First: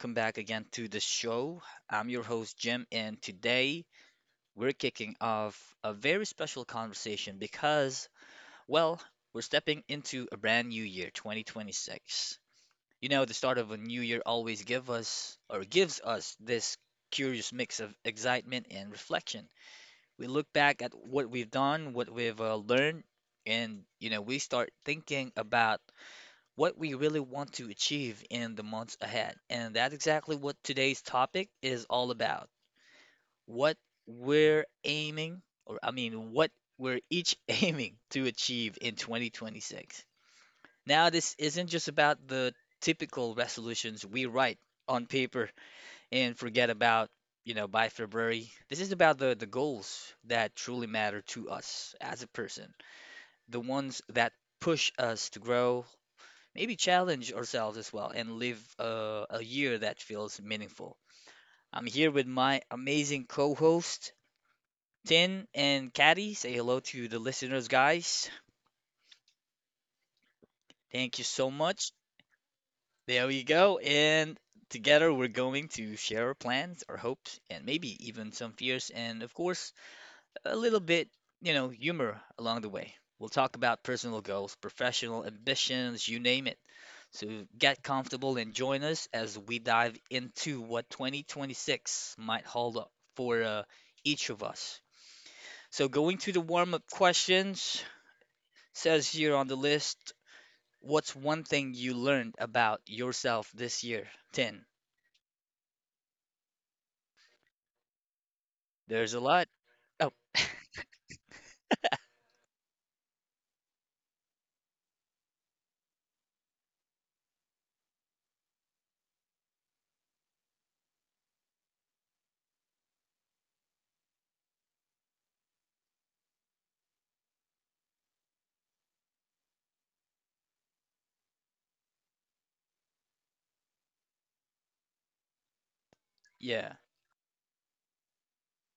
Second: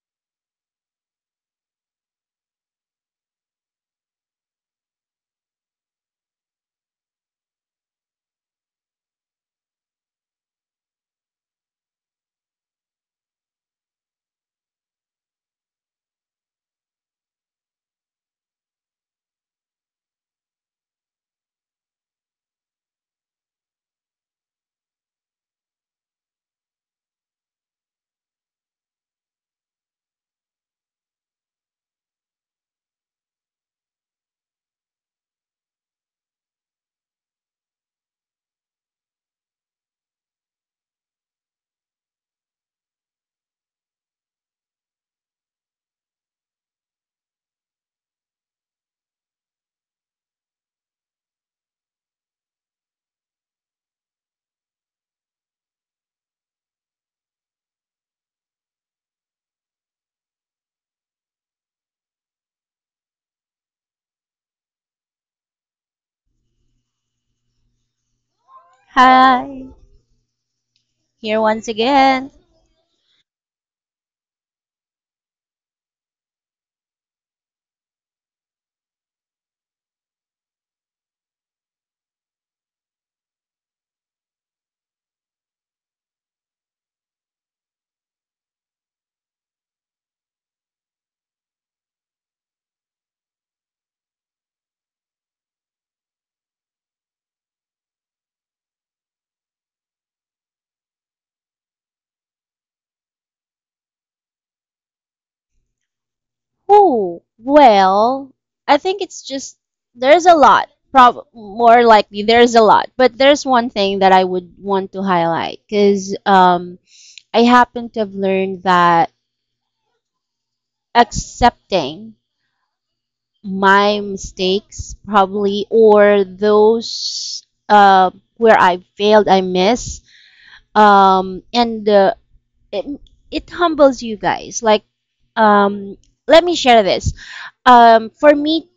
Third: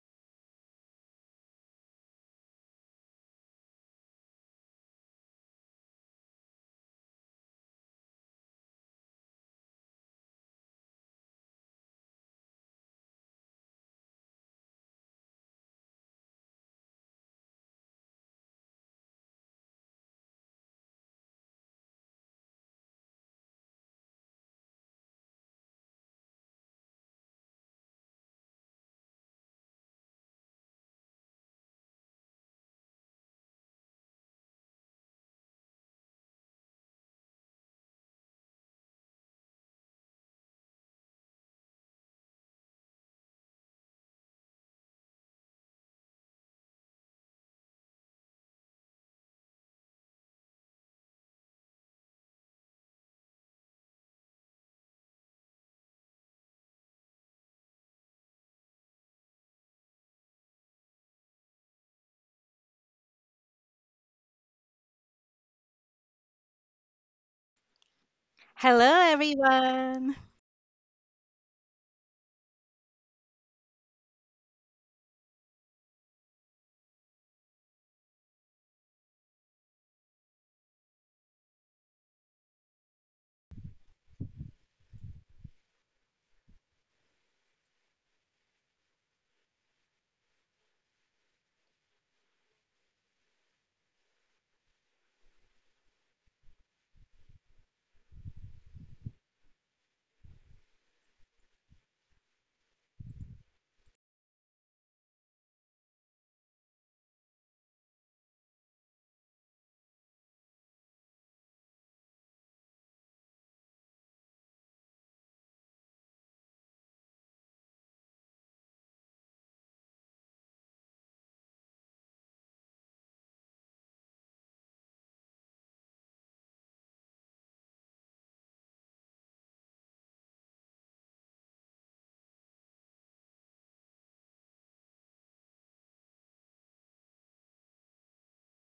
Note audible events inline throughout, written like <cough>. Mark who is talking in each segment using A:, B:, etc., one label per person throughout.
A: welcome back again to the show. I'm your host, Jim, and today we're kicking off a very special conversation because, well, we're stepping into a brand new year, 2026. You know, the start of a new year always give us or gives us this curious mix of excitement and reflection. We look back at what we've done, what we've learned, and you know, we start thinking about what we really want to achieve in the months ahead. And that's exactly what today's topic is all about. What what we're each <laughs> aiming to achieve in 2026. Now, this isn't just about the typical resolutions we write on paper and forget about, you know, by February. This is about the goals that truly matter to us as a person, the ones that push us to grow, maybe challenge ourselves as well and live a year that feels meaningful. I'm here with my amazing co host, Tin and Caddy. Say hello to the listeners, guys.
B: Hello,
C: Hi,
B: everyone.
A: Thank you
C: here
A: so
C: once
A: much.
C: again.
A: There we go. And together we're going to share our plans, our hopes, and maybe even some fears, and of course, a little bit, humor along the way. We'll talk about personal goals, professional ambitions, you name it. So get comfortable and join us as we dive into what 2026 might hold up for each of us. So going to the warm-up questions, says here on the list, what's one thing you learned about yourself this year? 10.
C: Oh, well, I think
A: There's a
C: it's
A: lot.
C: just
A: Oh,
C: there's a
A: <laughs>
C: lot. Prob more likely there's a lot, but there's one thing that I would want to highlight because I happen to have learned that accepting my mistakes probably or those where I failed, I miss, and it, it humbles you guys. Like, um, let me
A: yeah.
C: share this. For me,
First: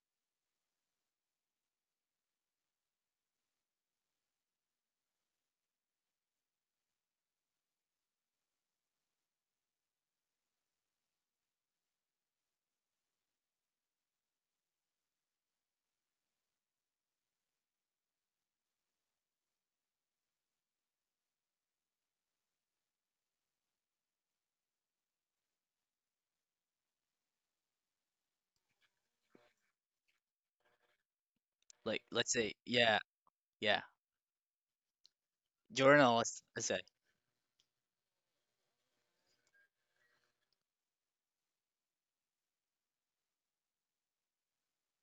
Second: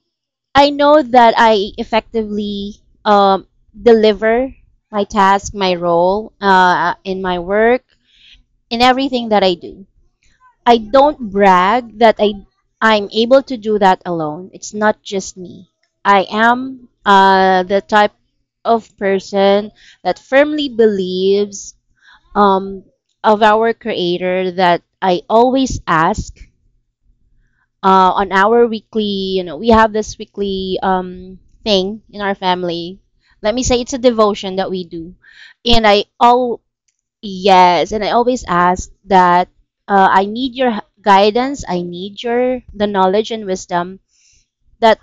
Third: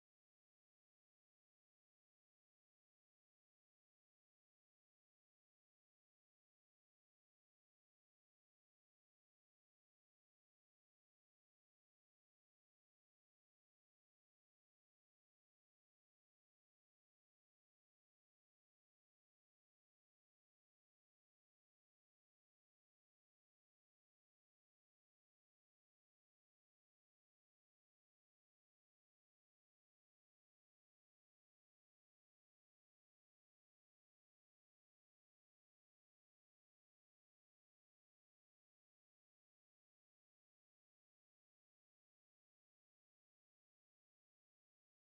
C: I know that I effectively um deliver my task, my role in my work, in everything that I do. I don't brag that I'm able to do that alone. It's not just me. I am the type of person that firmly believes um of our creator, that I always ask on our weekly, you know, we have this weekly
A: Like
C: thing in
A: let's
C: our
A: say, yeah,
C: family. Let me
A: yeah.
C: say it's a devotion that we do, and I
A: Journal, I
C: all
A: I said.
C: yes, and I always ask that I need your guidance, I need your the knowledge and wisdom that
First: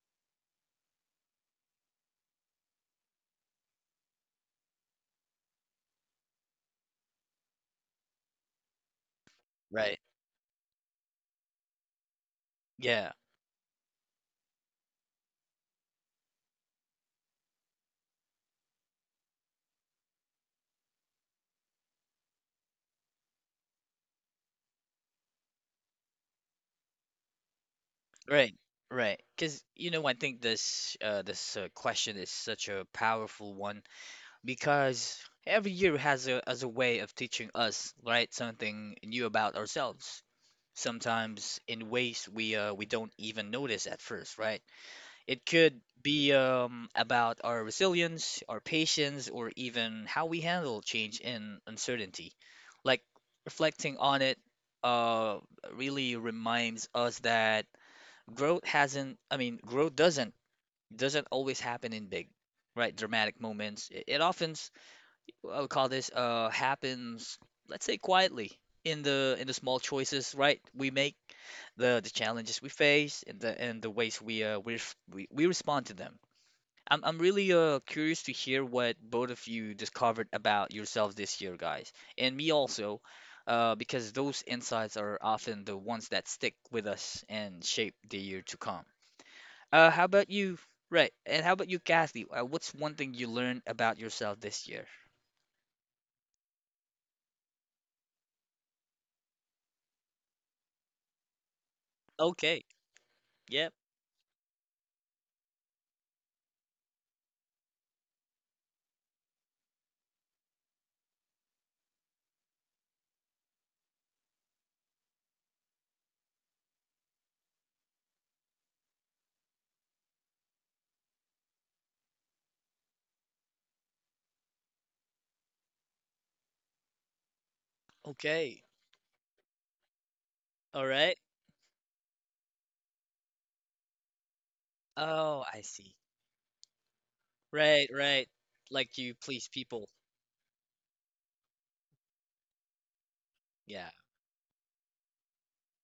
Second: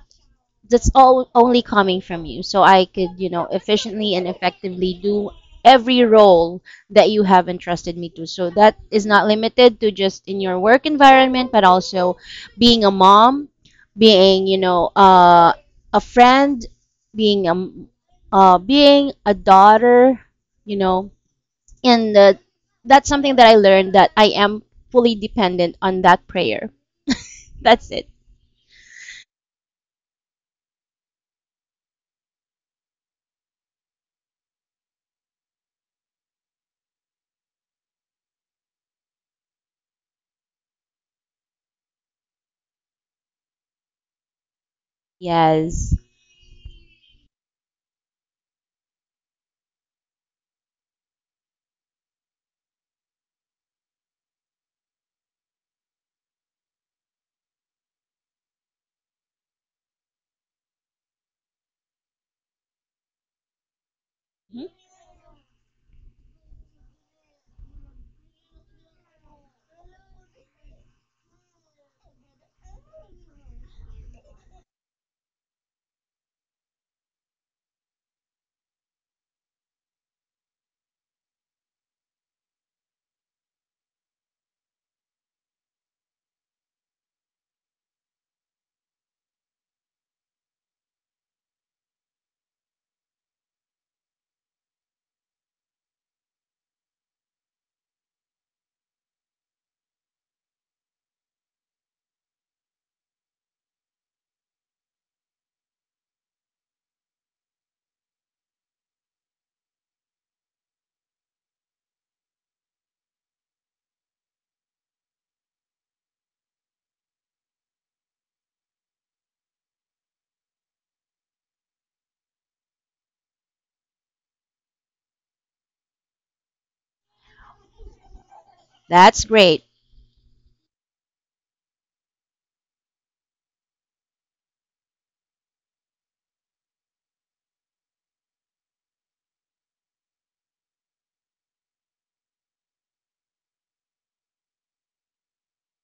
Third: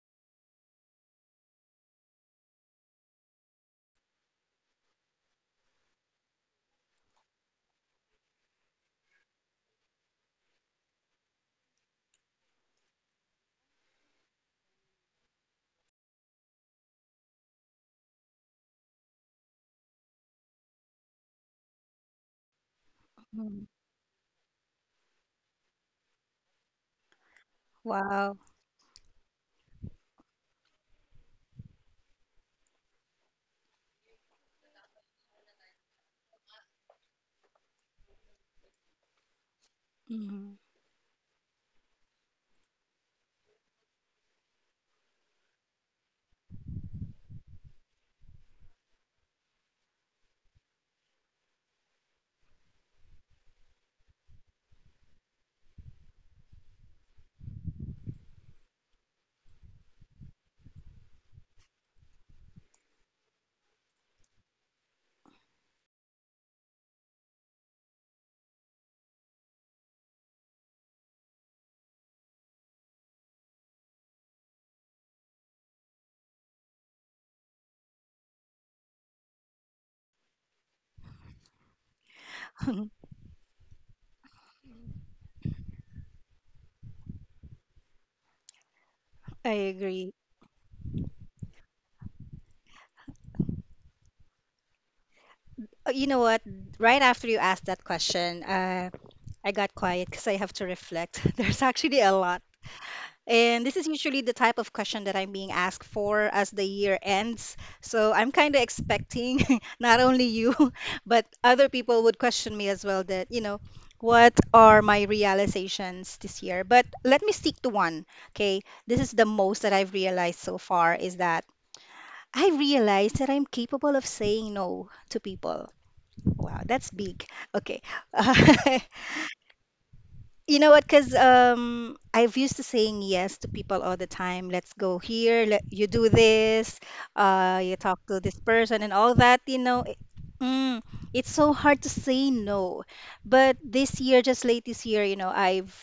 C: that's all only coming from you. So I could, you know, efficiently and effectively do every role that you have entrusted me to. So that is not limited to
A: Right.
C: just in your work environment, but also being a
A: Yeah.
C: mom, being, you know, a friend, being a m- being a daughter, you know, and the, that's something that I
B: Mm.
C: learned that I am fully dependent on that prayer. That's it.
B: Wow.
A: Right, right. Because you know, I think this question is such a powerful one because every year has a way of teaching us, right, something new about ourselves.
B: Mhm.
A: Sometimes in ways we don't even notice at first, right? It could
C: Yes.
A: be about our resilience, our patience, or even how we handle change and uncertainty. Like reflecting on it, uh, really reminds us that growth hasn't I mean growth doesn't always happen in big, right dramatic moments. It often
C: Mhm.
A: s- I'll call this happens, let's say, quietly in the small choices right we make, the challenges we face, and the ways we we respond to them. I'm really curious to hear what both of you discovered about yourselves this year, guys, and me also, because those insights are often the ones that stick with us and shape the year to come.
B: I
A: How
B: agree.
A: about you? Right. And how about you, Kathy? What's one thing you learned about yourself this year?
B: You know what? Right after you asked that question, I got quiet because I have to reflect. <laughs> There's actually a lot.
A: Okay.
B: And
A: Yep.
B: this is usually the type of question that I'm being asked for as the year ends. So I'm kind of expecting <laughs> not only you, <laughs> but other people would question me as well that, you know, what are my realizations this year? But let me stick to one. Okay. This is the most that I've realized so far is that. I realize that I'm capable of saying no to people. Wow, that's big. Okay.
A: Okay.
B: <laughs>
C: That's great.
B: You know what?
A: All
B: Because
A: right.
B: I've used to saying yes to people all the time. Let's go
A: Oh,
B: here.
A: I
B: Let, you
A: see.
B: do this. You
A: Right,
B: talk to
A: right.
B: this person and
A: Like you
B: all that.
A: please
B: You know,
A: people.
B: mm, it's so hard to say no. But
A: Yeah.
B: this year, just late this year, you know, I've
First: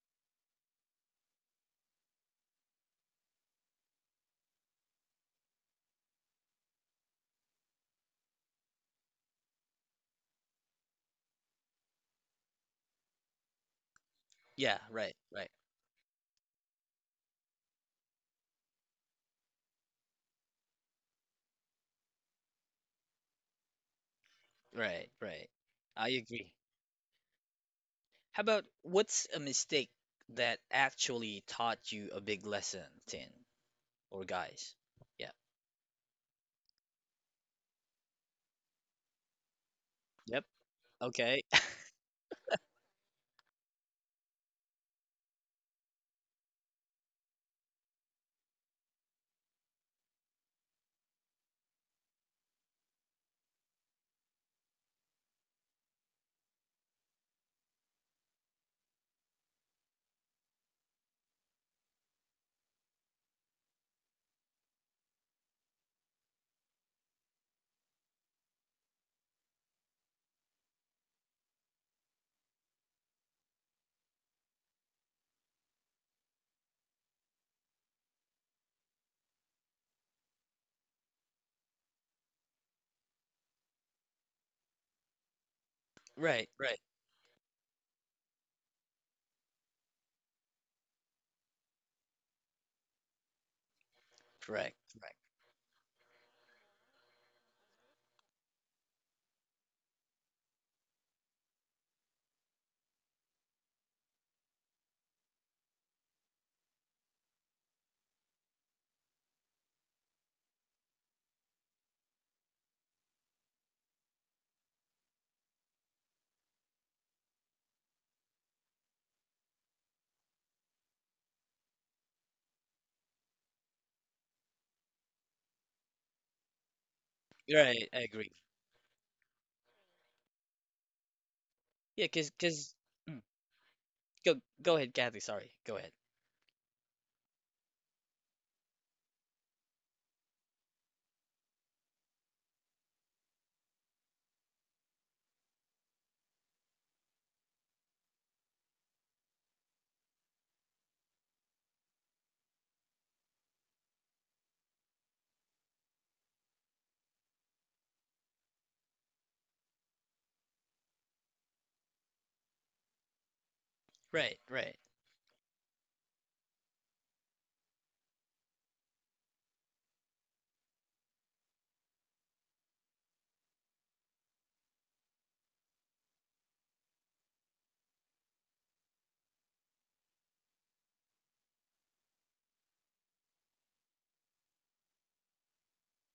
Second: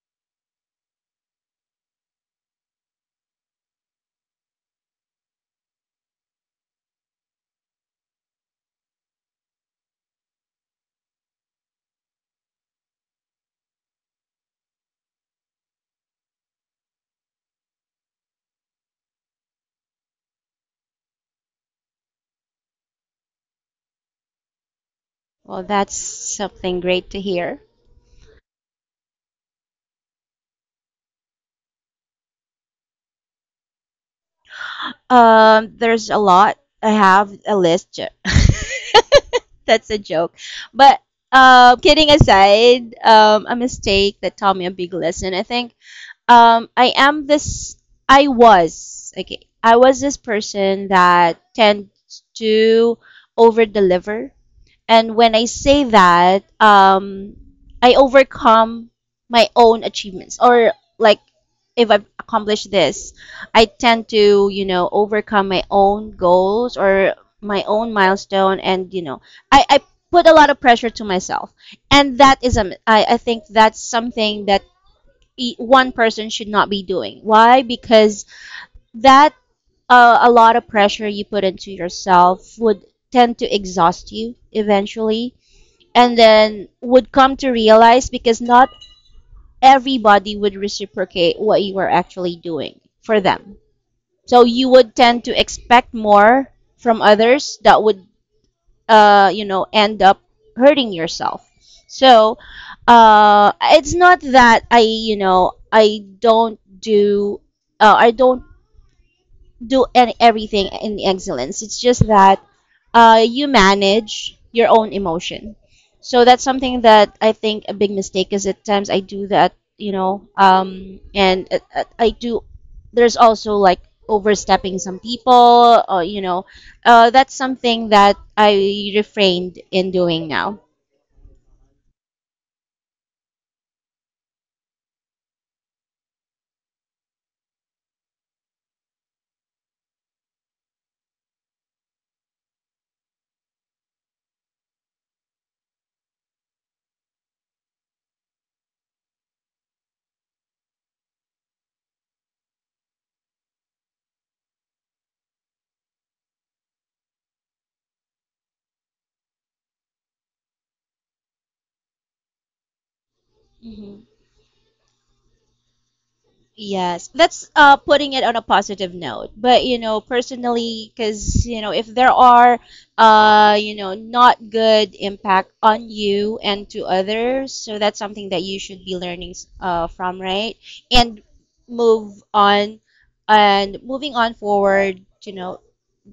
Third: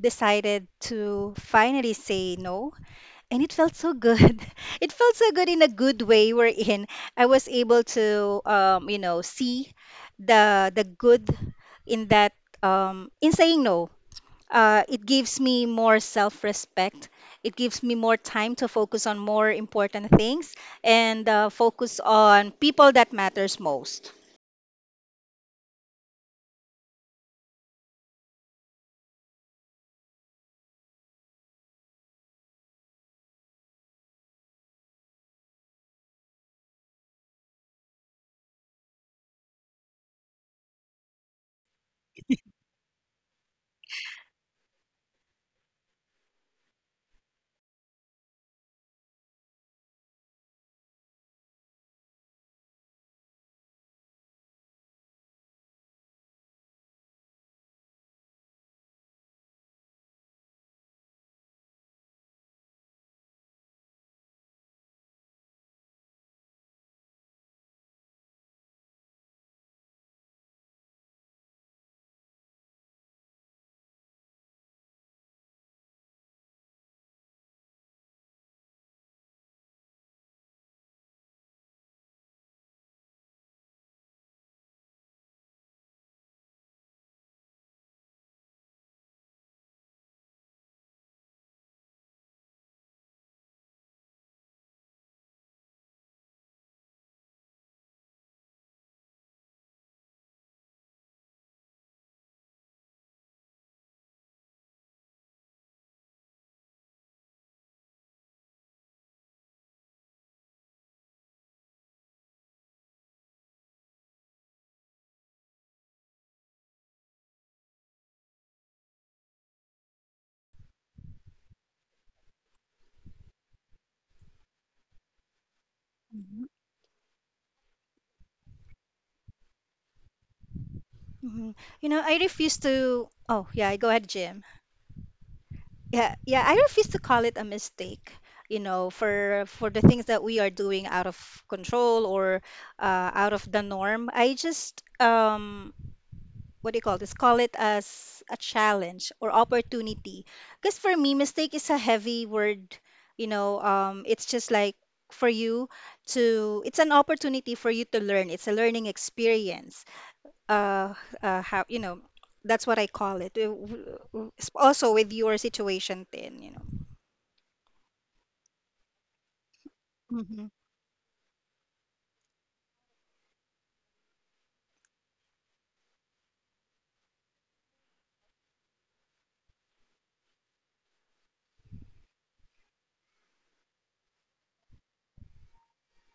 B: decided to finally say no and it felt so good. <laughs> It felt so good in a good way we're in. I was able to you know, see the good in that in saying no.
A: Yeah,
B: It
A: right,
B: gives
A: right,
B: me more self-respect. It gives me more time to focus on more important things and focus on people that matters most.
A: right, right.
C: Well, that's
A: I agree.
C: something great to hear.
A: How about, what's a mistake that actually taught you a big lesson, Tin or guys? Yeah.
C: There's a lot. I have a list. <laughs> That's a joke.
A: Yep.
C: But
A: Okay. <laughs>
C: kidding aside, a mistake that taught me a big lesson. I think I am this. I was okay. I was this person that tends to over deliver. And when I say that, I overcome my own achievements or like if I've accomplished this, I tend to, you know, overcome my own goals or my own milestone and, you know, I put a lot of pressure to myself. And that is I think that's something that one person should not be doing. Why? Because that a lot of pressure you put into yourself would tend to exhaust you eventually, and
A: Right,
C: then
A: right.
C: would come to realize because not everybody would reciprocate what you are actually doing for them. So you
A: Correct,
C: would
A: correct.
C: tend to expect more from others that would, end up hurting yourself. So it's not that I, I don't do any, everything in excellence. It's just that you manage your own emotion. So that's something that I think a big mistake is at times I do that, you know, and I do. There's also like overstepping some people, or, you
B: Mhm.
C: know, that's
A: Right.
C: something
A: I
C: that
A: agree.
C: I refrained in doing now.
B: Mhm. You know,
A: Yeah,
B: I
A: because
B: refuse
A: because.
B: to. Oh, yeah, go ahead,
A: Go
B: Jim.
A: go ahead, Kathy. Sorry. Go ahead.
B: Yeah, yeah, I refuse to call it a mistake, you know, for the things that we are doing out of control or out of the norm. I just what do you call this? Call it as a challenge or opportunity. Because for me, mistake is a heavy word, you know, it's just like for you to it's an opportunity for you to learn. It's a learning experience. Uh, how, you know, that's what I call it.
A: Right, right.
B: Also with your situation, then, you know.
C: Yes, that's putting it on a positive note. But you know,
B: Mm-hmm.
C: personally, because you know, if there are you know, not good impact on you and to others, so that's something that you should be learning from, right? And move on, and moving on forward,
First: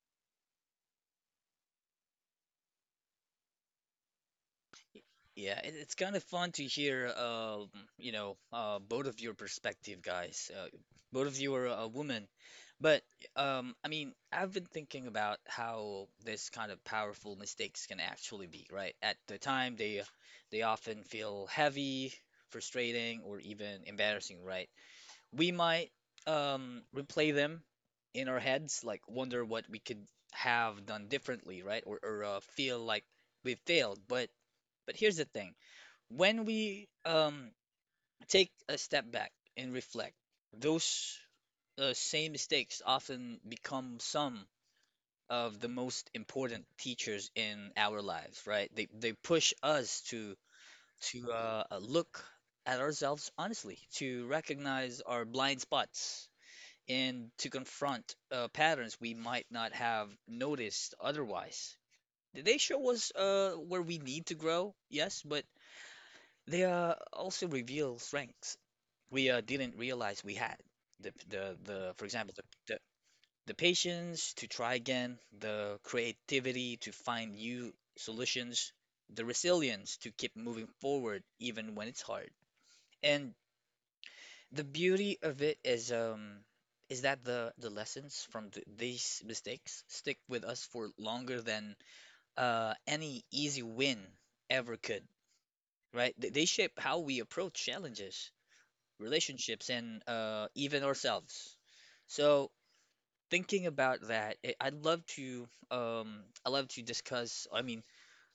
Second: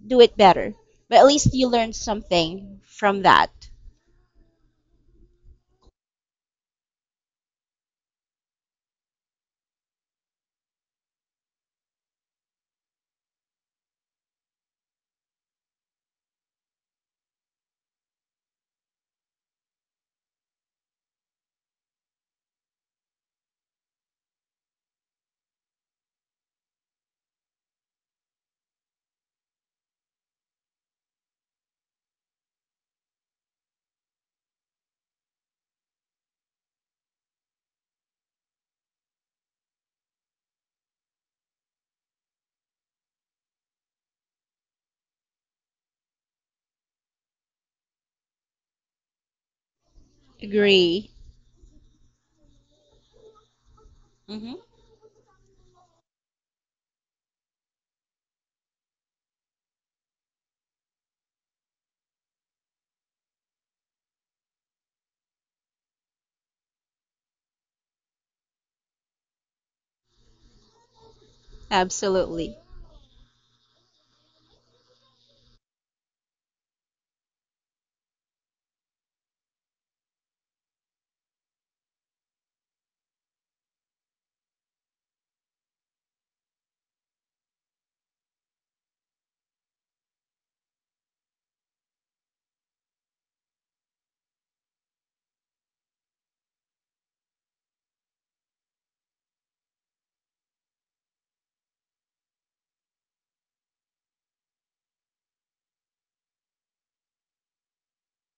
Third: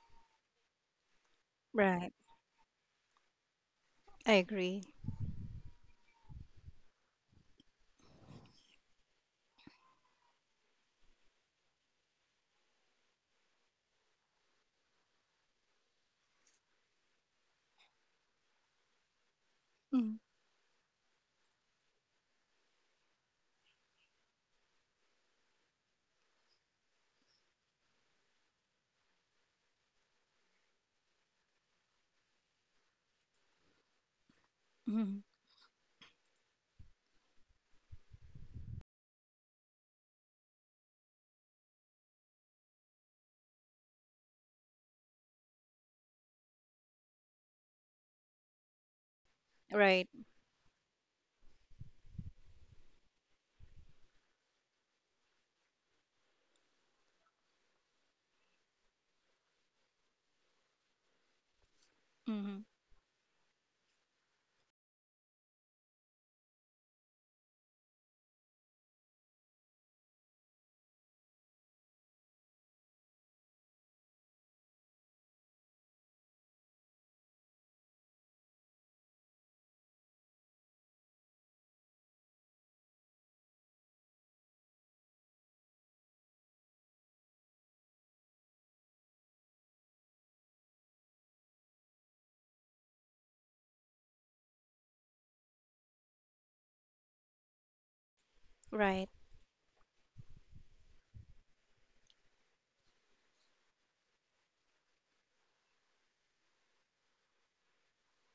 C: do it better. But at least you learned
B: Right.
C: something from that.
B: I agree.
A: Yeah, it's kind of fun to hear, you know, both of your perspective, guys. Both of you are a woman, but I mean, I've been thinking about how this kind of powerful mistakes can actually be, right? At the time, they often feel heavy, frustrating, or even embarrassing, right? We might replay them in our heads, like wonder what we could have done differently, right? Or feel like we failed. But here's
B: Mm-hmm.
A: the thing: when we take a step back and reflect, those same mistakes often become some of the most important teachers in our lives, right? They push us
B: Right.
A: to
C: Agree.
A: look at ourselves honestly, to
C: Mm-hmm.
A: recognize our blind spots and to confront patterns we might not have noticed otherwise. They
B: Mm-hmm.
A: show us where we need to grow, yes, but they also reveal strengths we didn't realize we had. The For example,
C: Absolutely. <laughs>
A: the, the patience to try again, the creativity to find new solutions, the resilience to keep moving forward even when it's hard. And the beauty of it is that the lessons from th these mistakes stick with us for longer than any easy win ever could, right? They shape how we approach challenges,
B: Right.
A: relationships, and even ourselves. So thinking about that, I love to discuss, I mean,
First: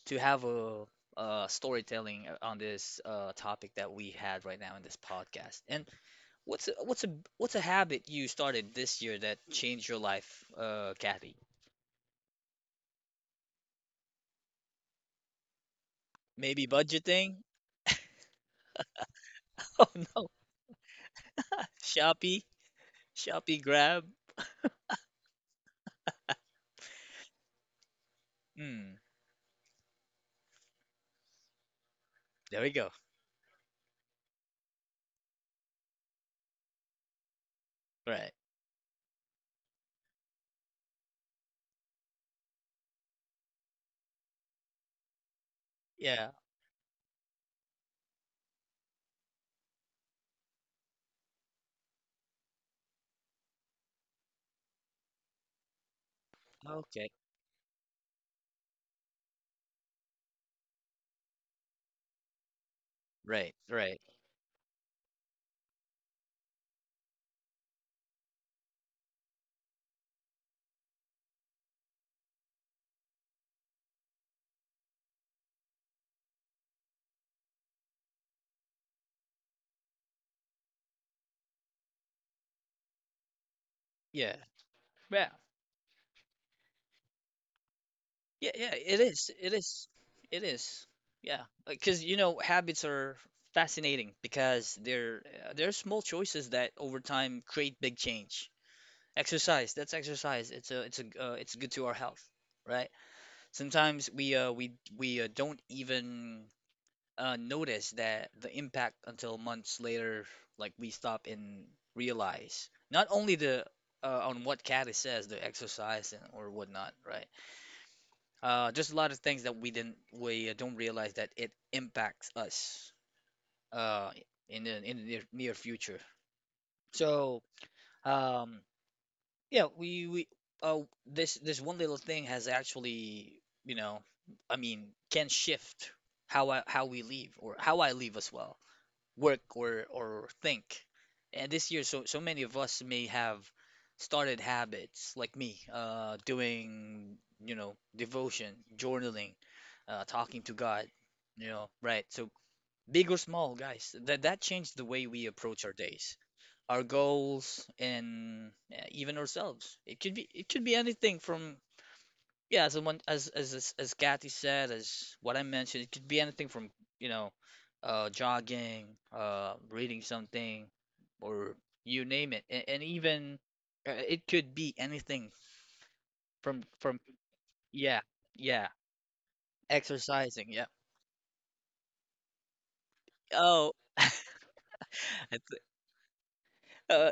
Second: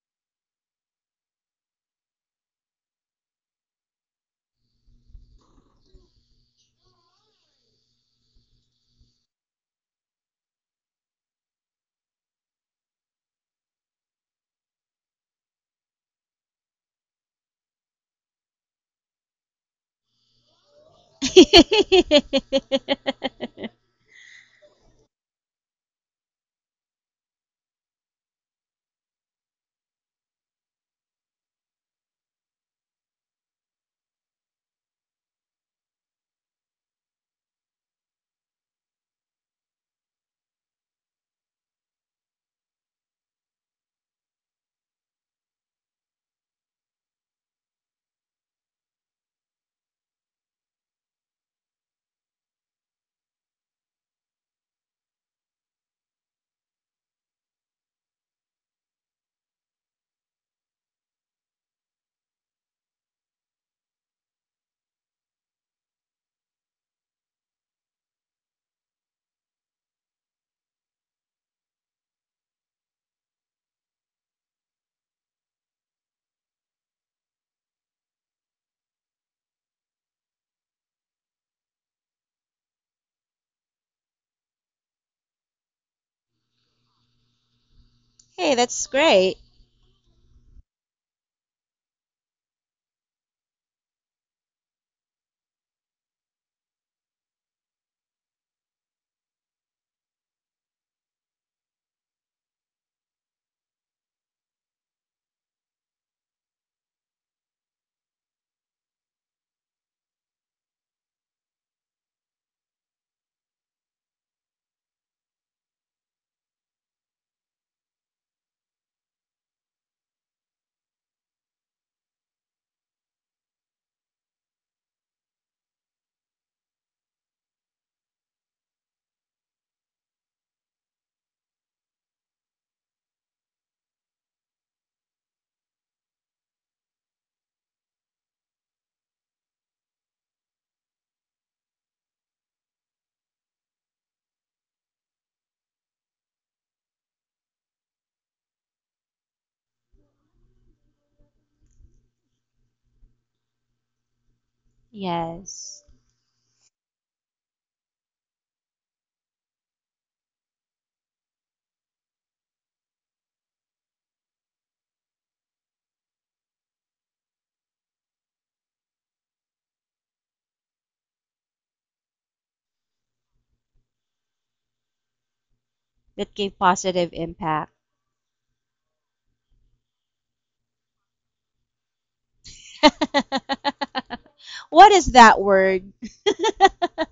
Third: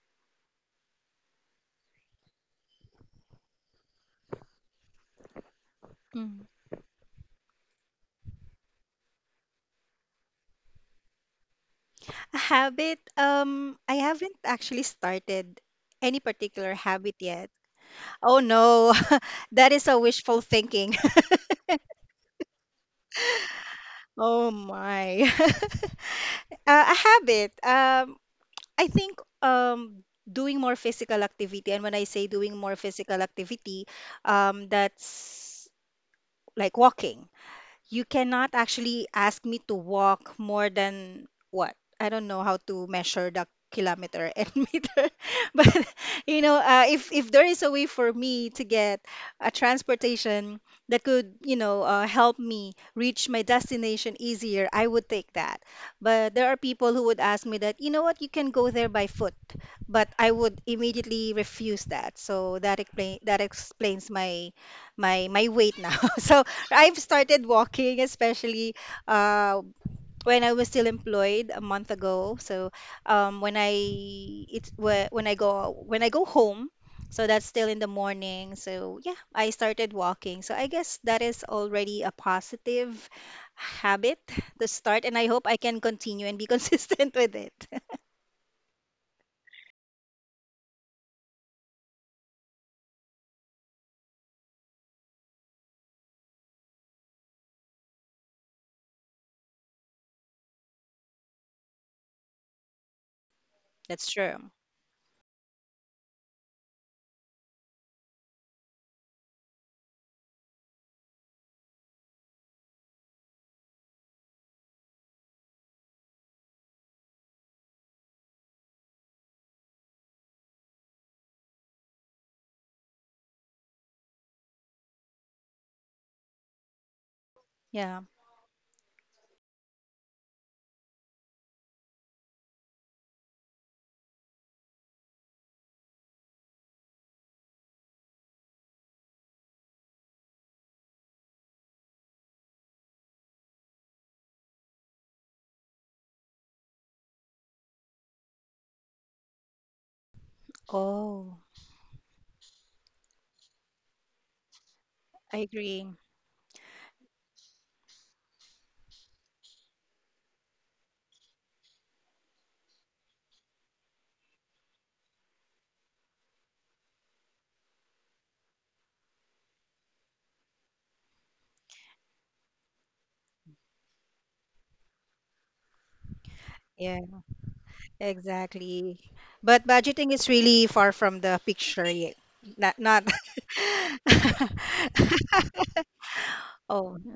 A: to have a storytelling on this topic that we had right now in this podcast.
B: Mm.
A: What's a, what's a what's a habit you started this year that changed your life, Kathy?
B: A habit, I haven't actually started any
A: Maybe
B: particular habit
A: budgeting? <laughs>
B: yet. Oh no, <laughs> that is
A: Oh
B: a
A: no,
B: wishful thinking. <laughs>
A: Shopee, Shopee Grab.
B: Oh my. <laughs> A habit, I
A: Hmm.
B: think doing more physical activity. And when I say doing
A: There we
B: more
A: go.
B: physical activity, that's like walking. You
A: Right.
B: cannot actually ask me to walk more than what? I don't know how to measure the kilometer and <laughs> meter. But
A: Yeah.
B: you know, if there is a way for me to get a transportation that could, you know, help me reach my destination easier, I would take that. But there are people who
A: Okay.
B: would ask me that, you know what, you can go there by foot. But I would immediately refuse that. So that
A: Right. Right.
B: explains my weight now. <laughs> So I've started walking, especially uh, when I was still employed a month ago. So when I when I go home, so that's still in the morning. So yeah, I started walking. So I guess that is already a positive habit
A: Yeah.
B: to start, and I
A: Yeah.
B: hope I can continue and be <laughs> consistent with it.
A: Yeah.
C: Hey, that's great.
A: It is. Yeah. Because you know habits are fascinating because they're small choices that over time create big change. Exercise. That's exercise. It's a it's good to our health, right?
B: That's
A: Sometimes we
B: true.
A: uh we we uh, don't even notice that the impact until months later, like we stop and realize. Not only the on what Caddy says, the exercise and or whatnot, right? Just a lot of things that we don't realize that it impacts us uh in the near, near future. So
B: Yeah.
A: um Yeah, we uh this this one little thing has actually, you know, I mean, can shift how we leave or how I leave as well, work or think. And this year, so many of us may have started habits like me, doing, you know, devotion, journaling, talking to God,
B: Oh,
A: you know, right? So, big or small, guys, that changed the way we
B: I
A: approach our
B: agree.
C: Yes.
A: days, our goals, and yeah, even ourselves. It could be, as someone as Kathy said, as what I mentioned, it could be anything from, you know, jogging, reading something, or you name it, and even, it could be anything
C: That gave
A: from,
C: positive impact.
A: yeah, yeah,
B: Exactly. But budgeting is
A: exercising,
B: really
A: yeah.
B: far from the picture yet. Not, not
A: Oh.
C: <laughs>
A: <laughs>
C: What is
B: <laughs>
A: I
C: that
A: th-
C: word?
B: oh,
A: uh,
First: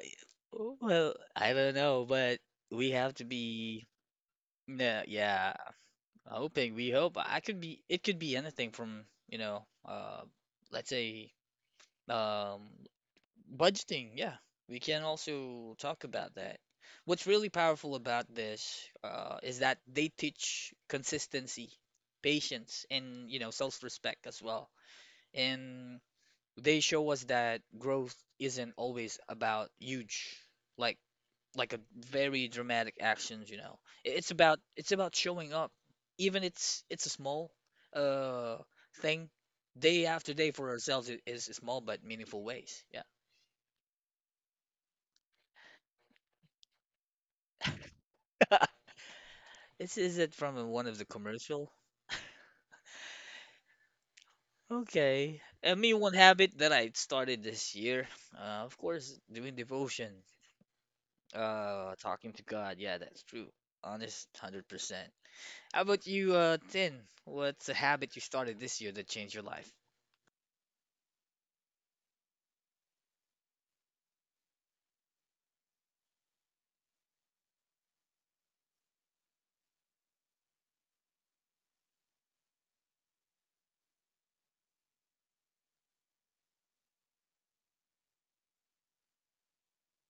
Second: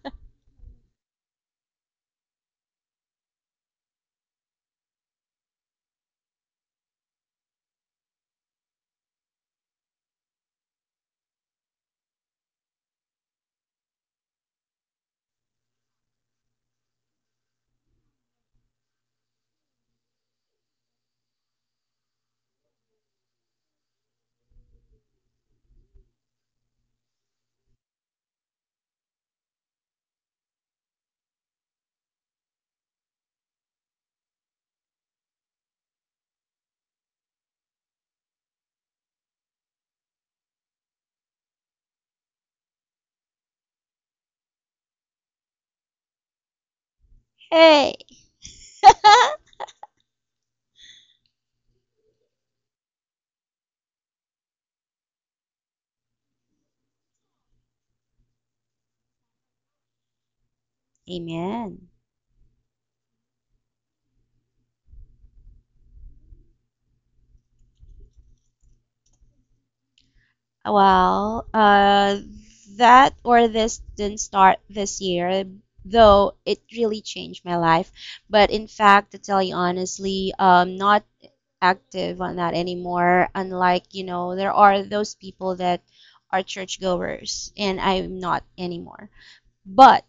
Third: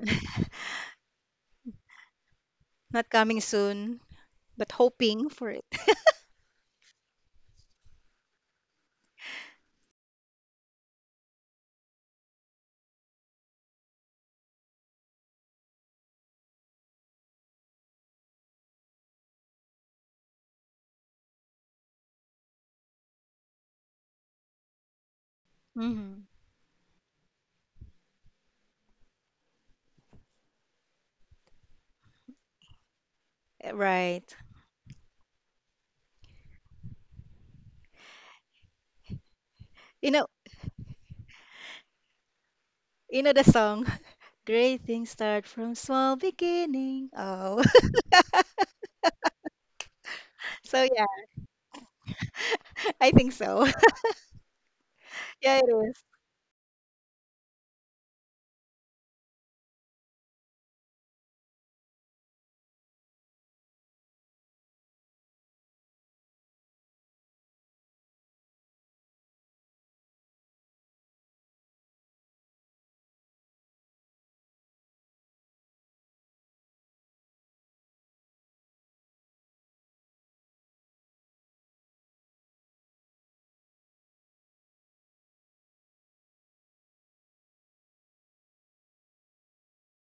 A: well, I don't know, but
B: <laughs>
A: we
B: not
A: have to
B: coming
A: be.
B: soon, but
A: Yeah,
B: hoping for
A: yeah.
B: it.
A: Hoping we hope I could be, it could be anything from, you know, let's say um budgeting. Yeah. We can also talk about that. What's really powerful about this is that they teach consistency, patience, and you know, self-respect as well. And
B: Hmm.
A: they show us that growth isn't always about huge, like like a very dramatic actions, you know.
B: Right.
A: It's about showing up. Even it's a small uh thing. Day
B: You know,
A: after day for ourselves is small but meaningful ways. Yeah.
B: you know the song, <laughs> Great Things Start From Small Beginning. Oh,
C: Hey.
A: <laughs> This is it from
B: <laughs> so
A: one of
B: yeah,
A: the commercial.
B: I think so. <laughs>
A: Okay.
B: Yeah, it
A: And me,
B: is.
A: one habit that I started this year, of course, doing devotion,
C: Amen.
A: talking to God. Yeah, that's true. Honest, 100%. How about you, Tin? What's a habit you started this year that changed your life?
C: Well, that or this didn't start this year, though it really changed my life. But in fact, to tell you honestly, not active on that anymore. Unlike, you know, there are those people that are churchgoers, and I'm not anymore. But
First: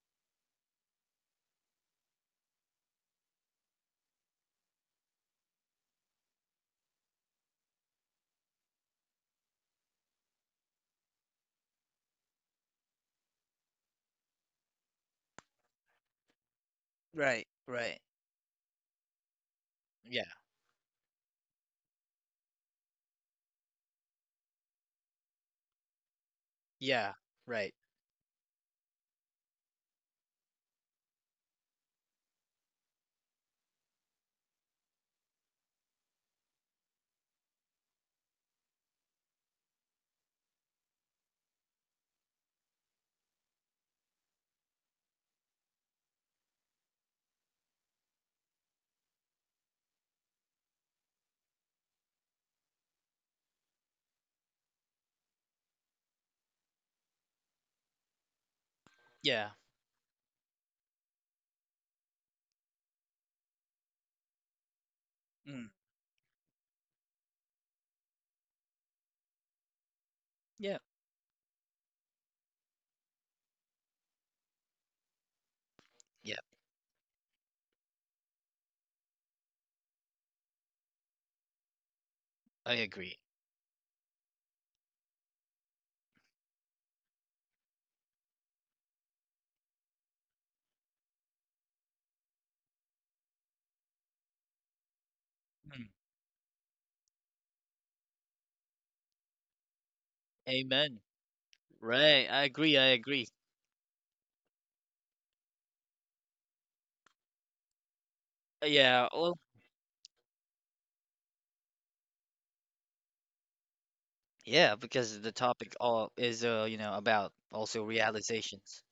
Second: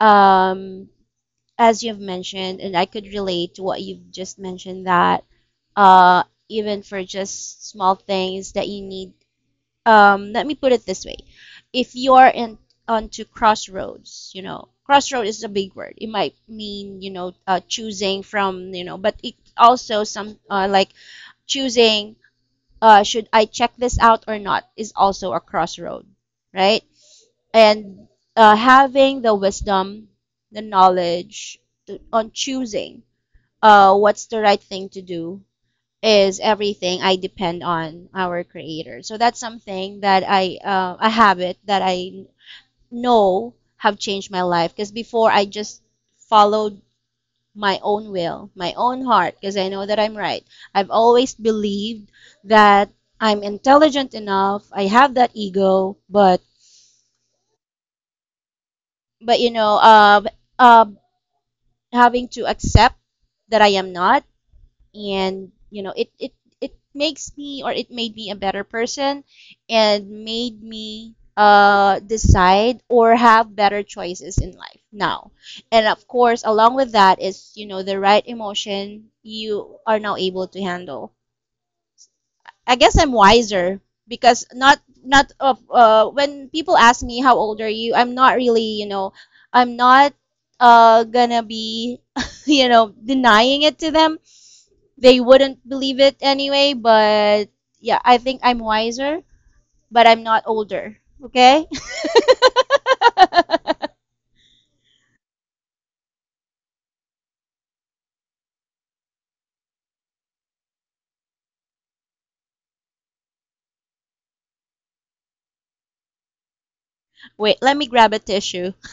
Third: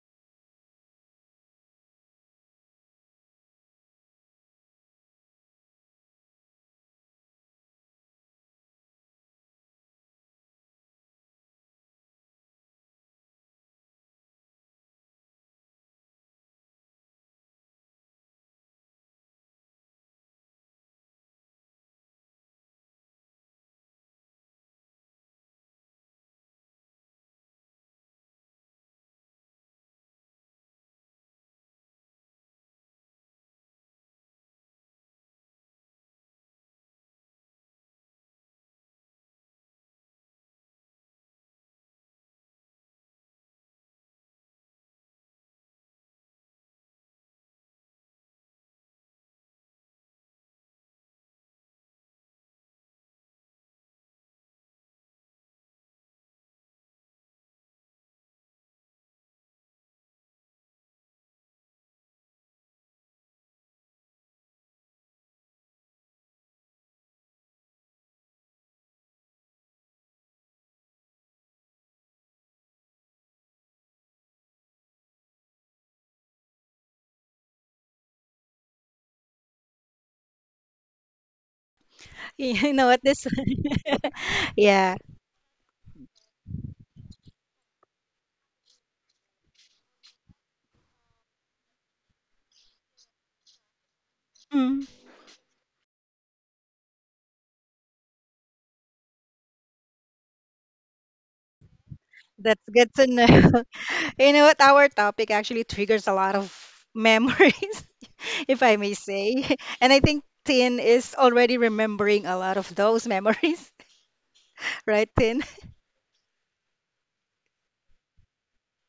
C: um, as you've mentioned, and I could relate to what you've just mentioned that uh, even for just small things that you need, let me put it this way: if you're in onto crossroads, you know, crossroad is a big word. It might mean
A: Right, right.
C: choosing from you know, but it also
A: Yeah,
C: some like choosing should I check this out or not is also a crossroad, right?
A: yeah, right.
C: And having the wisdom, the knowledge to, on choosing what's the right thing to do is everything I depend on our creator. So that's something that I, a habit that I know have changed my life because before I just followed my own will, my own heart, because I know that I'm right. I've always believed that I'm intelligent enough. I have that ego, but but you
A: Yeah.
C: know, uh, uh, having to accept that I am not, and
A: Mm.
C: you know it makes me, or it made me a better person, and made
A: Yeah,
C: me decide or have better choices in life now, and of
A: yeah.
C: course along with that is the right emotion you are now able to handle.
B: <laughs>
C: I
B: You
A: I
B: know
C: guess
B: what
C: I'm
A: agree.
B: this?
C: wiser because
B: <laughs>
C: not
B: Yeah.
C: not of when people ask me how old are you, I'm not really, I'm not gonna be <laughs> denying it to them. They wouldn't
A: Mm.
C: believe it anyway, but yeah, I think I'm wiser, but I'm not older.
A: Amen.
C: Okay?
A: Right. I
B: That's
A: agree. I
B: good to
A: agree.
B: know. <laughs> You know what? Our topic actually triggers a lot of memories, <laughs> if I may
A: Yeah. Well,
B: say. <laughs> And I think Tin is already remembering a lot of those memories,
A: yeah,
B: <laughs> right,
A: because the
B: Tin?
A: topic all is you know, about
C: <laughs> Wait, let
A: also
C: me grab a tissue.
A: realizations.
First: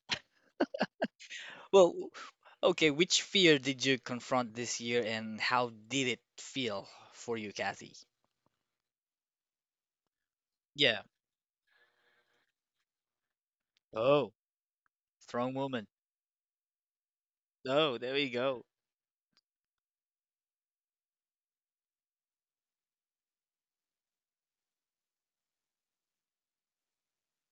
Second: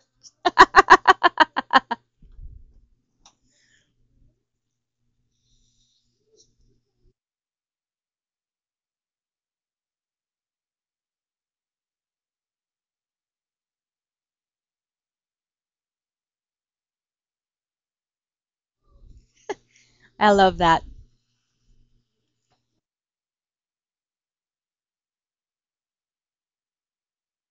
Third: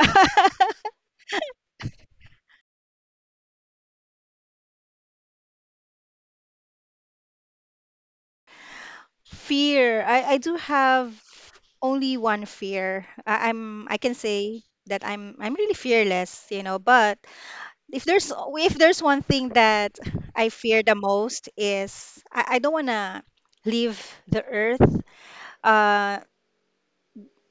B: <laughs>
A: Well, w- okay, which fear did you confront this year and how did it feel for you, Kathy?
B: Fear. I do
A: Yeah.
B: have only one fear. I can
A: Oh,
B: say that I'm
A: strong
B: I'm really
A: woman.
B: fearless, you know, but
A: Oh, there we go.
B: if there's one thing that
C: I
B: I
C: love
B: fear
C: that.
B: the most is I don't wanna leave the earth. Uh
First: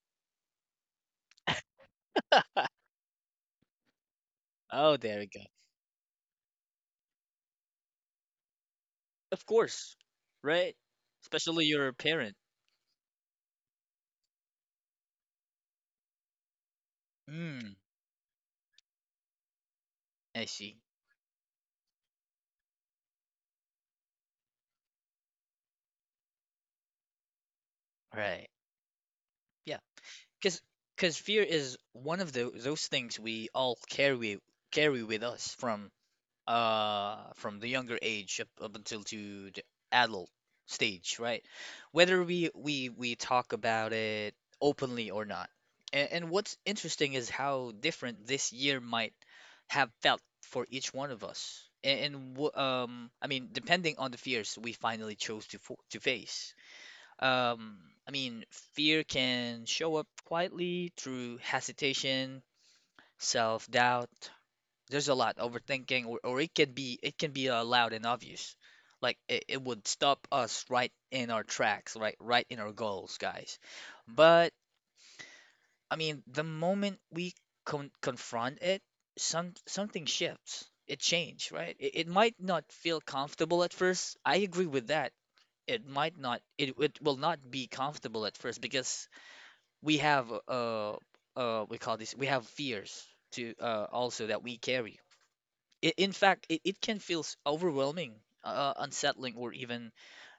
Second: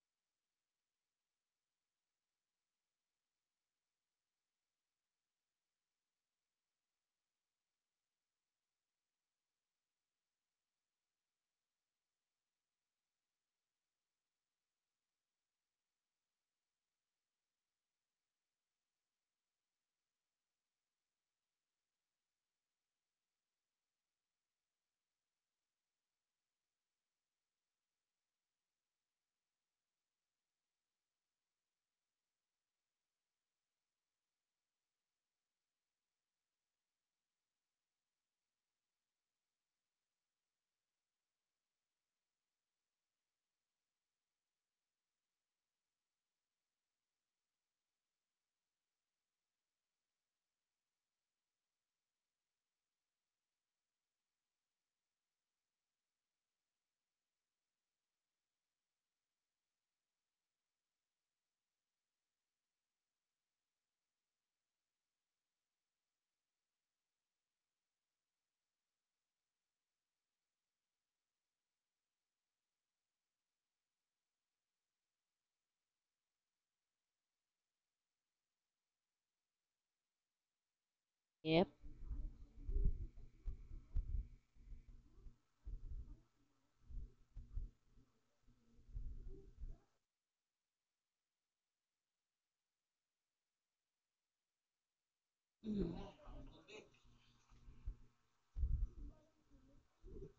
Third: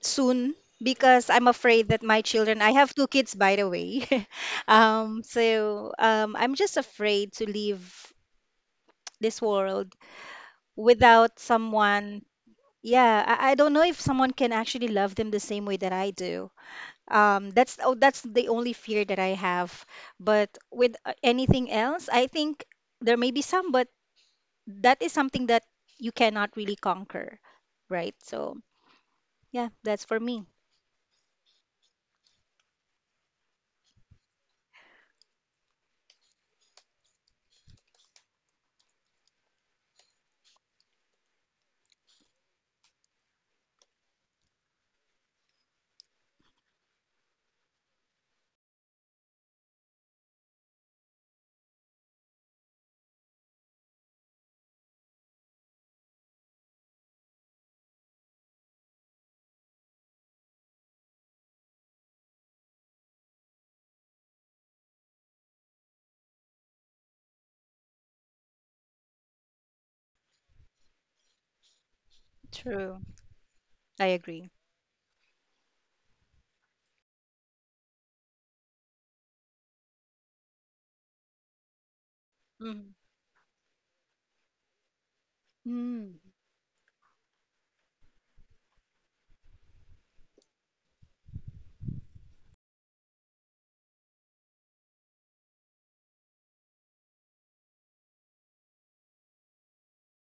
B: soon because I'm afraid that my children, I
A: <laughs>
B: have two kids by the way. <laughs>
A: Oh, there we go.
B: I'm just afraid to leave this
A: Of course.
B: world
A: Right?
B: without
A: Especially your
B: someone.
A: parent.
B: Yeah, I don't know if someone can actually love them the same way that I do.
A: Mm.
B: That's oh, that's the only fear that I have.
A: I
B: But
A: see.
B: with anything else, I think there may be some, but that is something that you cannot really conquer, right?
A: Right.
B: So yeah,
A: Yeah.
B: that's for me.
A: Because fear is one of the those things we all carry with us from the younger age up, until to the adult stage, right? Whether we talk about it openly or not. And what's interesting is how different this year might have felt for each one of us. And, I mean, depending on the fears we finally chose to fo to face. Um, I mean, fear can show up quietly through hesitation, self-doubt. There's a lot overthinking, or it can be loud and obvious. Like it would stop us right in our tracks, right in our
B: True.
A: goals, guys.
B: I agree.
A: But I mean, the moment we confront it, something shifts. It changes,
C: Yep.
A: right? It might not
B: Mm-hmm.
A: feel comfortable at first. I agree with that it might
B: Mm.
A: not it, it will not be comfortable at first because we have we call this we have fears to also that we carry. I
C: Mhm.
A: in fact it, it can feel overwhelming, uh unsettling, or even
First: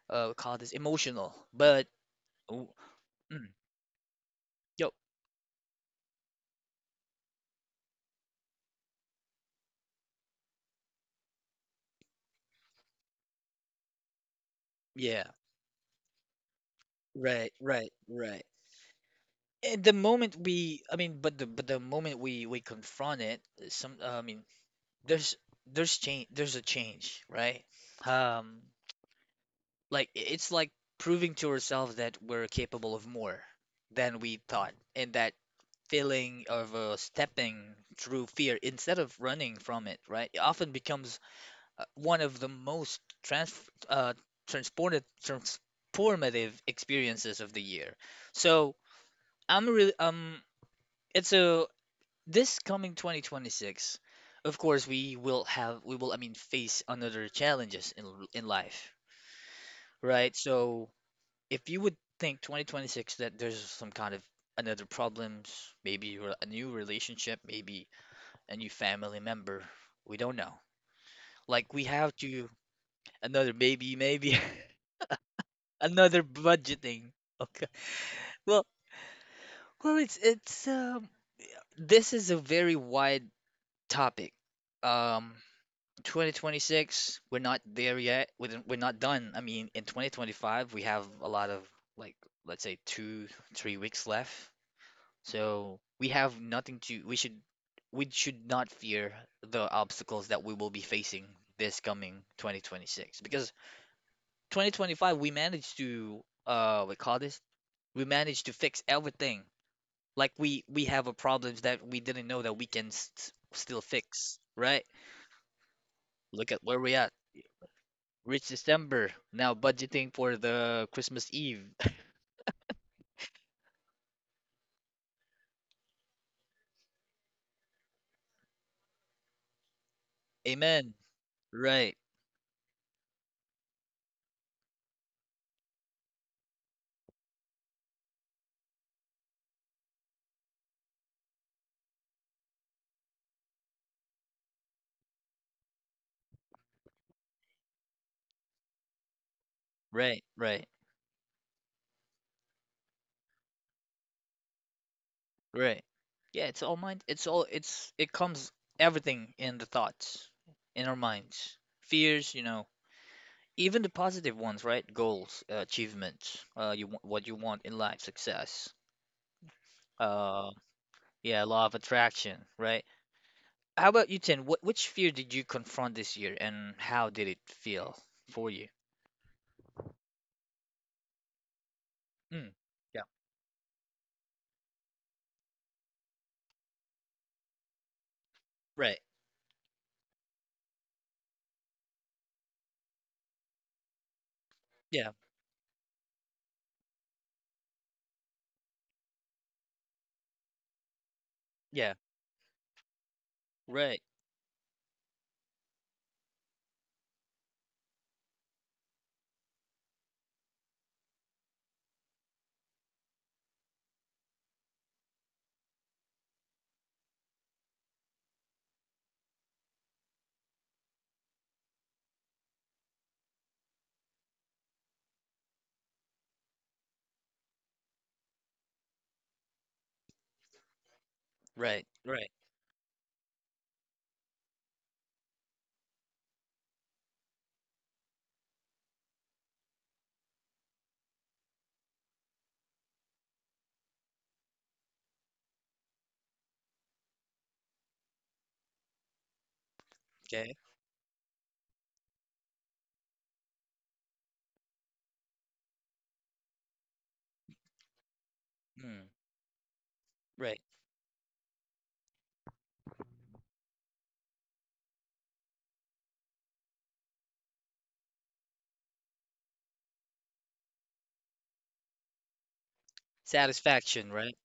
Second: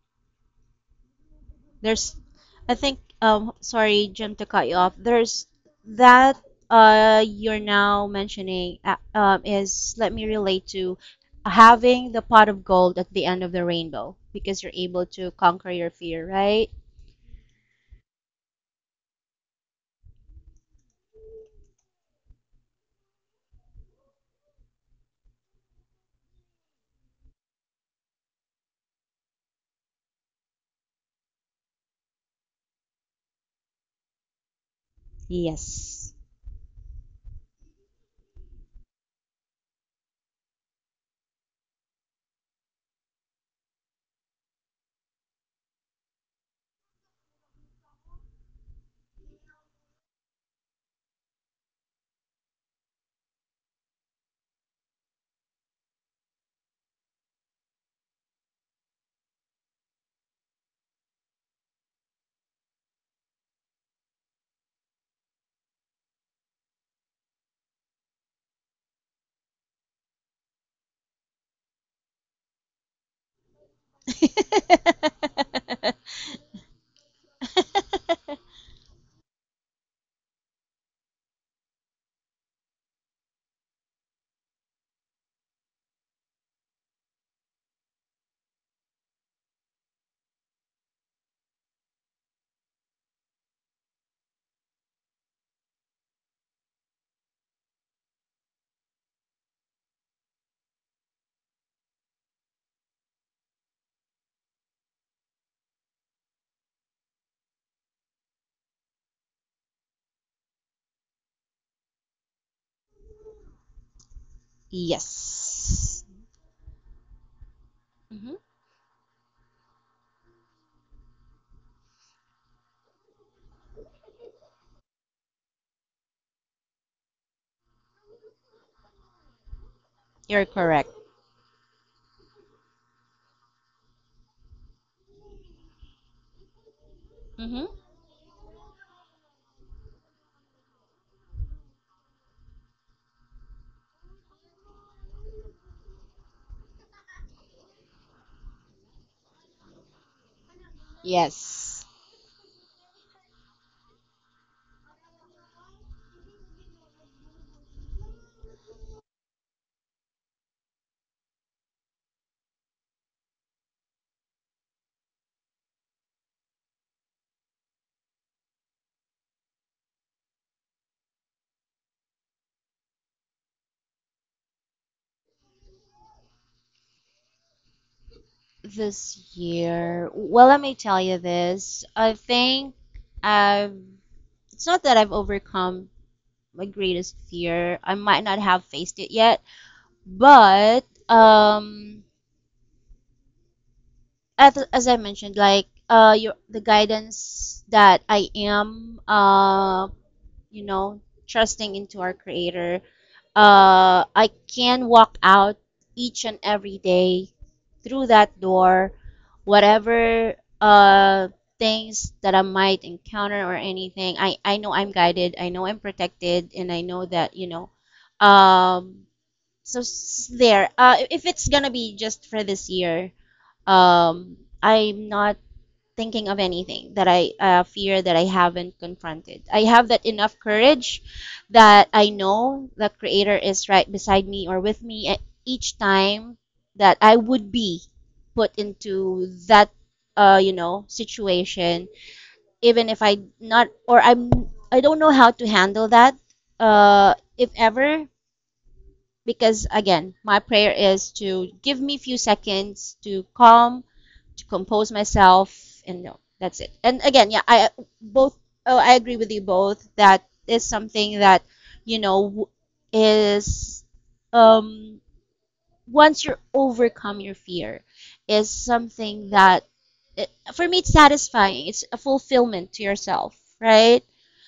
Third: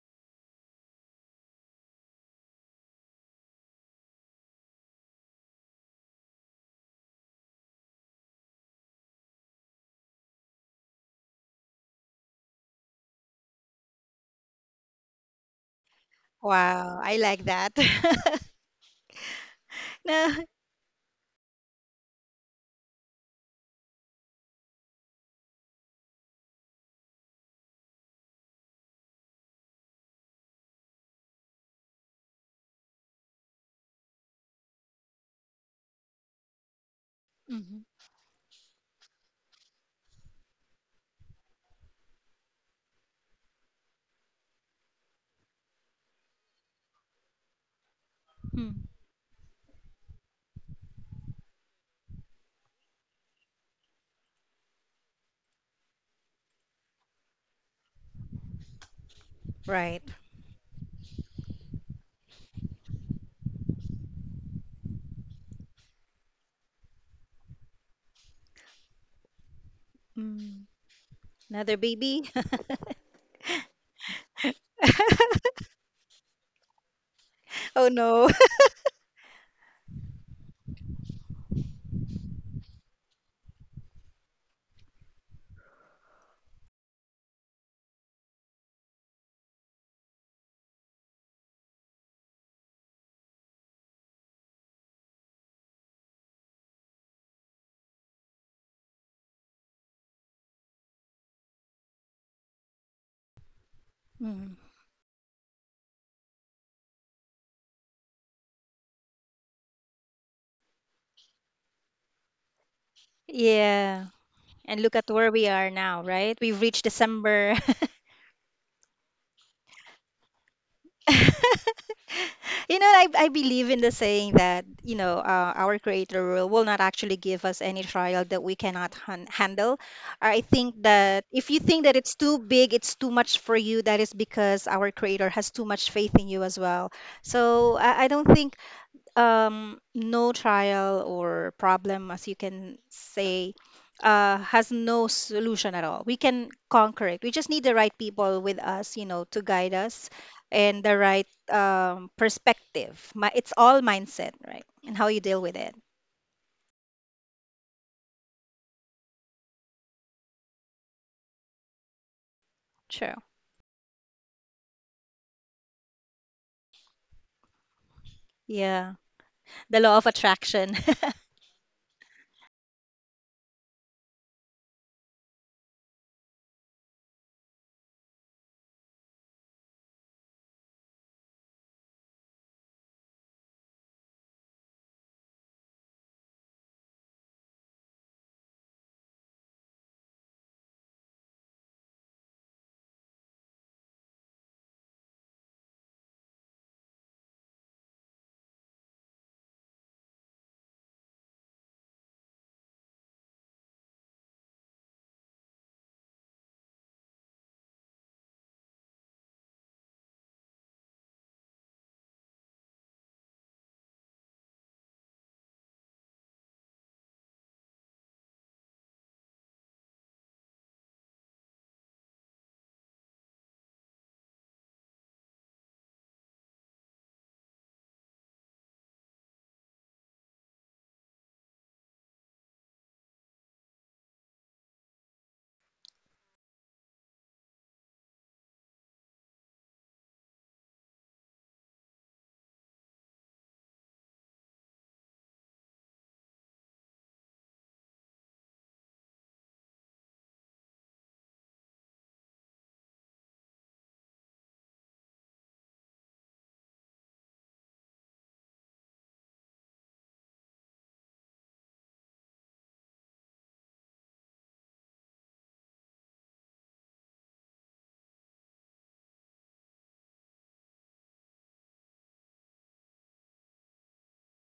A: we call this emotional. But
C: There's,
A: oh,
C: I think,
A: mm,
C: sorry, Jim, to cut you
A: yo
C: off. There's that you're now mentioning is let me relate to having the pot of gold at the end of the rainbow because you're able to
A: yeah,
C: conquer your fear, right?
B: Wow, I like
A: right,
B: that.
A: right, right.
B: <laughs>
A: And the
B: No.
A: moment we I mean but the moment we confront it, some I mean there's there's a change, right? um Like it's like proving to ourselves that we're capable of more than we thought, and that
C: Yes.
A: feeling of stepping
B: Hmm.
A: through fear instead of running from it, right? It often becomes one of the most uh, transformative experiences of the year.
B: Mm.
A: So I'm really it's a this coming 2026. Of course, we will have we will I mean face another challenges in life,
B: Right.
A: right? So if you would think 2026 that there's some kind of another problems, maybe a new relationship, maybe a new family member, we don't know.
B: Mm.
A: Like
B: Another
A: we have
B: baby?
A: to another baby, maybe.
C: <laughs>
A: <laughs> Another budgeting. Okay.
B: <laughs> Oh no.
C: <laughs>
B: <laughs>
A: Well, well, it's this is a very wide topic. Um, 2026, we're not there yet. We're not done. I mean, in 2025, we have a lot of like let's say two, 3 weeks left. So we have nothing to we should not fear the obstacles that we will be facing this coming 2026, because
B: Mm.
A: 2025 we managed to we call this we managed to fix everything. Like we have a problems that we didn't know that we can still
B: Yeah.
A: fix,
B: And
A: right?
B: look at where we are
C: Yes.
B: now, right?
A: Look
B: We've
A: at where
B: reached
A: we at,
B: December.
C: Hmm.
A: reach December now, budgeting for the Christmas Eve.
B: <laughs> You know, I believe in the saying that, you know, our creator will not actually give us any trial that we cannot handle. I
C: You're
A: <laughs>
B: think
C: correct.
A: Amen.
B: that if you think
A: Right,
B: that it's too big, it's too much for you, that is because our creator has too much faith in you as well.
C: Hmm.
B: So I don't think no trial or problem, as you can say, has no solution at all. We can conquer it. We just need the right people with us, you know, to guide us
A: right, right.
B: and the right
C: Yes.
B: perspective. My, it's all mindset, right? And how you deal with it.
A: Right. Yeah, it's all mind. It's all it's It comes everything in the thoughts in our minds. Fears, you know,
B: True.
A: even the positive ones, right? Goals, achievements, you want what you want in life, success.
B: Yeah. The law of
A: Uh,
B: attraction. <laughs>
A: yeah, law of attraction, right? How about you, Tin? What which fear did you confront this year, and how did it feel for you?
C: This year, well, let me tell you this. I
A: Mm.
C: think
A: Yeah.
C: I've, it's not that I've overcome my greatest fear. I might not have
A: Right.
C: faced it yet, but as I
A: Yeah.
C: mentioned, like your the guidance that I am, you know, trusting
A: Yeah.
C: into our Creator.
A: Right.
C: I can walk out each and every day through that door, whatever uh, things that I might encounter or anything. I know I'm guided. I know I'm protected, and I know that you know. Um, so there. If it's gonna be just for this year, I'm not thinking of anything that I fear that I haven't confronted. I have that enough courage
A: Right.
C: that I
A: Right.
C: know the Creator is right beside me or with me at each time that I would be put into that situation, even if I not or I don't know how to handle that. If ever. Because again, my
A: Okay.
C: prayer is to give me a few seconds to calm, to compose myself. And no, that's it. And again, yeah, both oh, I
A: Mm.
C: agree with you both that
A: Right.
C: is something that you know is um once you overcome your fear is something that it, for me, it's satisfying, it's a fulfillment to yourself, right?
A: Satisfaction, right?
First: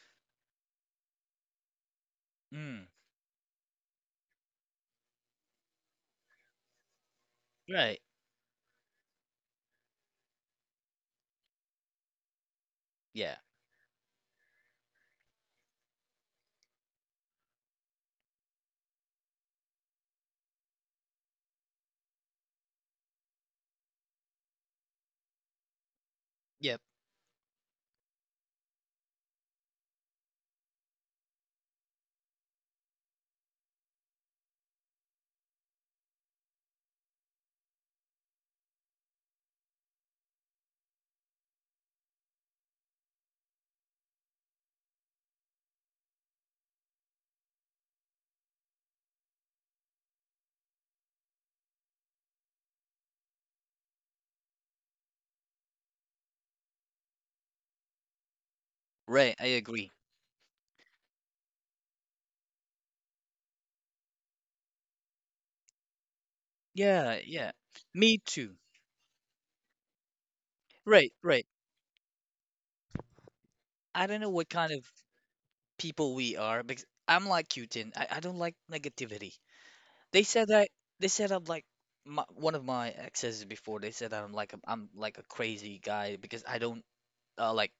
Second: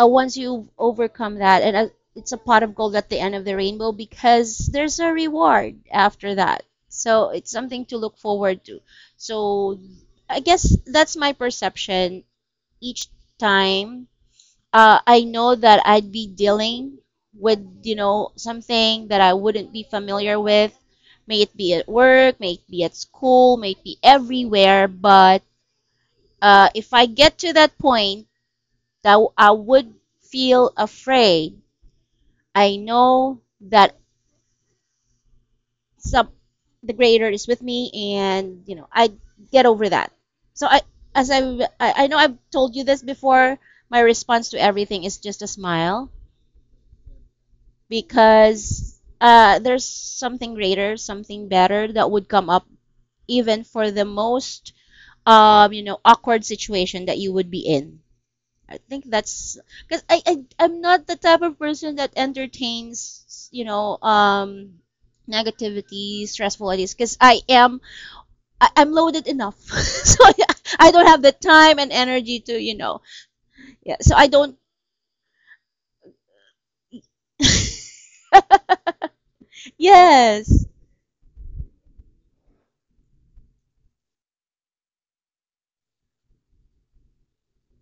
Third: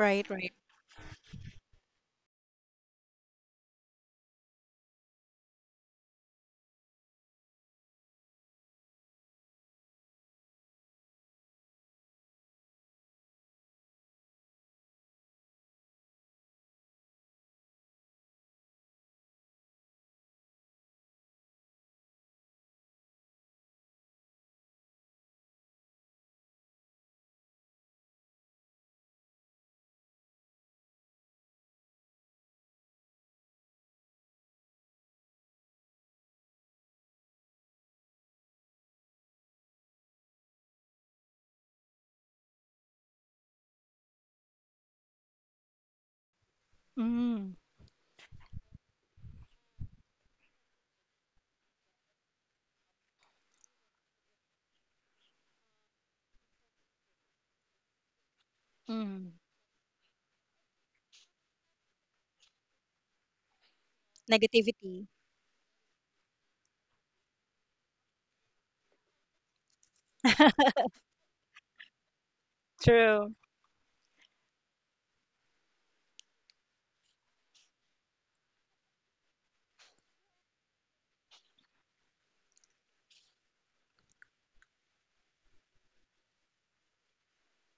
C: once
B: right.
C: you've overcome that, and it's a pot of
A: Mm.
C: gold at the end of the rainbow because there's a reward after that. So it's something to
A: Right.
C: look forward to. So I guess that's my perception each
A: Yeah.
C: time. I know that I'd be dealing with, something that I wouldn't be familiar with. May it be at work, may it be at school, may it be everywhere. But
A: Yep.
C: if I get to that point that I would feel afraid, I know that some the greater is with me, and I get over that. So, as I know, I've told you this before. My response to everything is just a smile
B: Mm,
C: because there's something greater, something better that would come up even for the most awkward situation that you would be in. I think
A: Right,
B: mm.
A: I
C: that's
A: agree.
C: because I'm not the type of person that entertains
B: Negativity.
C: negativity, stressful ideas because
A: Yeah, yeah. Me too.
C: I'm loaded enough, <laughs> so I,
B: <laughs>
C: I don't
A: Right,
C: have the
A: right.
C: time and energy to
B: True.
C: yeah.
A: I
C: So
A: don't
C: I
A: know what
C: don't
A: kind of people we are, because I'm like you, Tin. I don't like negativity. They said
C: Yes,
A: that they said I'm like my, one of my exes before. They said that I'm like a crazy guy, because I don't like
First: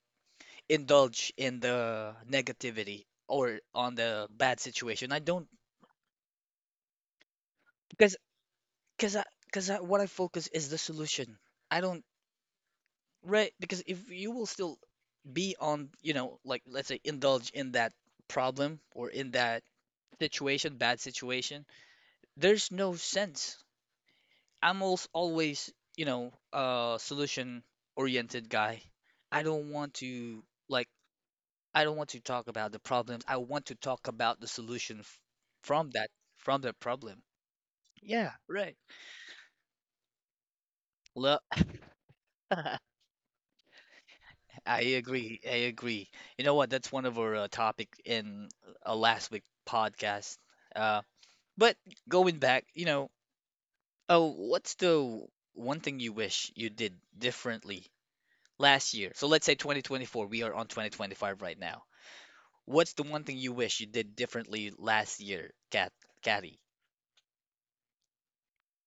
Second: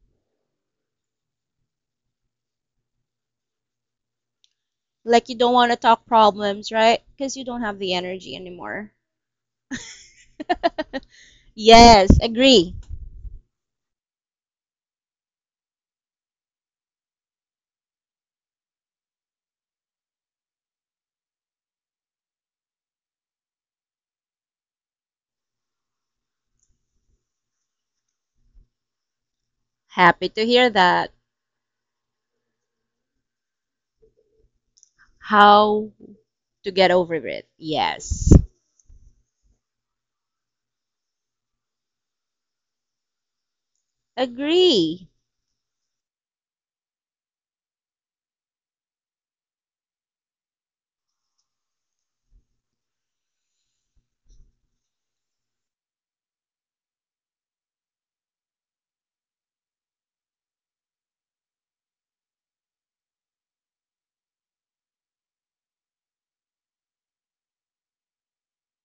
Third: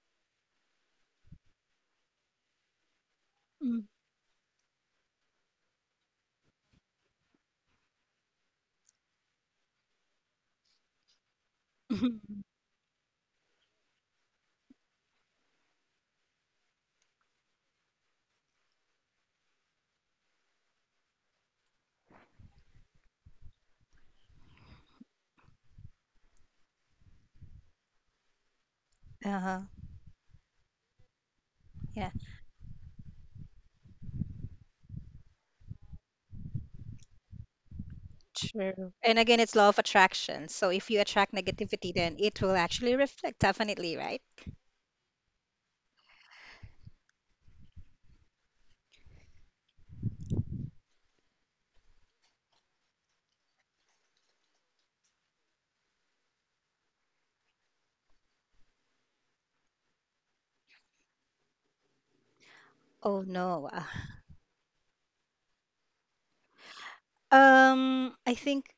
A: indulge in the negativity or
B: Mm.
A: on the bad situation. I
C: like you
A: don't.
C: don't want to talk problems, right, because you don't have the
A: because
C: energy anymore.
A: because I because I, what I focus is the solution. I don't.
C: Yes,
B: <laughs>
C: agree.
A: Right, because if you will still be on, you know, like let's say indulge in that problem or in that situation, bad situation, there's no sense. I'm als always, you know, a solution oriented guy. I
B: Uh-huh.
A: don't want
C: Happy
A: to
C: to hear
A: like
C: that.
A: I don't want
B: Yeah.
A: to talk about the problems. I want to talk about the solution f from
C: How
A: that from
C: to
A: that
C: get over
A: problem.
C: it? Yes,
A: Yeah, right.
B: True. And again, it's law of attraction. So if you attract
A: Love.
B: negativity, then it will
A: <laughs>
B: actually reflect, definitely, right?
A: I
C: agree.
A: agree. I agree. You know what? That's one of our topic in last week podcast. Uh, but going back, you know, oh, what's the one thing you wish you did differently last year? So let's say 2024. We are on 2025 right now. What's the one
B: Oh
A: thing you
B: no.
A: wish you did differently last year, Cat, Catty?
B: I think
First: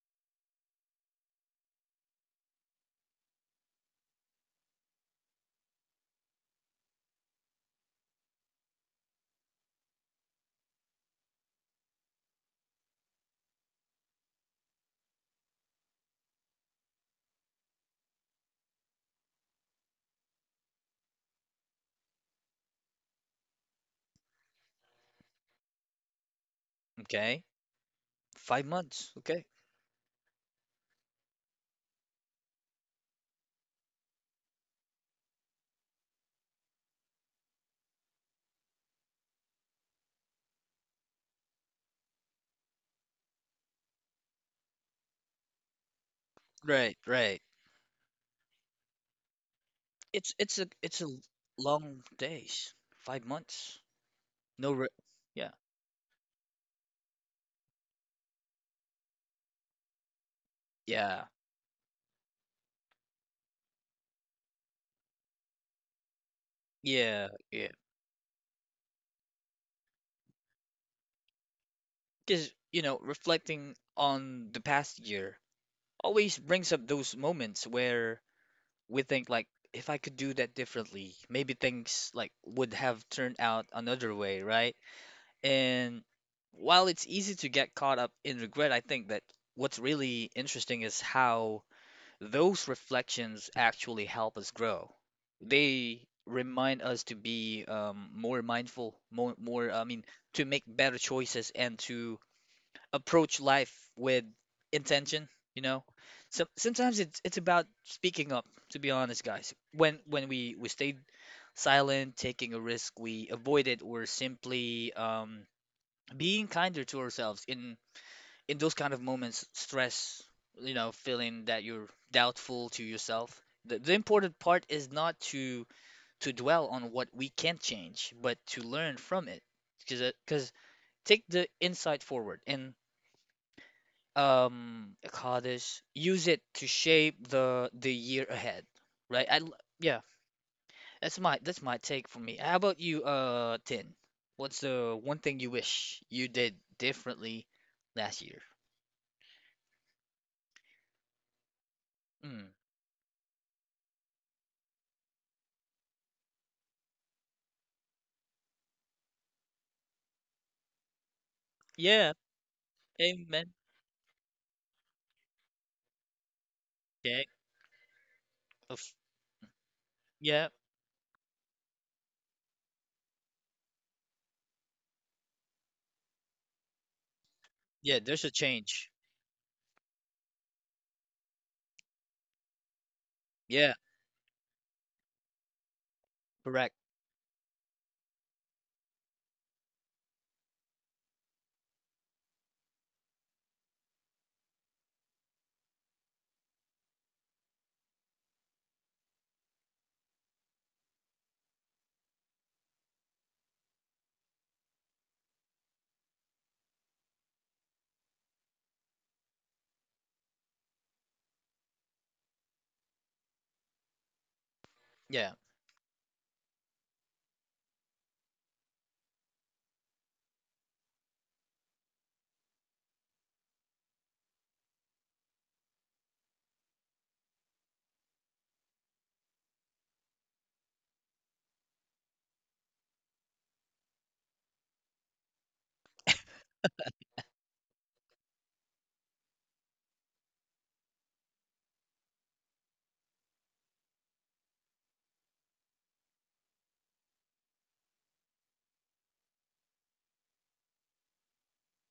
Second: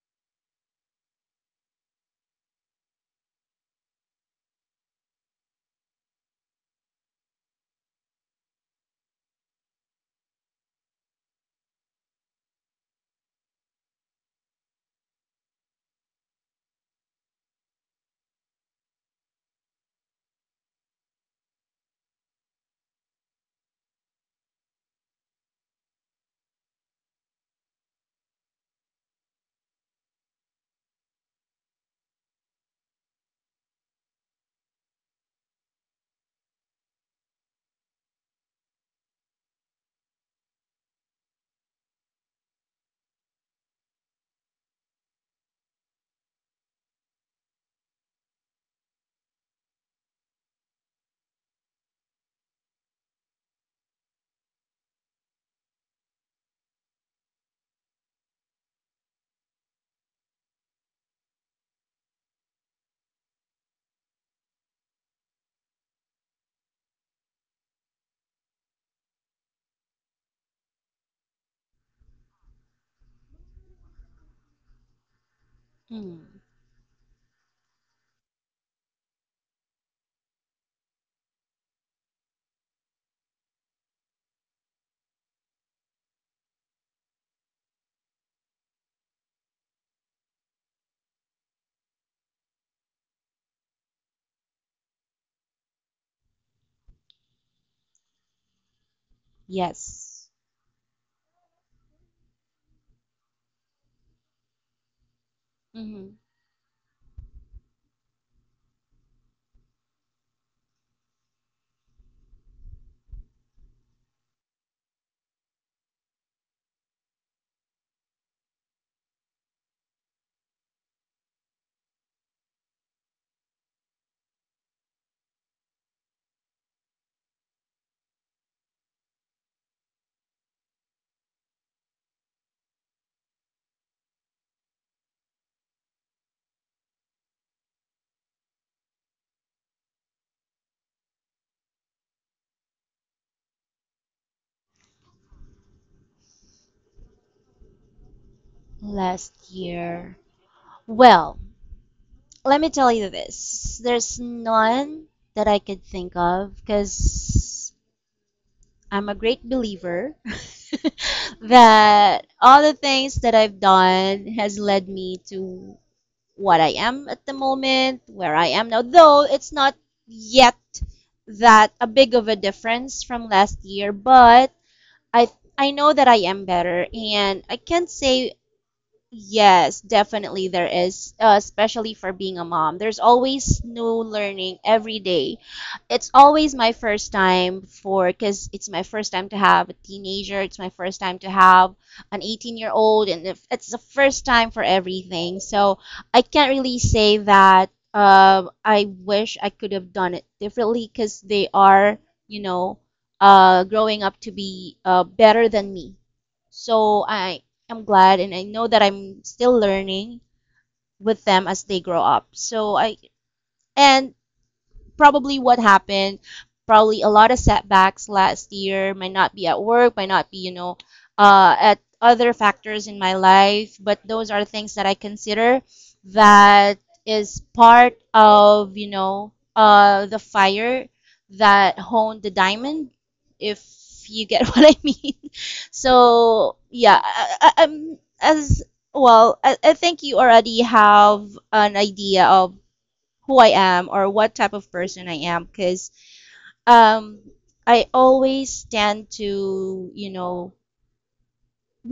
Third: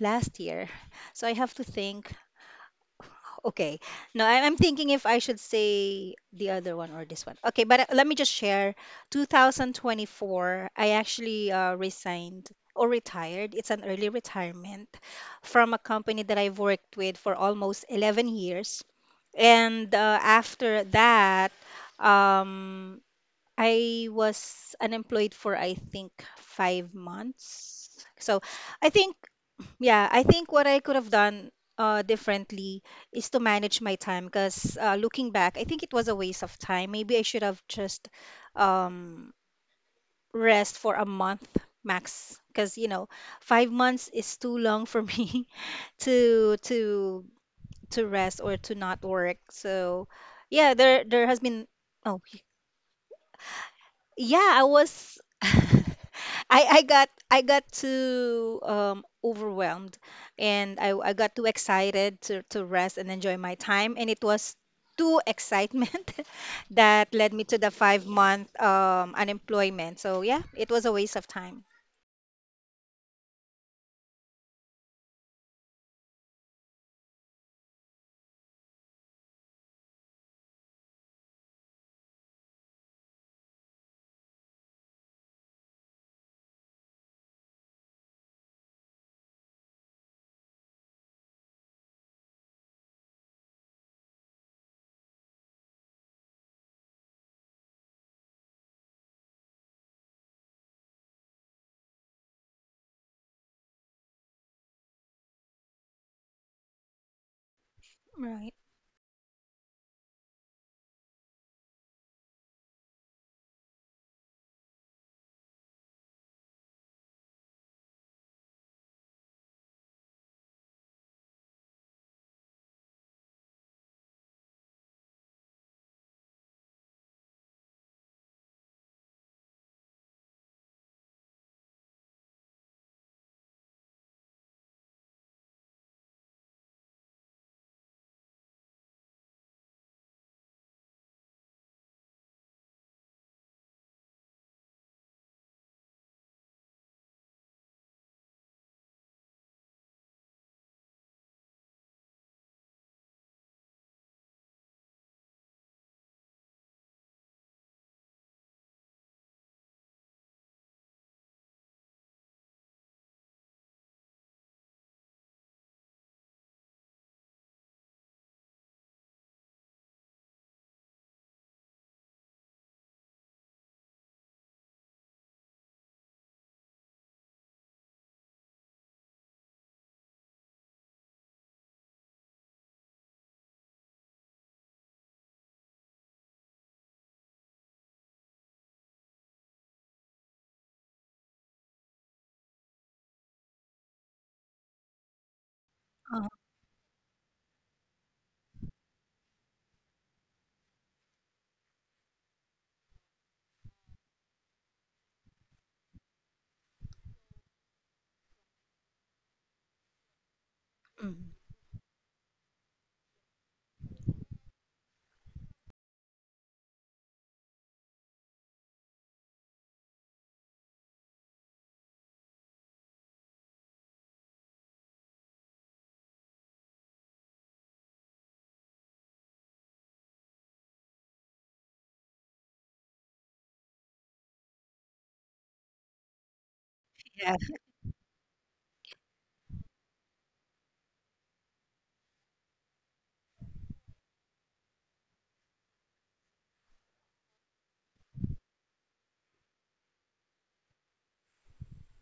B: last year. So I have to think. Okay. No, I'm thinking if I should say the other one or this one. Okay, but let me just share. 2024, I actually resigned or retired. It's an early retirement from a company that I've worked with for almost 11 years. And after that, um, I was unemployed for I think five
A: Okay,
B: months. So
A: five
B: I think,
A: months. Okay,
B: yeah, I think what I could have done differently is to manage my time because looking back, I think it was a waste of time. Maybe I should have just um, rest for a month max because you know 5 months is too long for <laughs> me to
A: right,
B: to
A: right.
B: to rest or to not work. So
A: It's it's
B: yeah,
A: a
B: there
A: it's a
B: there has been.
A: long
B: Oh,
A: days. 5 months.
B: yeah, I
A: No, re-
B: was
A: yeah,
B: <laughs> I I got too overwhelmed and I got
A: yeah.
B: too excited to rest and enjoy my time and it was too excitement <laughs> that led
A: Yeah,
B: me to the
A: yeah.
B: 5 month unemployment. So yeah, it was a waste of time.
A: Because, you know, reflecting on the past year
C: Hmm.
A: always brings up those moments where we think like if I could do that differently, maybe things like would have turned out another way, right? And while it's easy to get caught up in regret, I think that what's really interesting is how those reflections actually help us grow. They remind us to be more mindful, I mean,
C: Yes.
A: to make better choices and to approach life with intention, you know.
C: Mhm.
A: So sometimes it's about speaking
B: Right.
A: up, to be honest, guys. When we stayed silent, taking a risk, we avoided or simply being kinder to ourselves in those kind of moments, stress, you know, feeling that you're doubtful to yourself. The important part is not to to dwell on what we can't change, but to learn from it. Because take the insight forward and Kaddish, use it to shape the year ahead, right? Yeah, that's my take for me. How about you, Tin? What's the one thing you wish you did differently last year?
C: Last year. Well,
A: Mm.
C: let me tell you this. There's none that I could think of because I'm a great believer <laughs>
A: Yeah,
C: that all the things that
A: amen.
C: I've done has led me to what I am at
A: Okay.
C: the moment, where I am now.
A: Of,
C: Though it's not
A: yeah,
C: yet that a big of a difference from last year, but I I know that I am better and I can't
A: yeah, there's a
C: say.
A: change.
C: Yes, definitely there is, especially for being a mom. There's always
A: Yeah,
C: new learning every day. It's always my
A: correct.
C: first time for, because it's my first time to have a teenager. It's my first time to have an 18-year-old year old, and it's the first time for everything. So
B: Uh,
C: I can't really say that I wish I could have done it differently because they are, you know, growing up to be better than me. So I I'm glad and I know that I'm still learning with
B: mm,
C: them as they grow up. So I and
A: Yeah,
C: probably what happened. Probably a lot of setbacks last year. Might not be at work. Might not be, you know, at other factors in my life. But those are things that I consider that is part of, you know, the fire that honed the diamond. If you get <laughs> what I mean. So yeah,
B: yeah.
C: I, as well, I think you already have an idea of who I am or what type of person I am because um, I always tend to, you know,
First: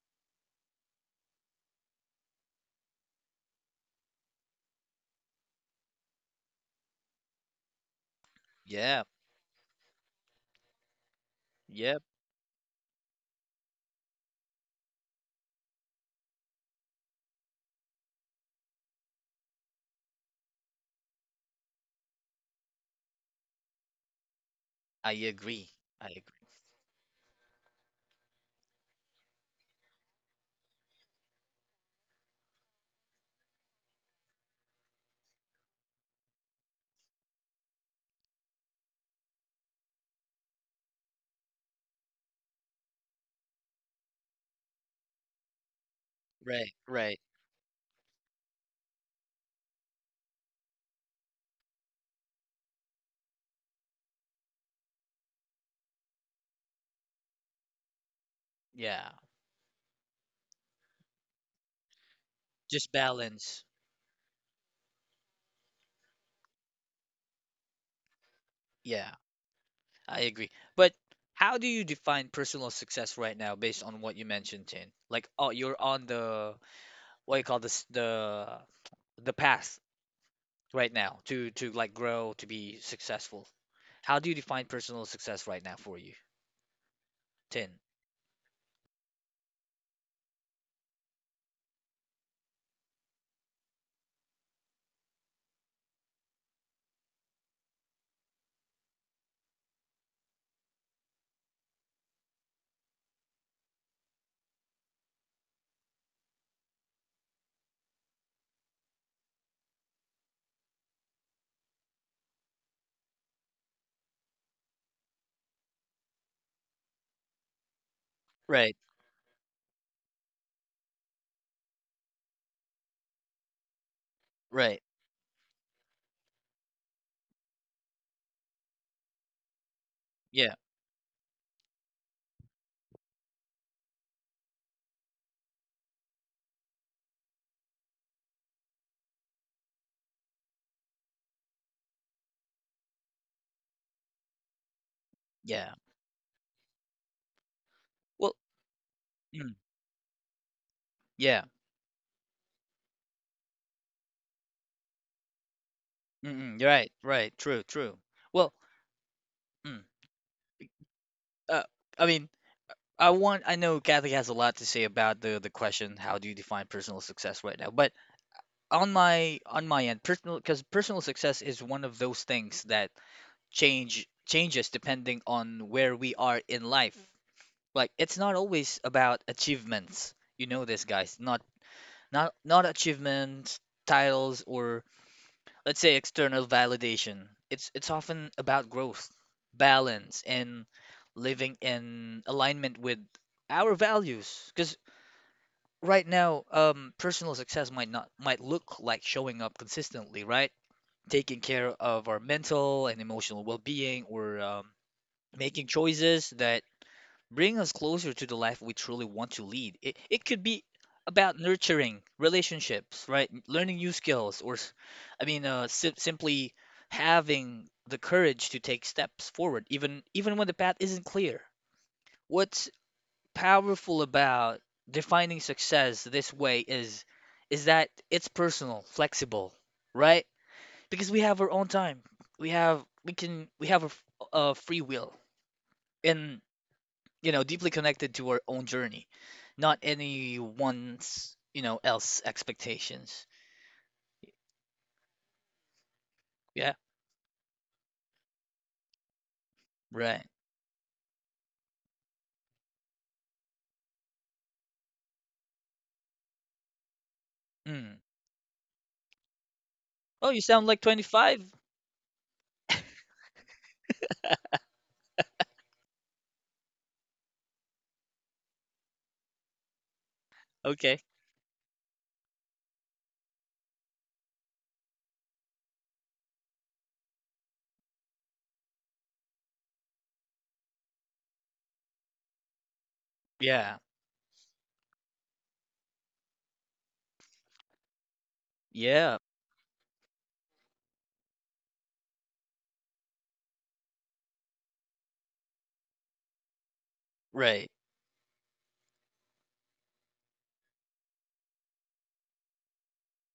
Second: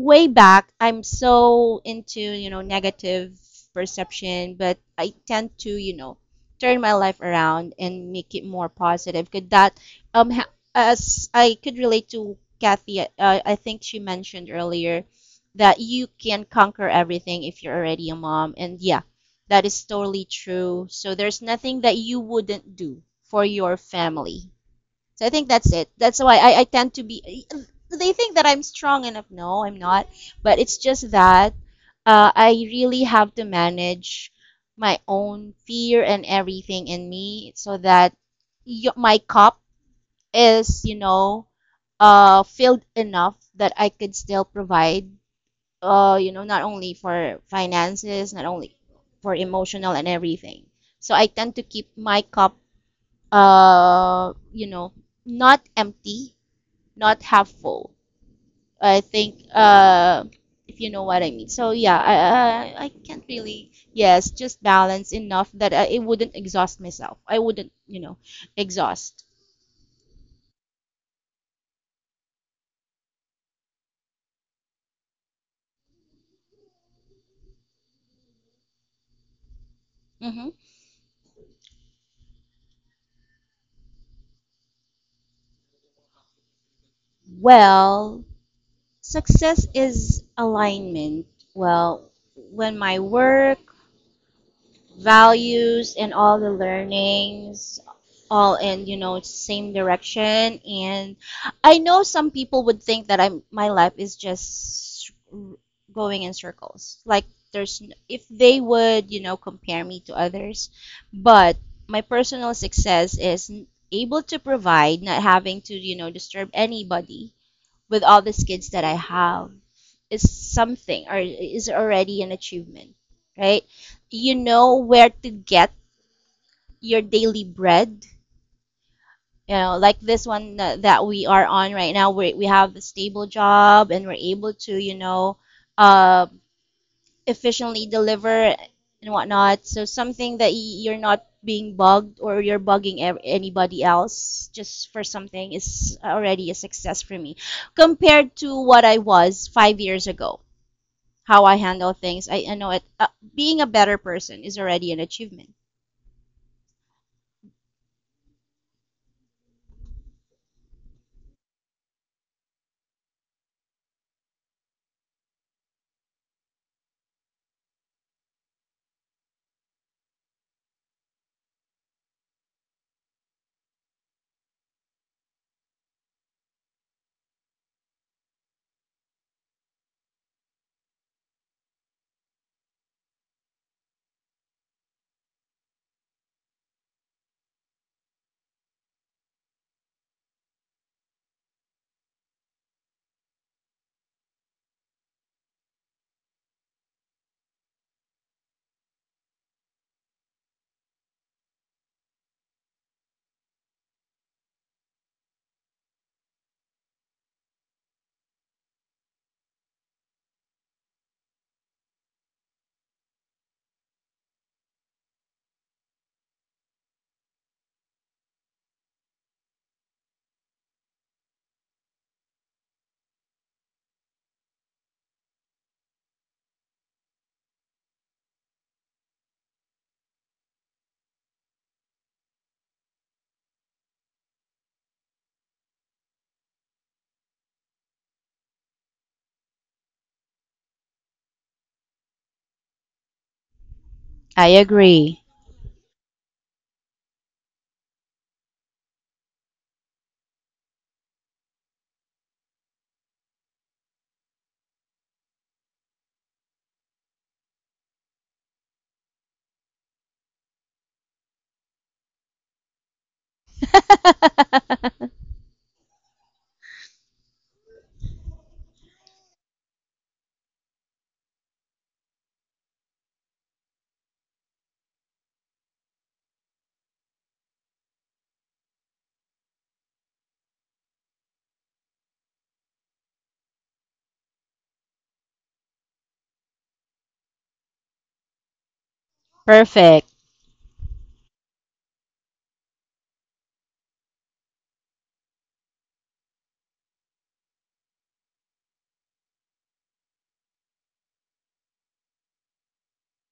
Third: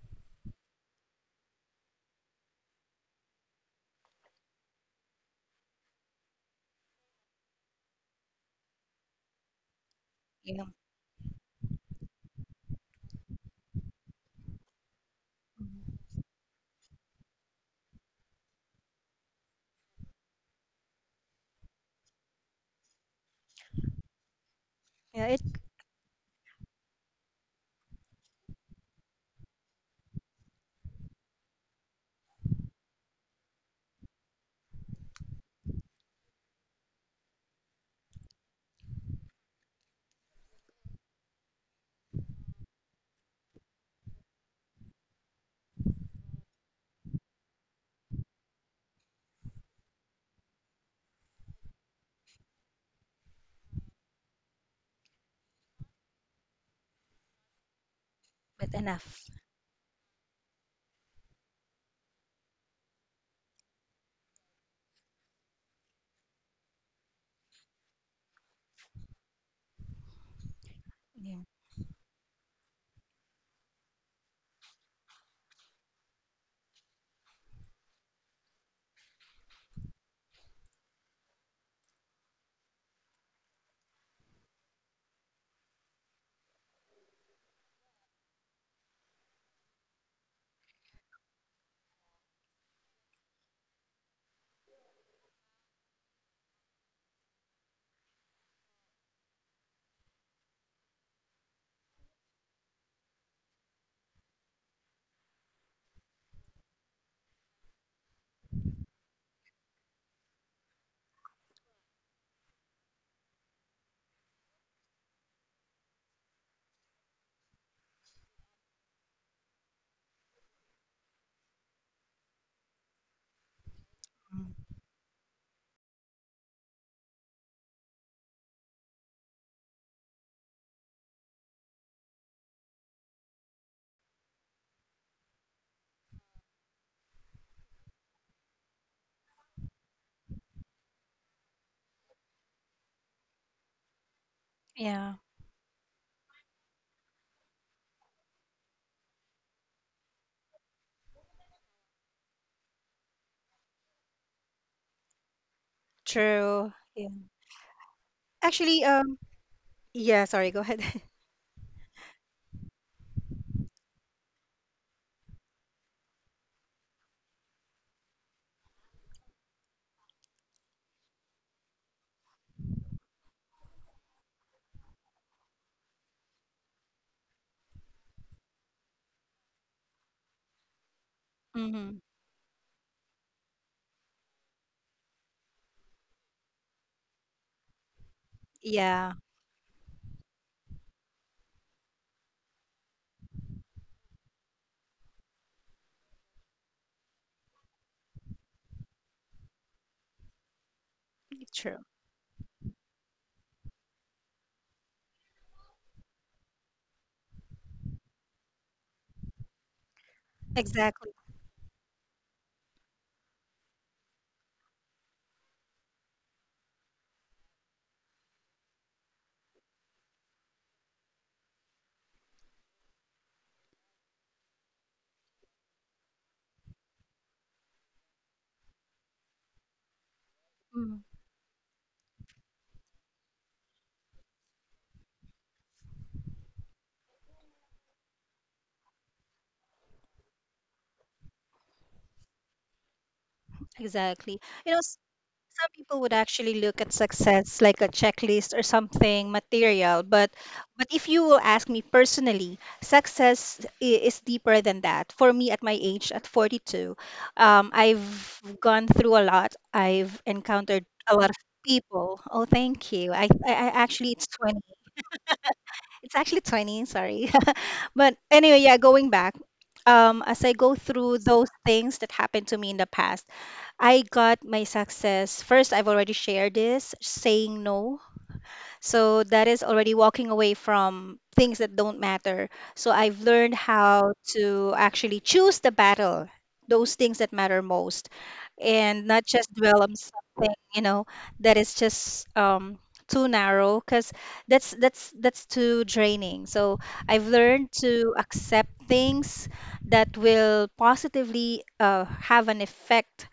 C: way back I'm so into, you know, negative perception, but I tend to, you know, turn my life around and make it more
A: yeah,
C: positive. Um ha-
B: Yeah.
C: as I could
A: yeah.
C: relate to Kathy, I think she mentioned earlier that
B: Mm.
C: you can conquer everything if you're already a mom, and yeah, that is totally true. So there's nothing that you wouldn't do for your family.
A: I
C: So
B: Yeah,
C: I
B: it's
C: think that's
A: agree.
C: it.
A: I
C: That's why
A: agree.
C: I tend to be. They think that I'm strong enough. No, I'm not. But it's just that I really have to manage my own fear and everything in me so that my cup is, you know, filled enough that I could still provide, you know, not
A: Right,
C: only
A: right.
C: for finances, not only for emotional and everything. So I tend to keep my cup, you know, not empty, not helpful.
B: but
C: I
A: Yeah,
B: enough.
C: think if you know what I mean. So yeah, I
A: just
C: can't
A: balance.
C: really, yes, just balance enough that I, it wouldn't exhaust myself. I wouldn't, you know,
A: Yeah,
C: exhaust.
A: I agree. But
B: Yeah.
A: how do you define personal success right now based on what you mentioned, Tin? Like, oh, you're on the what you call this the path
C: Hmm.
A: right now to like grow to be successful. How do you define personal success right now for you, Tin?
C: Well, success is alignment. Well, when my work, values and all the learnings all in, you know, same direction. And I know some people would think that I'm my life is just going in circles, like there's, if they would, you know, compare me to others. But my personal success is able to provide, not having to, you know, disturb anybody with all the skills
A: Right,
C: that I have is something, or is already an achievement, right? You
B: Mm.
C: know
A: right.
C: where to get your daily bread. You know, like this
A: Yeah,
C: one that, we are on right now, we have a stable job and we're able to, you know, uh, efficiently deliver and whatnot. So something that you're not being bugged or you're bugging anybody else just for
B: Yeah.
C: something
A: yeah.
C: is already a success for me
A: Well,
C: compared to what I was
A: mm,
C: 5 years ago.
A: yeah.
C: How I handle things, I know it. Being a better person is already an achievement.
A: Mm-mm, you're
B: True.
A: right,
B: Yeah.
A: right. True, true. Well,
B: Actually,
A: mm,
B: yeah, sorry, go ahead. <laughs>
A: uh, I mean, I want I know Kathy has a lot to say about the question, how do you define personal success right now? But on my end personal, because personal success is one of those things that changes depending on where we are in life. Like it's not always about achievements, you know, this guys, not
B: Hmm.
A: not achievements, titles, or let's say external validation. It's often about growth,
B: Yeah,
A: balance, and living in alignment with our values. Because right now, personal success might not might look like showing up consistently, right, taking care
B: true.
A: of our mental and emotional well being, or making choices that bring us closer to the life we truly want to lead. It could be
B: Exactly.
A: about nurturing relationships, right? Learning new skills, or I mean, simply having the courage to take steps forward, even even when the path isn't clear. What's powerful about defining success this way is that it's personal, flexible, right?
B: Mm,
A: Because we have our own time. We have a, a free will and you know deeply connected to our own journey, not anyone's you know else expectations.
B: exactly.
C: I
B: You know,
C: agree.
B: some people would actually
A: Yeah,
B: look at success like a checklist or something material,
A: right.
B: but if you will ask me personally, is deeper than that. For me, at my age, at 42,
A: Mm.
B: I've gone through a lot. I've
A: Oh, you sound like
B: encountered a lot of
A: 25.
B: people. Oh, thank you. I actually it's
C: <laughs>
B: 20. It's actually 20, sorry. <laughs> But anyway, yeah, going back, as I go
A: Okay.
B: through those things that happened to me in the past, I got my success. First, I've already shared this, saying no. So that is already walking away from things that don't matter. So I've learned
A: Yeah.
B: how to actually choose the battle, those things that matter most and
A: Yeah.
B: not just dwell on
C: Perfect.
B: something, you know, that is just too narrow because that's too draining. So I've
A: Right.
B: learned to accept things that will positively have an effect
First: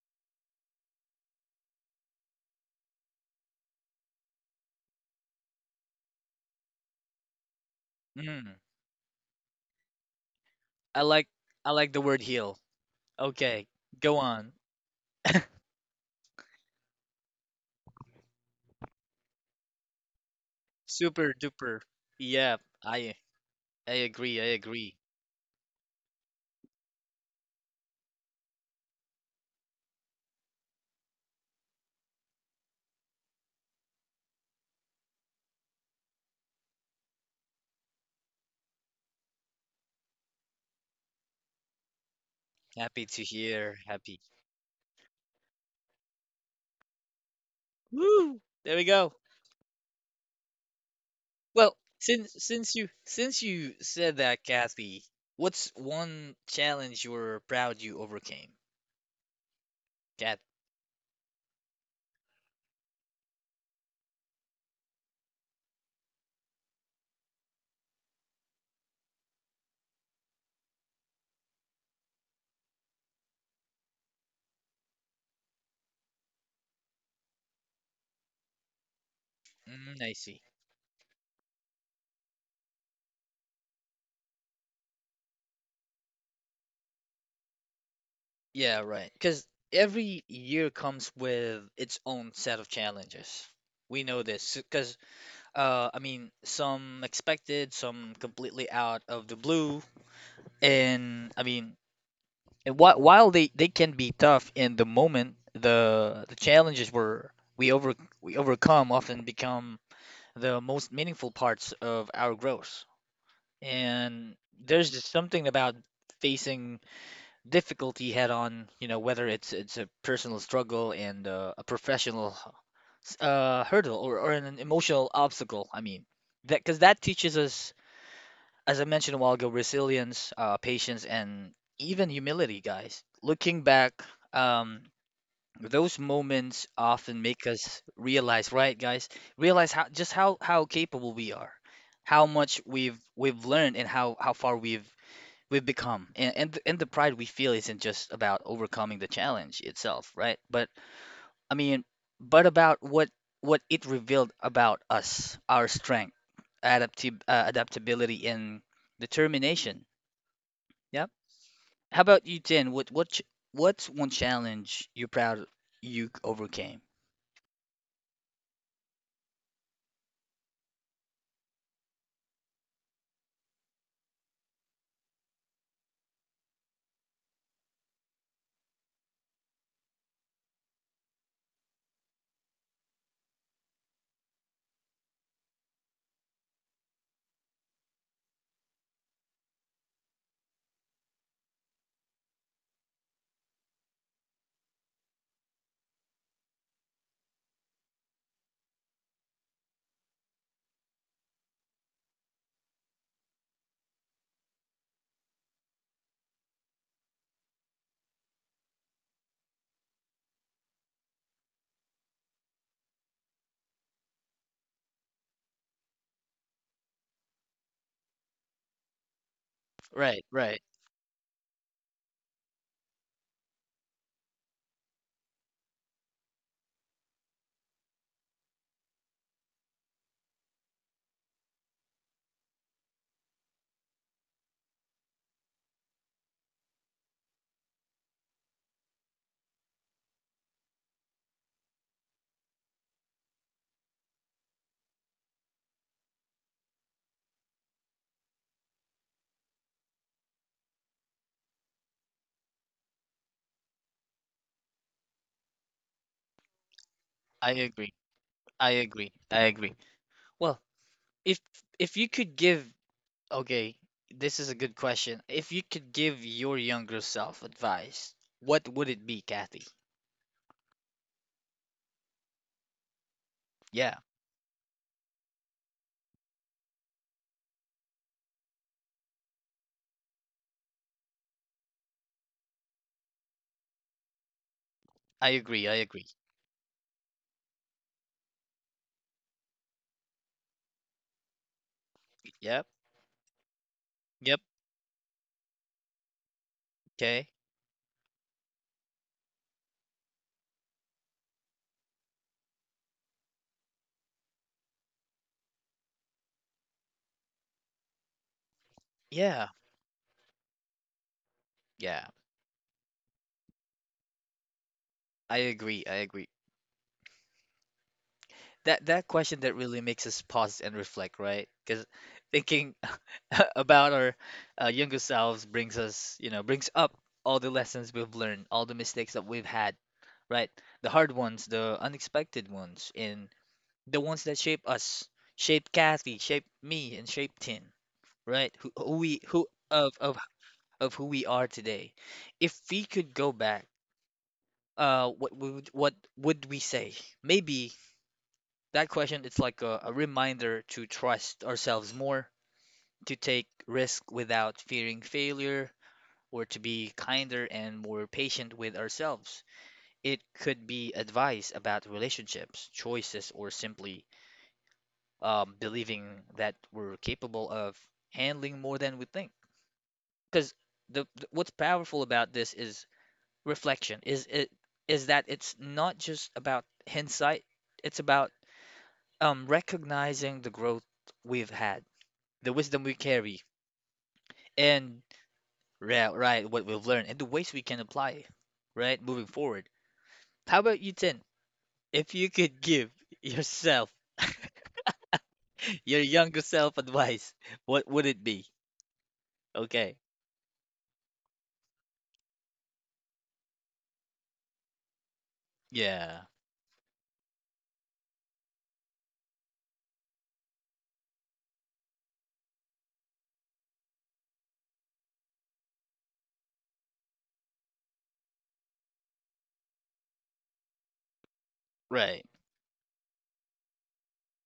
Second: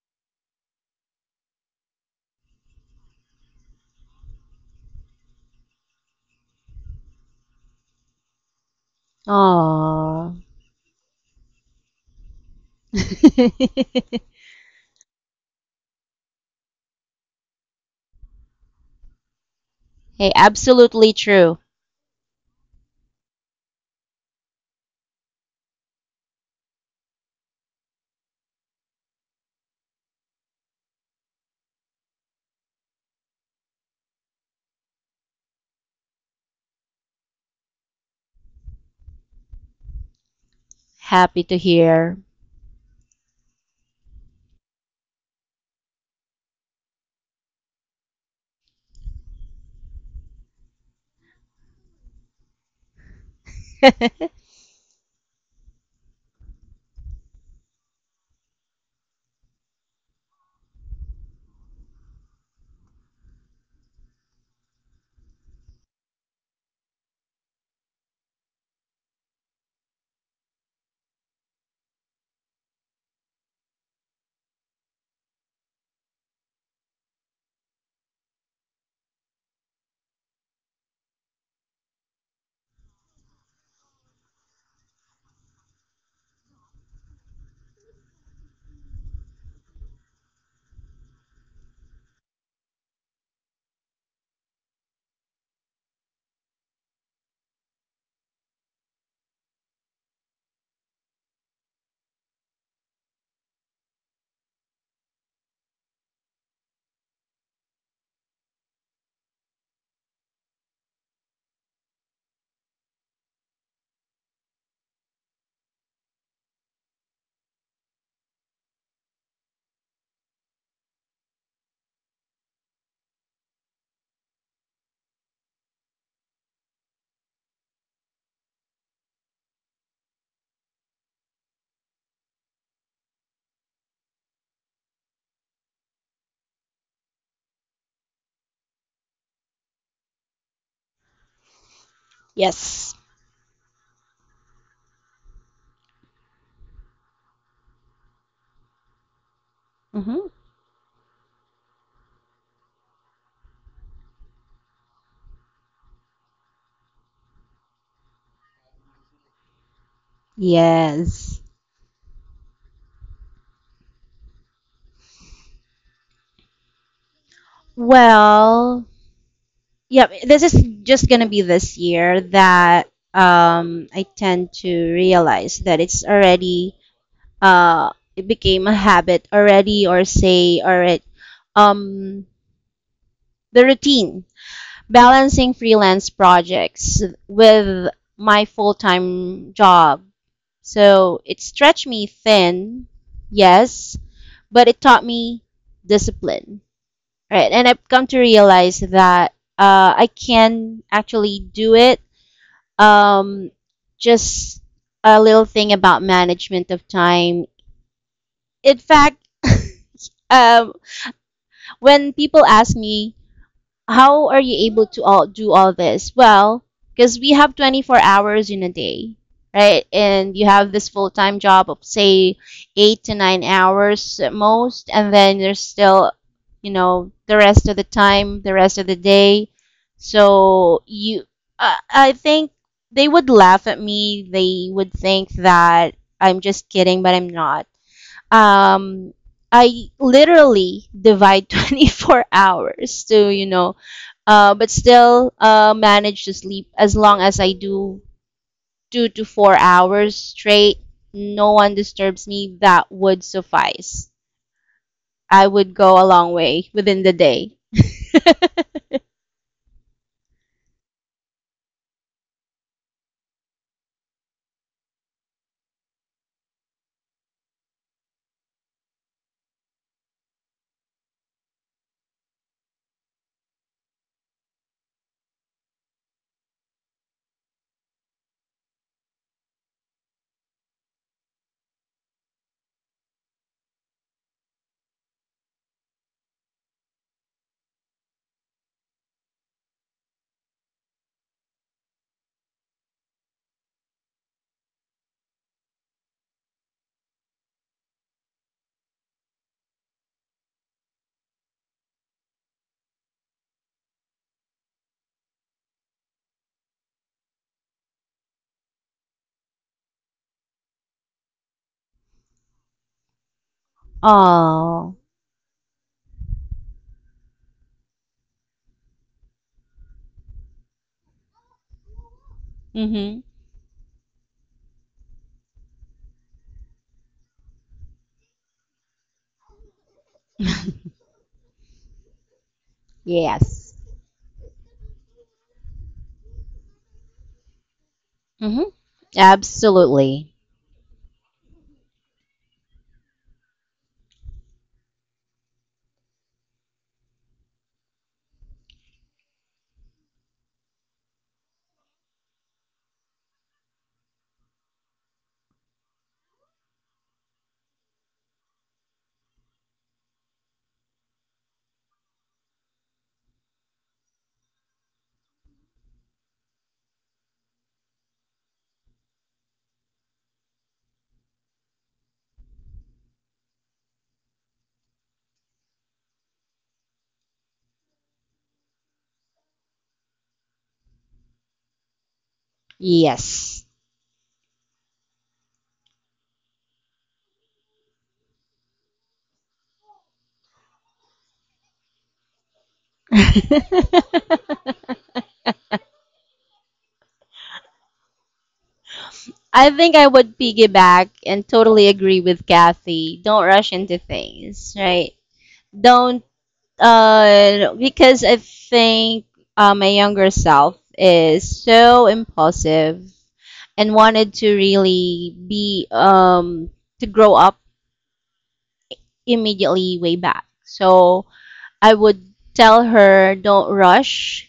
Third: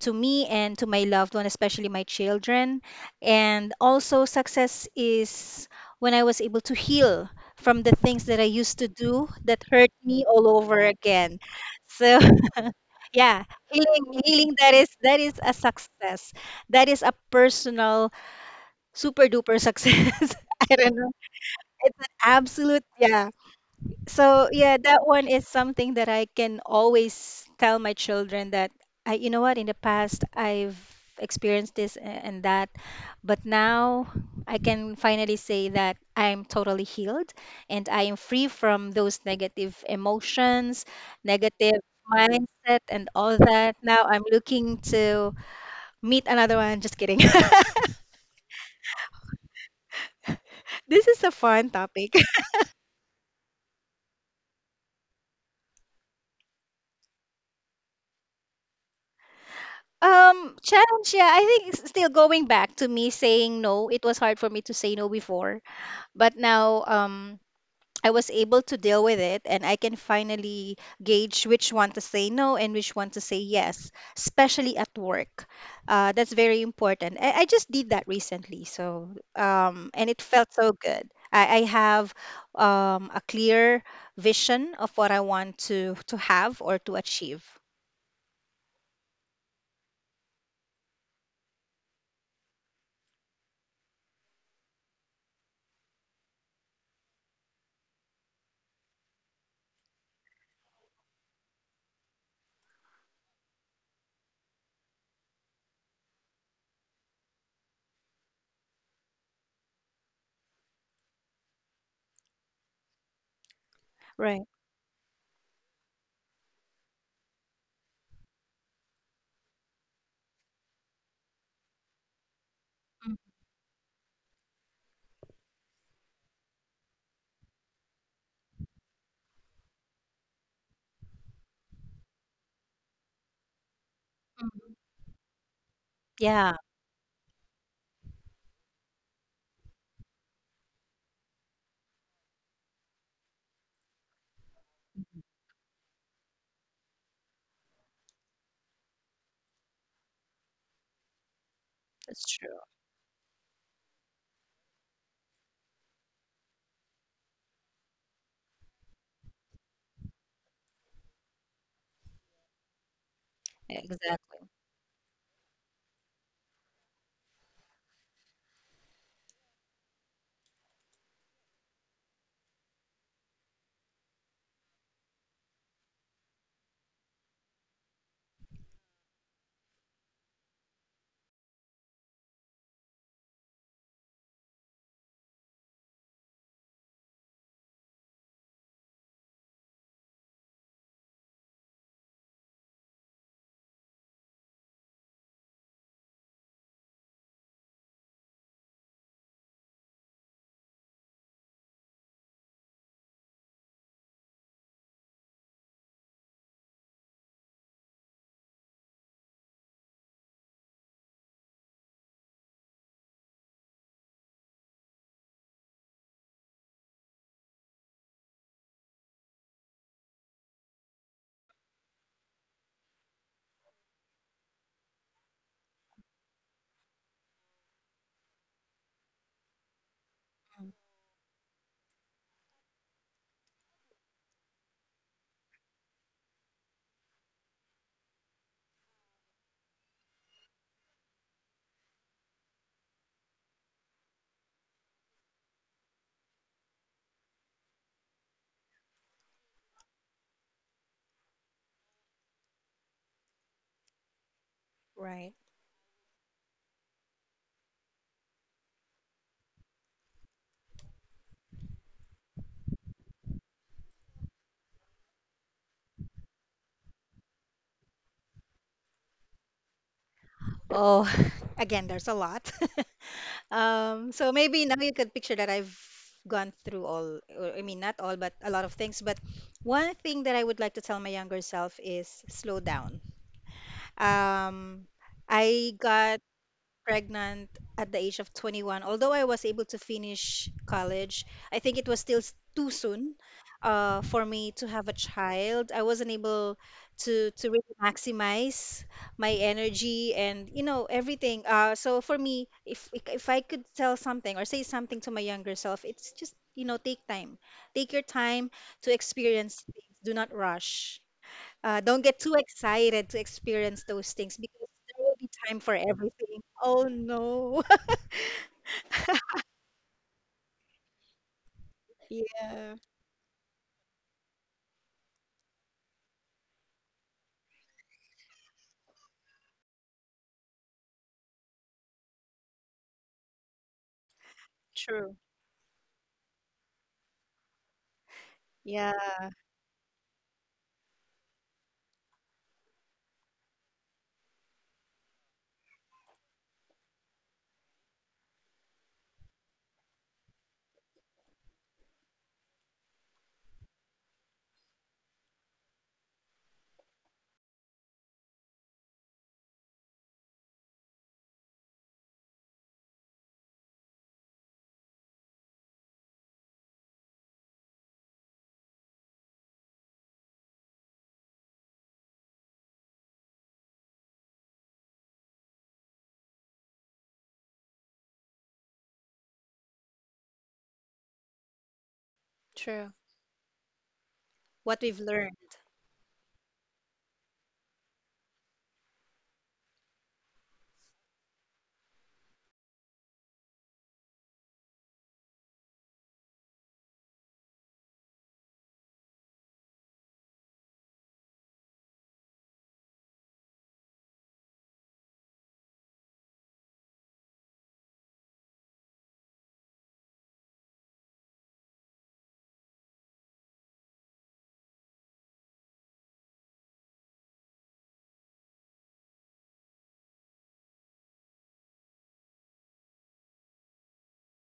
B: to me and to my loved one, especially my children. And also, success is when I was able to heal from the things that I
A: Mm.
B: used to do that hurt me
C: Aww.
B: all over
A: I like
B: again.
A: I like the
B: So
A: word heal.
B: yeah,
A: Okay.
C: <laughs>
A: Go on.
B: healing that is a success. That is a personal super duper
C: Hey,
B: success. <laughs> I don't know.
C: absolutely
A: Super
C: true.
A: duper.
B: It's an
A: Yeah.
B: absolute
A: I
B: yeah.
A: I agree. I
B: So yeah,
A: agree.
B: that one is something that I can always tell my children that you know what, in the past I've experienced and that, but now I can finally say that I'm totally healed and I am free from those negative emotions,
C: Happy to
B: negative
C: hear.
B: mindset
A: Happy
B: and
A: to
B: all
A: hear.
B: that. Now
A: Happy.
B: I'm looking to meet another one. Just kidding. <laughs>
A: Woo! There we go.
B: This is a fun
A: Well,
B: topic.
A: since you said
C: <laughs>
A: that, Kathy, what's one challenge you're proud you overcame? Cat,
B: Challenge, yeah. I think still going back to me saying no, it was hard for me to say no before, but now I was able to deal with it and I can finally gauge which one to say no and which one to say yes, especially at work. That's very important. I just did that recently, so
A: mm,
B: and
A: I
B: it
A: see.
B: felt so good. I have a clear vision of what I want to have or to achieve.
A: Yeah, right. Because every year comes with its own set of challenges. We know this because I mean, some expected, some completely out of the blue, and I mean, and while they can be tough in the moment, the challenges were we over we overcome often become the most meaningful parts of our growth. And
B: Right.
A: there's just something about facing difficulty head on, you know, whether it's a personal struggle and a professional
B: Mm,
A: hurdle, or an emotional obstacle, I mean, that because that teaches us, as I mentioned a while ago, resilience, patience, and even humility, guys. Looking back, um,
B: mm.
A: those
B: Yeah.
A: moments often make us realize, right, guys? Realize how just how capable we are, how much
C: Yes.
A: we've learned, and how far we've become. And the pride we feel isn't just about overcoming the challenge itself,
C: Hmm.
A: right? But I mean,
B: That's
A: but
B: true.
A: about what it revealed about us, our strength, adaptability, and determination. Yep.
C: Yes.
A: How about you, Tin?
B: Yeah,
A: What's one
B: exactly.
A: challenge you're proud you overcame?
C: Well, yep. This is just gonna be this year that I tend to realize that it's already it became a habit already, or say already, um the routine balancing freelance projects with my full-time job. So it stretched me thin, yes, but it taught me discipline. Right. And I've come to realize that I can actually do it. Um, just a little thing about management of time. In fact, <laughs> um, when people ask me, how are you able to all do all this? Well, because we have 24 hours in a day, right?
A: Right,
C: And you
A: right.
C: have this full time job of, say, 8 to 9 hours at most, and then there's still, you know, the rest of the time, the rest of the day. So
B: Mm.
C: you, I think they would laugh at me. They would think that I'm just kidding, but I'm not. um I literally divide <laughs> 24 hours to, you know, but still manage to sleep as long as I do 2 to 4 hours straight. No one disturbs me. That would suffice.
B: Right.
C: I would go a long way within the day.
A: I agree. I agree. I agree. Well, if if you could give, okay, this is a good question. If you could give your younger self advice, what would it be, Kathy?
B: Oh, <laughs> again, there's a lot. <laughs>
A: Yeah,
B: So maybe now you could picture that I've gone through all, or, I mean, not all, but a lot of things. But one thing that I would like to tell my younger self is slow down. Um,
A: I agree.
B: I
A: I agree.
B: got pregnant at the age of 21. Although I was able to finish college, I think it was still
A: Yep.
B: too soon for
A: Yep.
B: me to have a child. I wasn't able to
A: Okay.
B: to really maximize my energy and you know everything. So for me, if I could tell something or say something to my younger self, it's just you know take time, take your time to
A: Yeah.
B: experience things. Do not rush. Don't
A: Yeah.
B: get too excited to experience those things because
C: Oh,
B: there will be
A: I
B: time for
A: agree. I agree.
B: everything. Oh no. <laughs>
A: That question that really makes us pause and reflect, right? Because
B: Yeah,
A: thinking
C: mm-hmm.
A: <laughs> about our younger selves brings us, you know, brings up all the lessons we've learned, all the mistakes that we've had, right? The
C: <laughs>
A: hard ones, the unexpected ones, and
C: Yes.
A: the ones that shape us,
B: true.
A: shape Kathy, shape me, and shape Tin, right?
C: Mm-hmm.
A: Who we,
B: Yeah,
A: who
C: Absolutely.
A: of who we are today. If we could go back, what would we say? Maybe that question it's like a reminder to trust ourselves more, to take risk without fearing failure, or to be kinder and more patient with ourselves. It could be advice about relationships, choices, or simply believing that we're capable of handling more than we think. Because the what's powerful about this is reflection. Is that it's not just about hindsight. It's about recognizing the growth we've had, the wisdom
B: true.
A: we carry,
C: Yes.
B: What we've
A: and
B: learned.
A: right, right, what we've learned, and the ways we can apply, right, moving forward. How about you, Tin? If you could give yourself, <laughs>
C: <laughs>
A: your younger self advice, what would it be?
C: I think
A: Okay.
C: I would piggyback and totally agree with Kathy. Don't rush into things, right?
A: Yeah.
C: Don't, Because I think my younger self is so impulsive and wanted to really be, to grow up immediately way back. So I would
A: Right.
C: tell her, don't rush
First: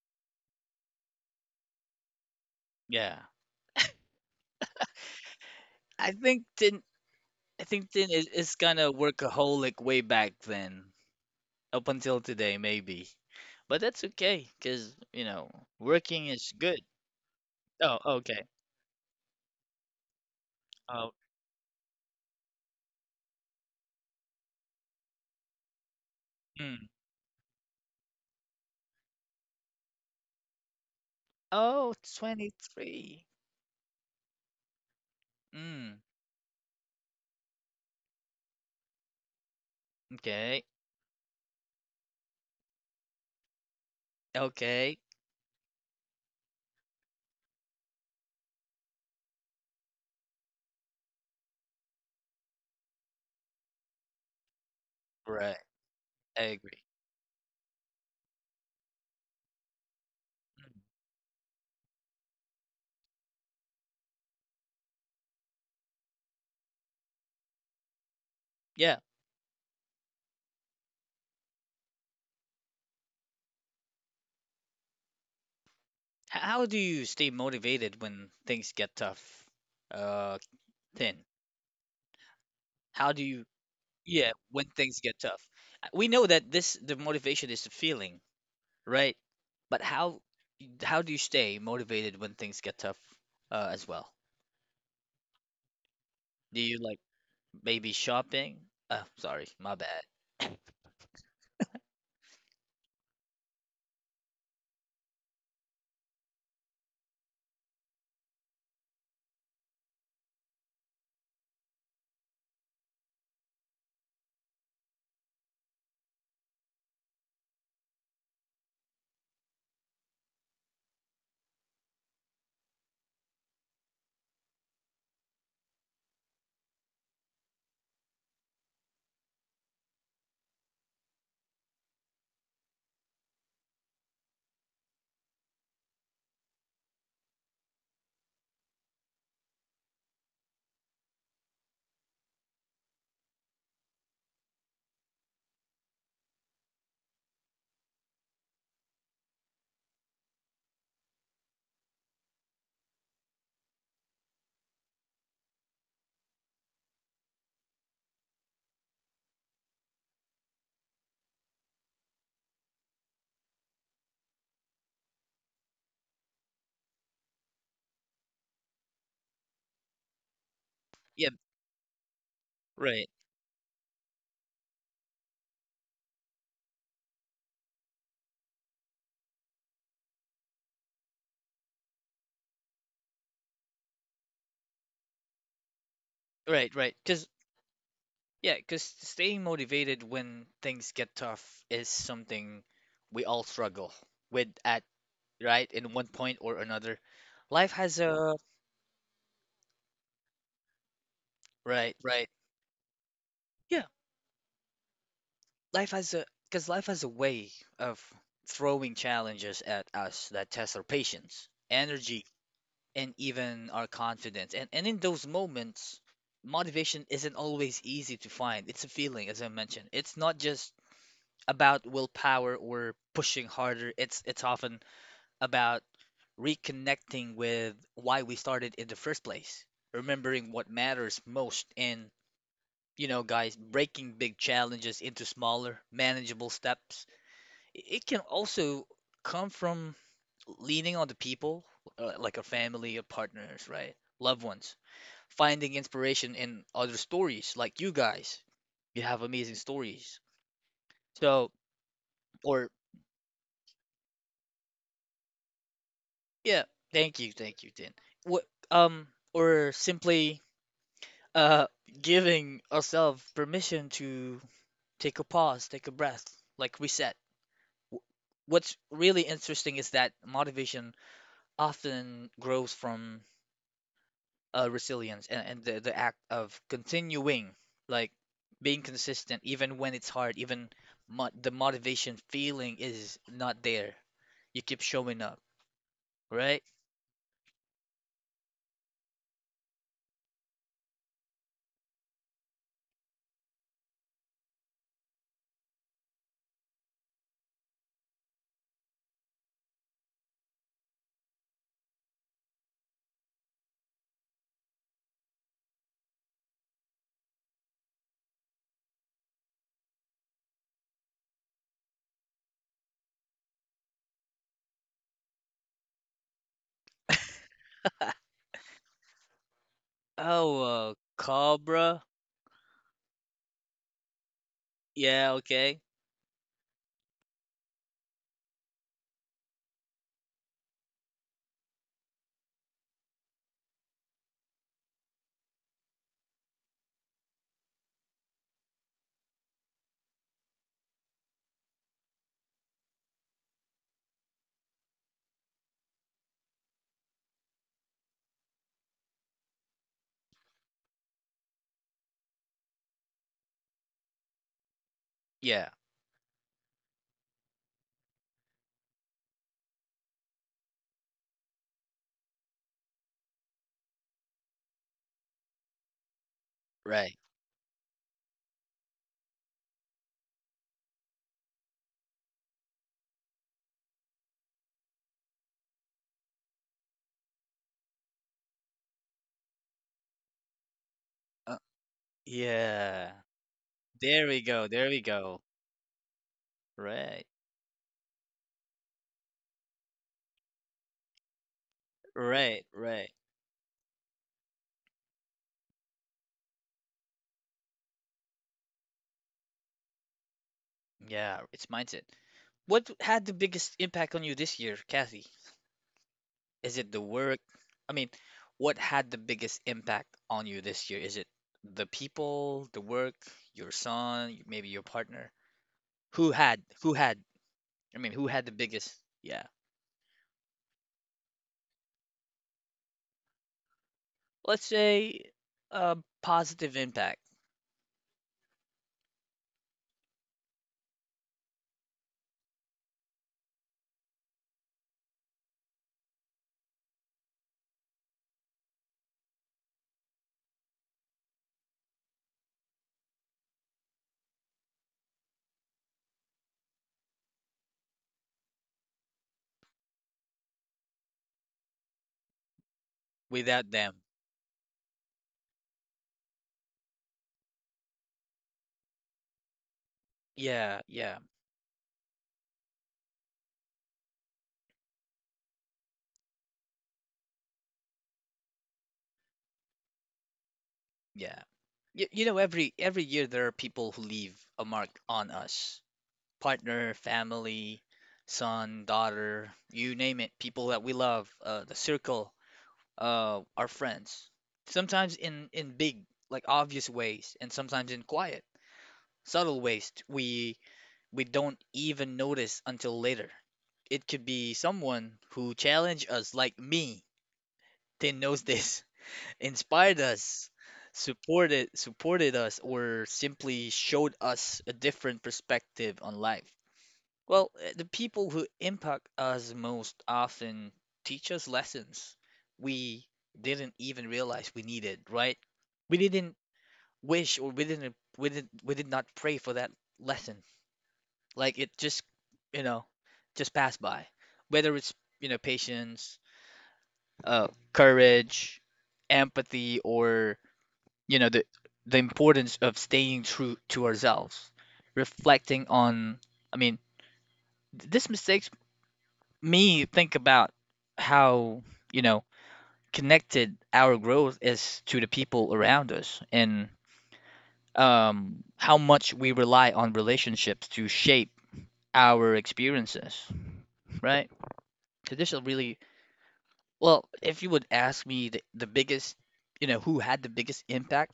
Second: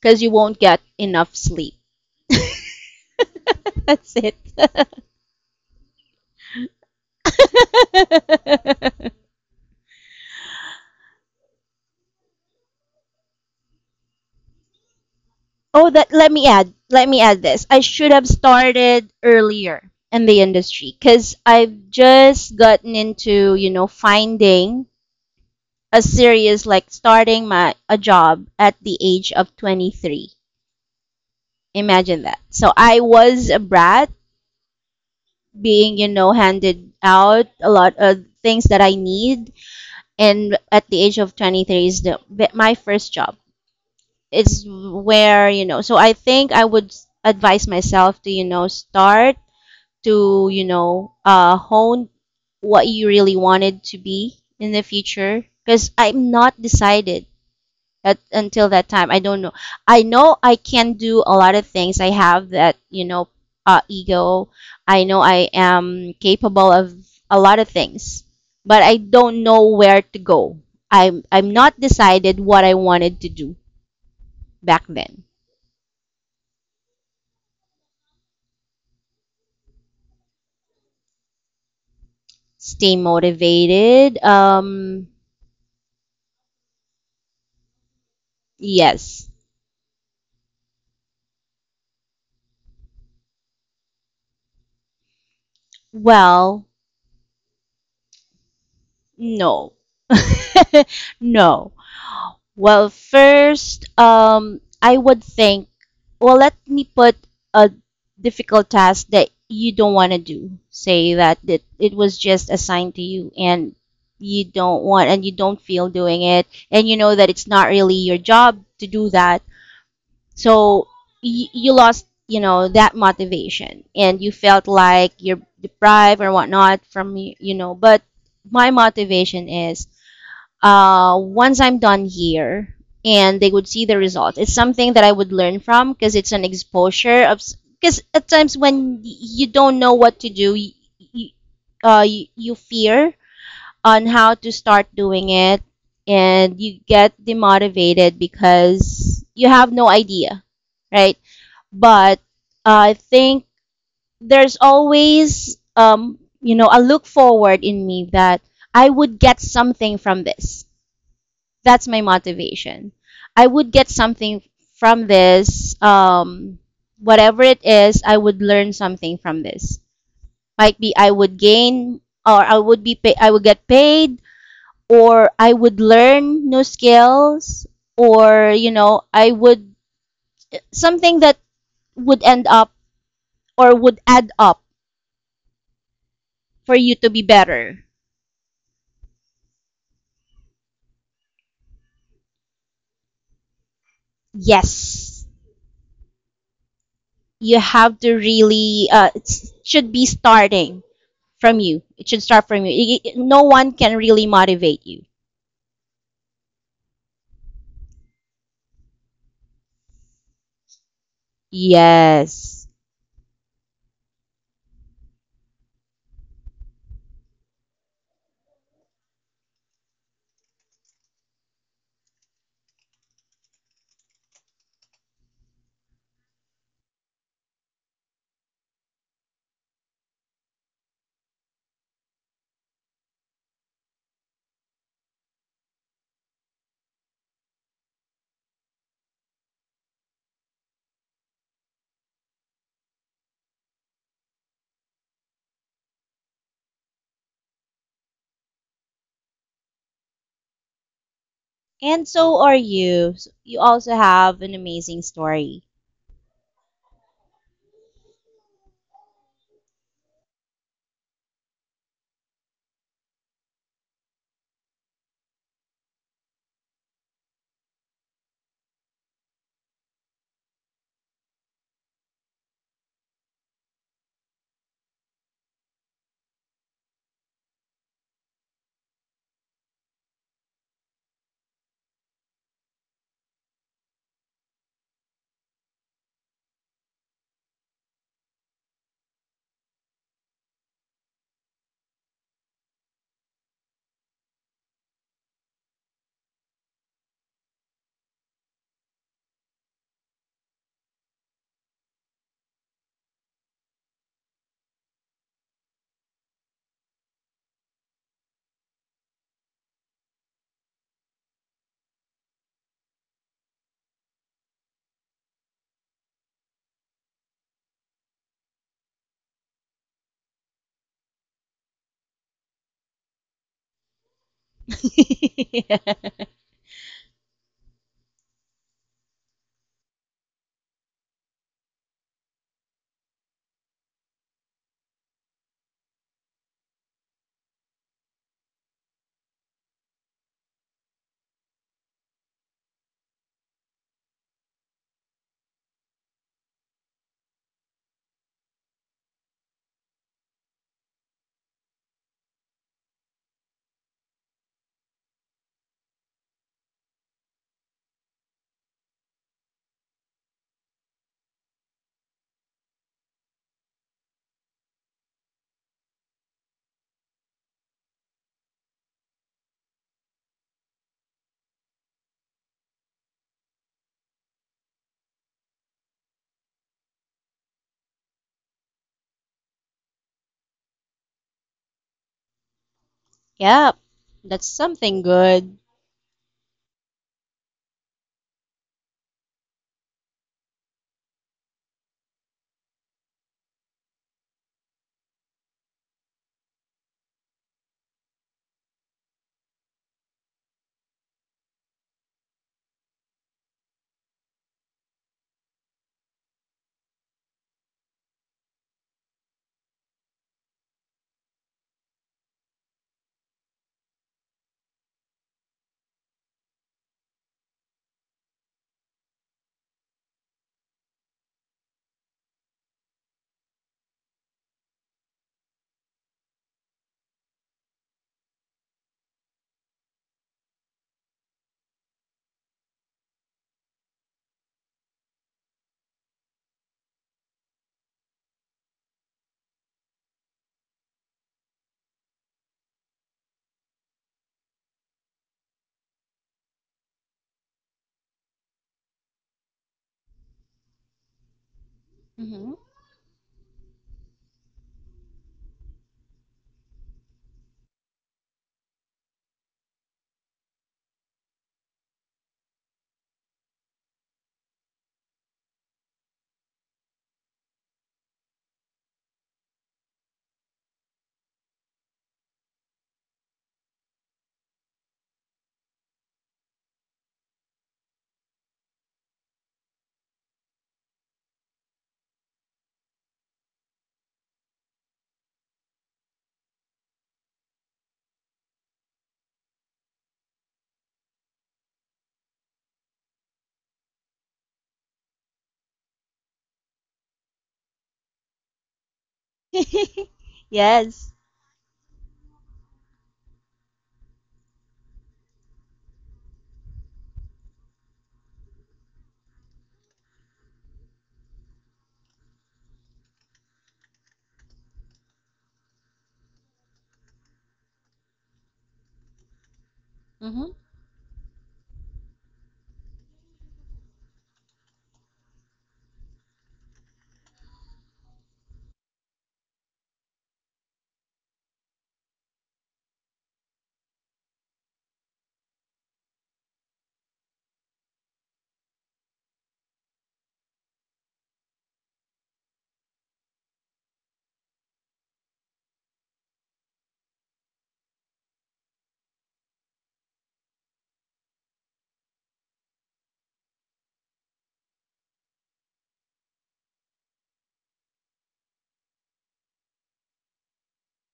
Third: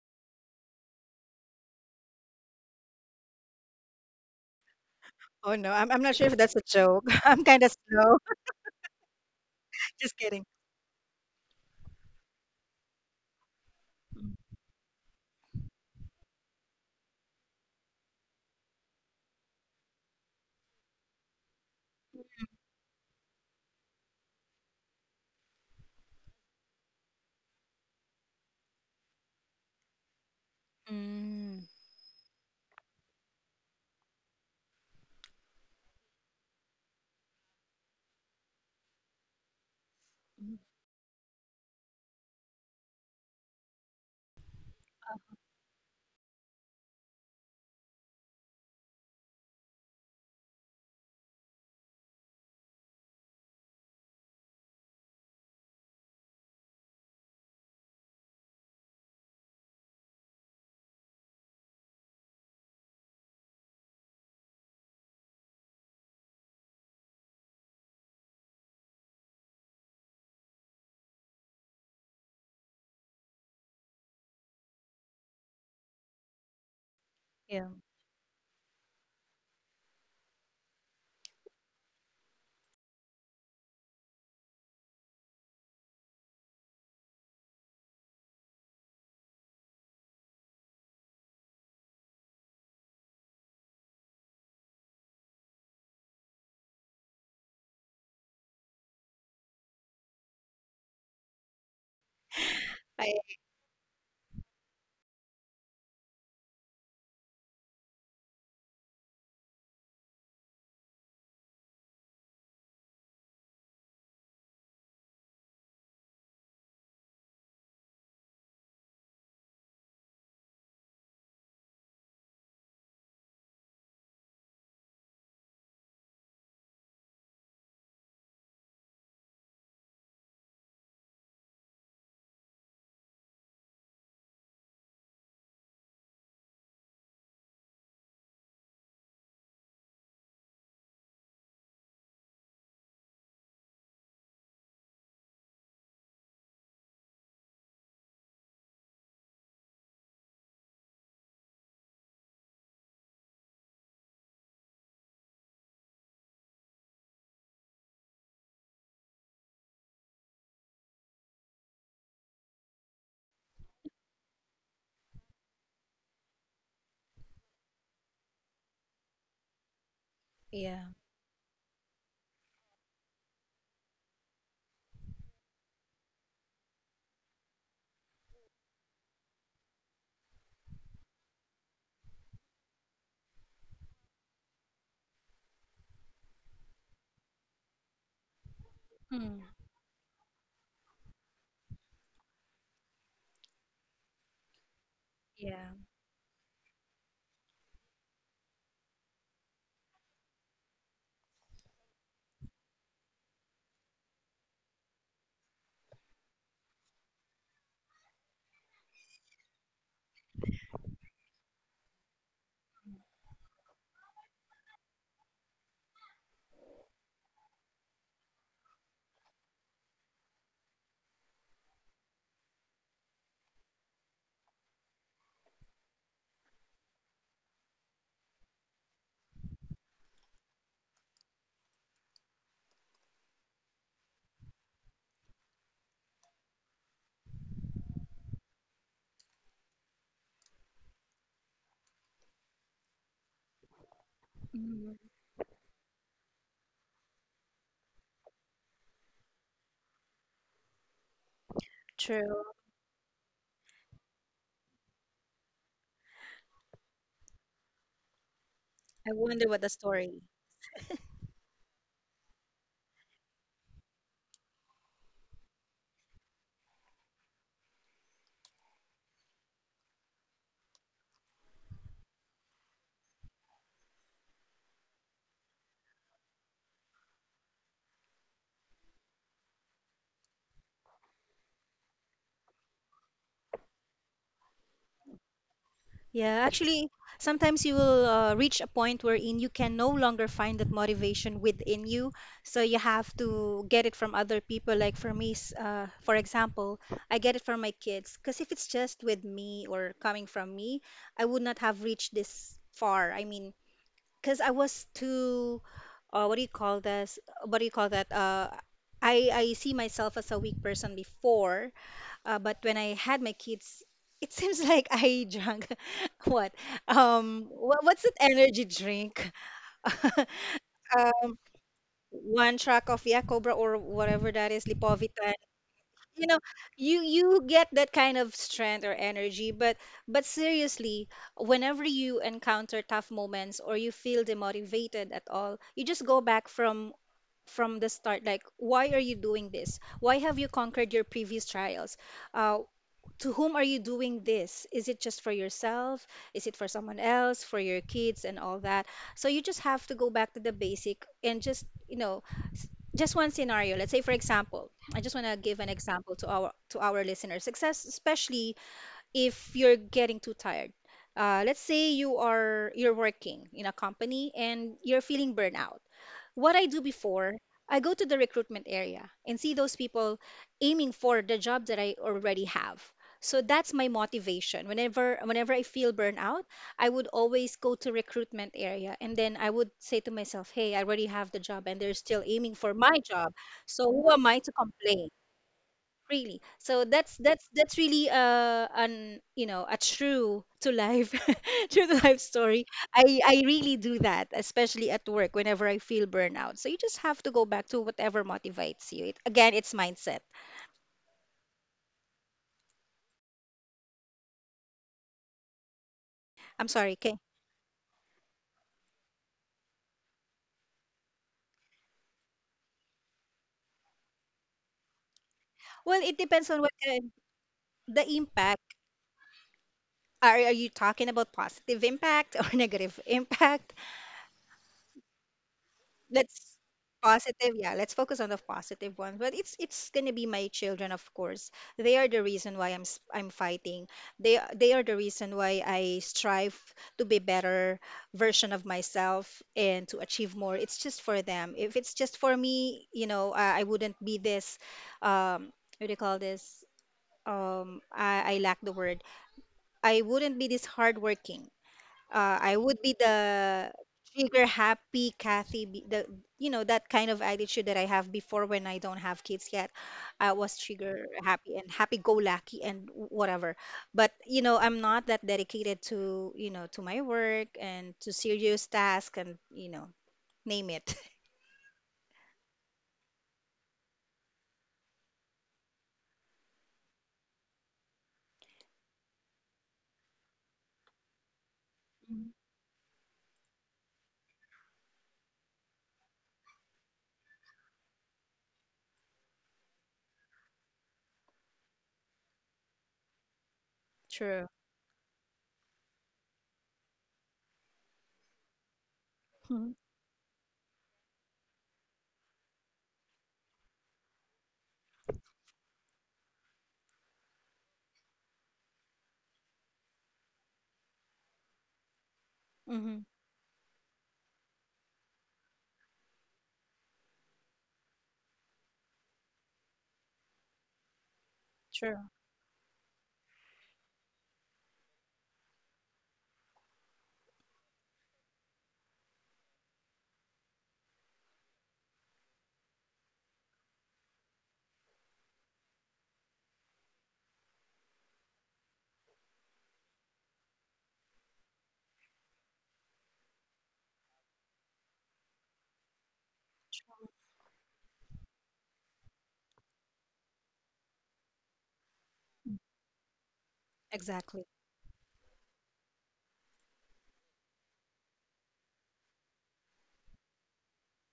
C: because you won't get enough sleep.
A: Yeah.
C: <laughs> That's it.
B: Oh no, I'm
A: I
B: not sure if
A: think
B: that's a
A: Tin
B: joke. <laughs> I'm kind
A: I
B: of
A: think Tin
B: slow.
A: is, kind of
C: <laughs>
A: workaholic
B: <laughs>
A: way
B: Just
A: back
B: kidding.
A: then, up until today maybe. But that's
B: Mm,
A: okay because you know,
C: Oh, that,
A: working
C: let me
A: is
C: add.
A: good.
C: Let me add this. I
A: Oh,
C: should have
A: okay.
C: started earlier in the industry
A: Oh,
C: because I've just gotten into, you know, finding a serious, like
A: mm.
C: starting my a job at the age of 23.
B: mm,
A: Oh,
C: Imagine that. So I
A: 23.
C: was a brat being,
A: Mm.
C: you know, handed out a lot of things that I need, and
B: mm.
A: Okay.
C: at the age of 23 is the my first job. It's
A: Okay.
C: where, you know. So I think I would advise myself to, you know, start to, you know, hone what you really wanted to be in the future.
A: Right.
C: Because I'm
A: I
C: not
A: agree.
C: decided at, until that time. I don't know. I know I
A: Mm.
C: can do a lot of things. I have that, you know, ego. I know I am capable of a lot of things, but I
A: Yeah.
C: don't know where to go. I'm not decided what I wanted to do back then.
A: How do you stay
B: Yeah.
A: motivated when things get tough? Uh, Tin,
C: Stay
A: how do you,
C: motivated.
A: yeah, when things get tough? We know that this the motivation is a feeling, right?
C: Yes.
A: But how do you stay motivated when things get tough as well? Do
C: Well,
A: you like maybe shopping? Oh, sorry,
C: no.
A: my bad.
C: <laughs> No. Well,
B: I
C: first, I would think, well, let me put a difficult task that you don't want to do. Say that it was just assigned to you and you don't want and you don't feel doing it, and you know that it's not really your job to do that. So you lost, you know, that motivation and you felt like you're deprived or whatnot from, you know, but my motivation is once I'm done here and they would see the result, it's something that I would learn from because it's an exposure of. Because at times when you don't know what to do, you, you fear on how to start doing it and you get demotivated because you have no idea, right? But I think there's always, you know, a look forward in me that I would get something from this. That's my motivation. I would get something from this, whatever it is, I would learn something from this. Might
B: yeah,
C: be I
A: Yeah,
C: would gain, or
A: right,
C: I would get paid, or I would learn new skills, or you know, I would something that would end up or would add up
A: right,
C: for you
A: right.
C: to be
A: Because
C: better.
A: yeah, because
B: hmm,
A: staying motivated when things get tough is something we all struggle with at,
C: Yes,
A: right?
B: yeah.
A: In one point or another.
C: you
A: Life has
C: have to
A: a
C: really, it should be starting from you.
A: Right,
C: It should
A: right.
C: start from you. No one
A: Yeah,
C: can really motivate you.
A: life has a because life has a way of throwing challenges at us that test our patience, energy,
C: Yes.
A: and even our confidence. And in those moments, motivation isn't always easy to find. It's a feeling, as I mentioned. It's not just about willpower or pushing harder. It's often about reconnecting with why we started in the first place, remembering what matters most and you know, guys, breaking big challenges into smaller, manageable steps. It can also come from leaning on the people, like a family, or partners, right? Loved ones.
B: Mm,
A: Finding inspiration in other stories, like you guys. You have amazing stories. So,
C: And so
B: true.
C: are
A: or
C: you. You also have an amazing story.
A: yeah, thank you, Tin. What,
B: I wonder what the
A: or
B: story.
A: simply uh giving ourselves permission to take a pause, take a breath, like reset, w- what's really interesting is that motivation often grows from resilience and the act of continuing, like being consistent, even when it's hard, even mo the motivation feeling is not there. You keep showing up,
B: Yeah,
A: right?
B: actually, sometimes you will reach a point wherein you can no longer find that motivation within you. So you have to get it from other people. Like for me, for example, I get it from my kids. Because if it's just with me or coming from me, I would not have reached this far. I mean, because I was too, what do you call this? What do you call that? I see myself as a weak person before but when I had my kids, it seems <laughs> like I drank <laughs> what? What's that
A: <laughs>
B: energy drink? <laughs> uh,
A: Oh, Cobra?
B: one track of yeah, Cobra or whatever that is,
A: Yeah,
B: Lipovitan.
A: okay.
B: You
C: <laughs>
B: know, you get that kind of strength or energy, but seriously, whenever you encounter tough moments or you feel demotivated at all, you just go back from the start. Like why are you doing this, why have you conquered your previous trials, uh, to whom are you doing this? Is it just for yourself? Is it for someone else, for your kids, and all that? So you just have to go back to the basic and just, you know, s- just one scenario. Let's say, for example, I just want to give
A: Yeah,
B: an example to our listeners, success, especially if you're getting too tired. Let's say you're working in a company and you're feeling burnout. What I do
A: right.
B: before, I go to the recruitment area and see those people aiming for the job that I already have. So that's my motivation. Whenever I feel burnout, I would always go to recruitment area and then I would say to myself, "Hey, I already have the
A: Uh,
B: job and they're still aiming for my
A: yeah.
B: job.
C: Yep.
B: So who am
A: There
B: I
A: we
C: That's
B: to
A: go. There
C: something
A: we
B: complain?"
A: go.
C: good.
B: Really, so that's
A: Right.
B: that's that's really an you know a true to life <laughs> true to life
A: Right,
B: story.
A: right.
B: I really do that, especially at work whenever I feel burnout. So you just have to go back to whatever motivates you. It, again, it's mindset.
A: Yeah, it's mindset. What had the biggest impact on you this year, Kathy?
B: I'm
A: Is it
B: sorry.
A: the
B: Okay.
A: work? I mean, what had the biggest impact on you this year? Is it the people, the work, your son, maybe your partner?
B: Well, it
A: Who
B: depends
A: had,
B: on what
A: who
B: kind
A: had, I
B: the
A: mean, who had the
B: impact,
A: biggest, yeah.
B: are you talking about positive impact or <laughs> negative impact?
A: Let's say a
B: Let's
A: positive impact.
B: positive, yeah, let's focus on the positive ones. But it's gonna be my children, of course. They are the reason why I'm fighting. They are the reason why I strive to be better version of myself and to achieve more. It's just for them. If it's just for me, you know, I wouldn't be this what do you call this, I lack the word. I wouldn't be this hardworking. Uh,
C: Hmm.
B: I would be
A: Without
B: the
A: them.
B: trigger happy Kathy, the you know that kind of attitude that I have before when I don't have kids yet. I was
A: Yeah,
B: trigger
A: yeah,
B: happy and happy go lucky and whatever. But you know, I'm not that dedicated to you know to my work and to serious task and you know name it.
A: yeah. You know, every year there are people who leave a mark on us. Partner, family, son, daughter, you name it, people that we love, the circle,
B: Mhm.
A: our friends. Sometimes in big, like obvious ways, and sometimes in quiet, subtle ways, we don't even notice until later. It
B: <laughs>
A: could
B: True.
A: be someone who challenged us, like me. Tin knows this, <laughs> inspired us,
C: <laughs> Yes.
A: supported us, or simply showed us a different perspective on life. Well, the people who impact us most often teach us lessons
B: Mm-hmm.
A: we didn't even realize we needed, right? We didn't we did we did not pray for that lesson.
C: Hmm.
A: Like it just,
B: True.
A: you know, just passed by. Whether it's, you know, patience, courage, empathy, or, you know, the importance of staying true to ourselves, reflecting on, I mean, these mistakes, me think about how you know connected our growth is to the people around us and
B: True.
A: how much we rely on relationships to shape our experiences, right?
B: Exactly.
A: So this is really, well, if you would ask me the biggest, you know, who had the biggest impact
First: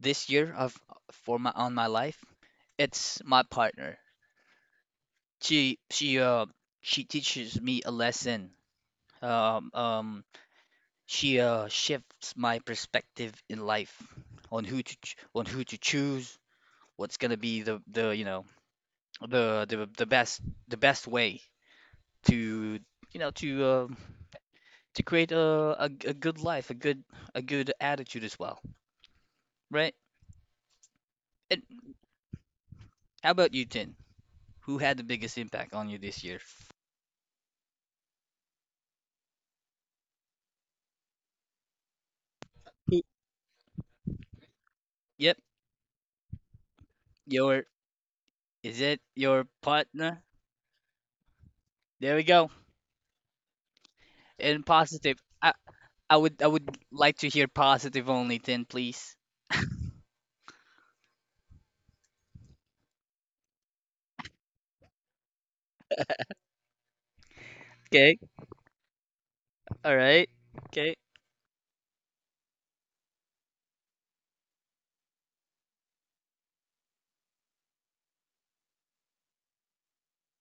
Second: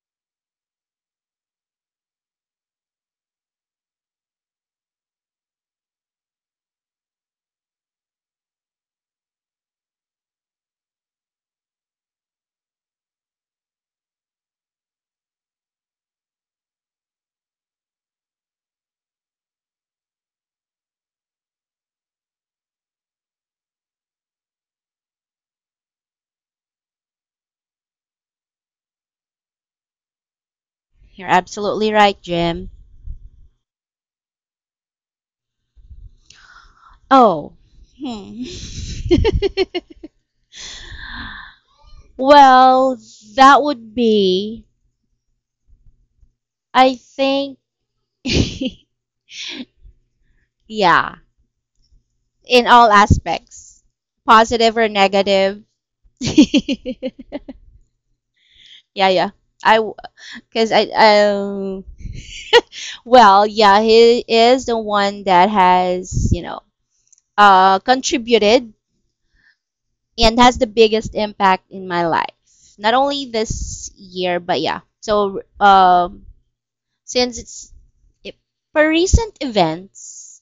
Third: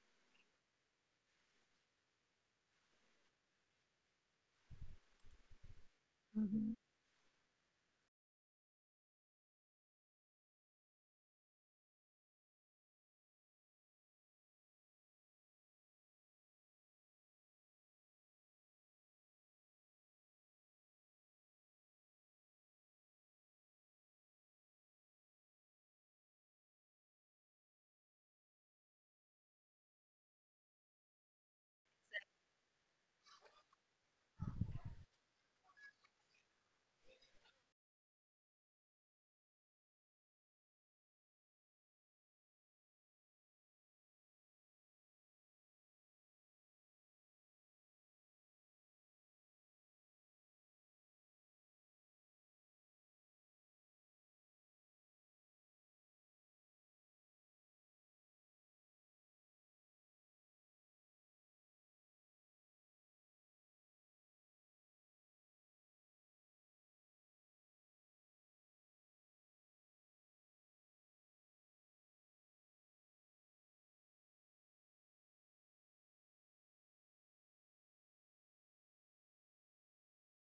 A: this year of for my on my life, it's my partner. She she teaches me a lesson, um um she shifts my perspective in life on who to on who to choose, what's gonna be the you know the best, the best way to you know to create a good life, a good, a good attitude as well, right?
C: You're
A: And
C: absolutely right, Jim.
A: how about you, Tin? Who had the biggest impact on you this year?
C: Oh. Hmm. <laughs> Well,
A: Who-
C: that would be,
A: Yep,
C: I think,
A: your is
C: <laughs>
A: it your partner?
C: yeah,
A: There we go.
C: in all aspects,
A: And
C: positive or
A: positive.
C: negative.
A: I
C: <laughs>
A: would
C: Yeah,
A: like to hear positive only, Tin, please.
C: yeah. I, because I well, yeah, he is the one that has, you know, contributed
A: All right.
C: and has the
A: Okay.
C: biggest impact in my life. Not only this year, but yeah. So since it's it, for recent events,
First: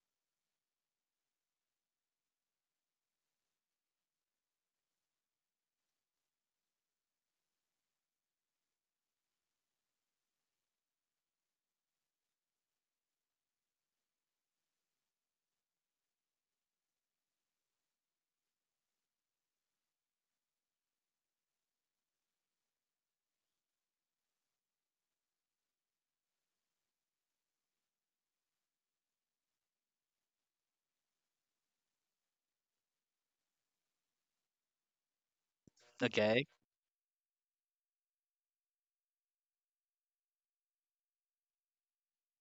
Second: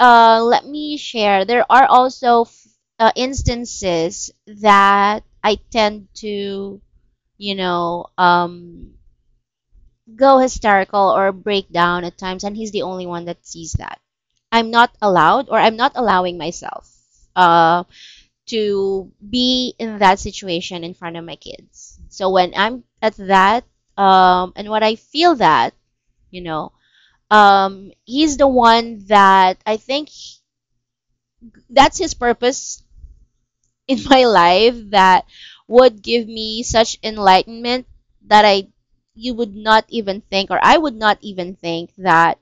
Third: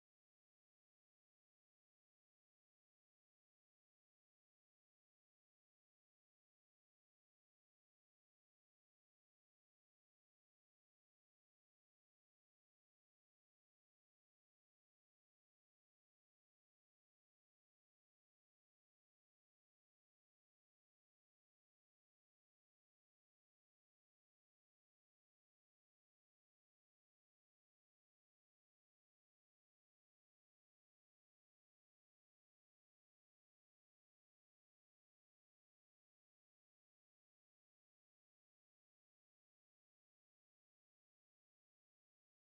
C: let me share. There are also instances that I tend to, you know, go hysterical or break down at times, and he's the only one that sees that. I'm not allowed, or I'm not allowing myself uh, to be in that situation in front of my kids. So when I'm at that, and when I feel that, you know, he's the one that I think that's his purpose in my life, that would give
A: Okay.
C: me such enlightenment that I you would not even think, or I would not even think that,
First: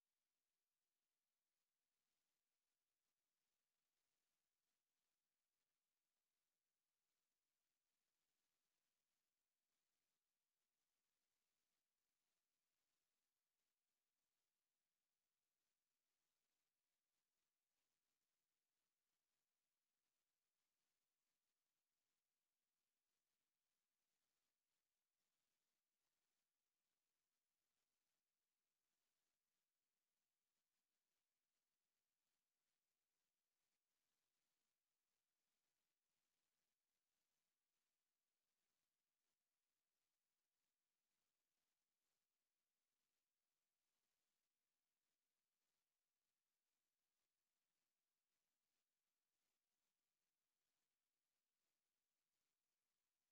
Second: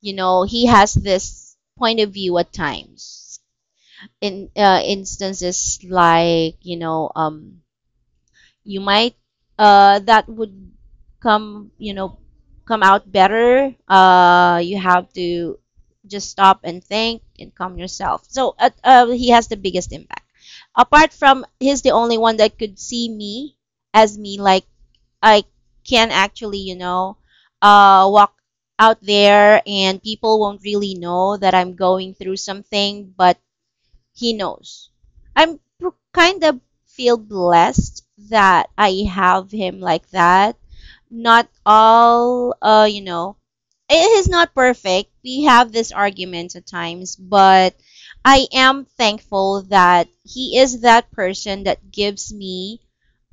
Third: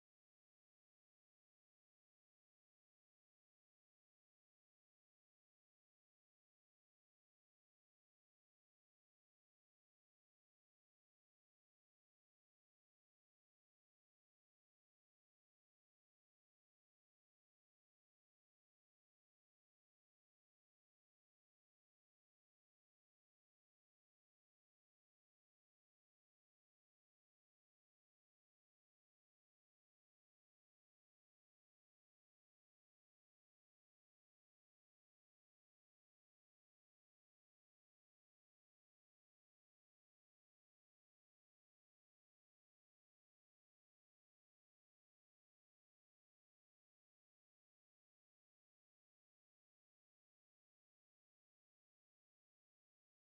C: you know, he has this point of view at times in, instances like, you know, you might that would come, you know, come out better. You have to just stop and think and calm yourself. So, he has the biggest impact. Apart from he's the only one that could see me as me, like I can actually, you know, walk out there and people won't really know that I'm going through something, but he knows. I'm kind of feel blessed that I have him like that. Not all, you know, it is not perfect. We have this argument at times, but I am thankful that he is that person that gives me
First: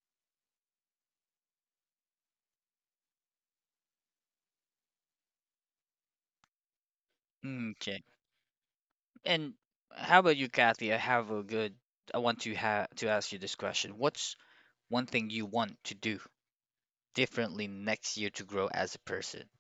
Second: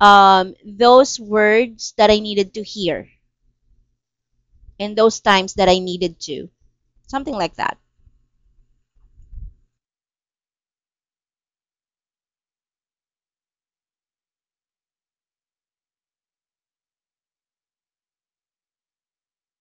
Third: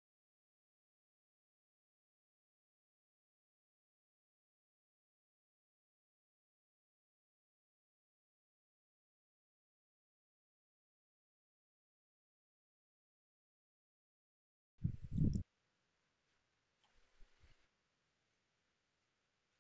C: those words that I needed to hear in those times that I needed to. Something like that.
A: Okay. And how about you, Kathy? I have a good. I want to have to ask you this question. What's one thing you want to do differently next year to grow as a person?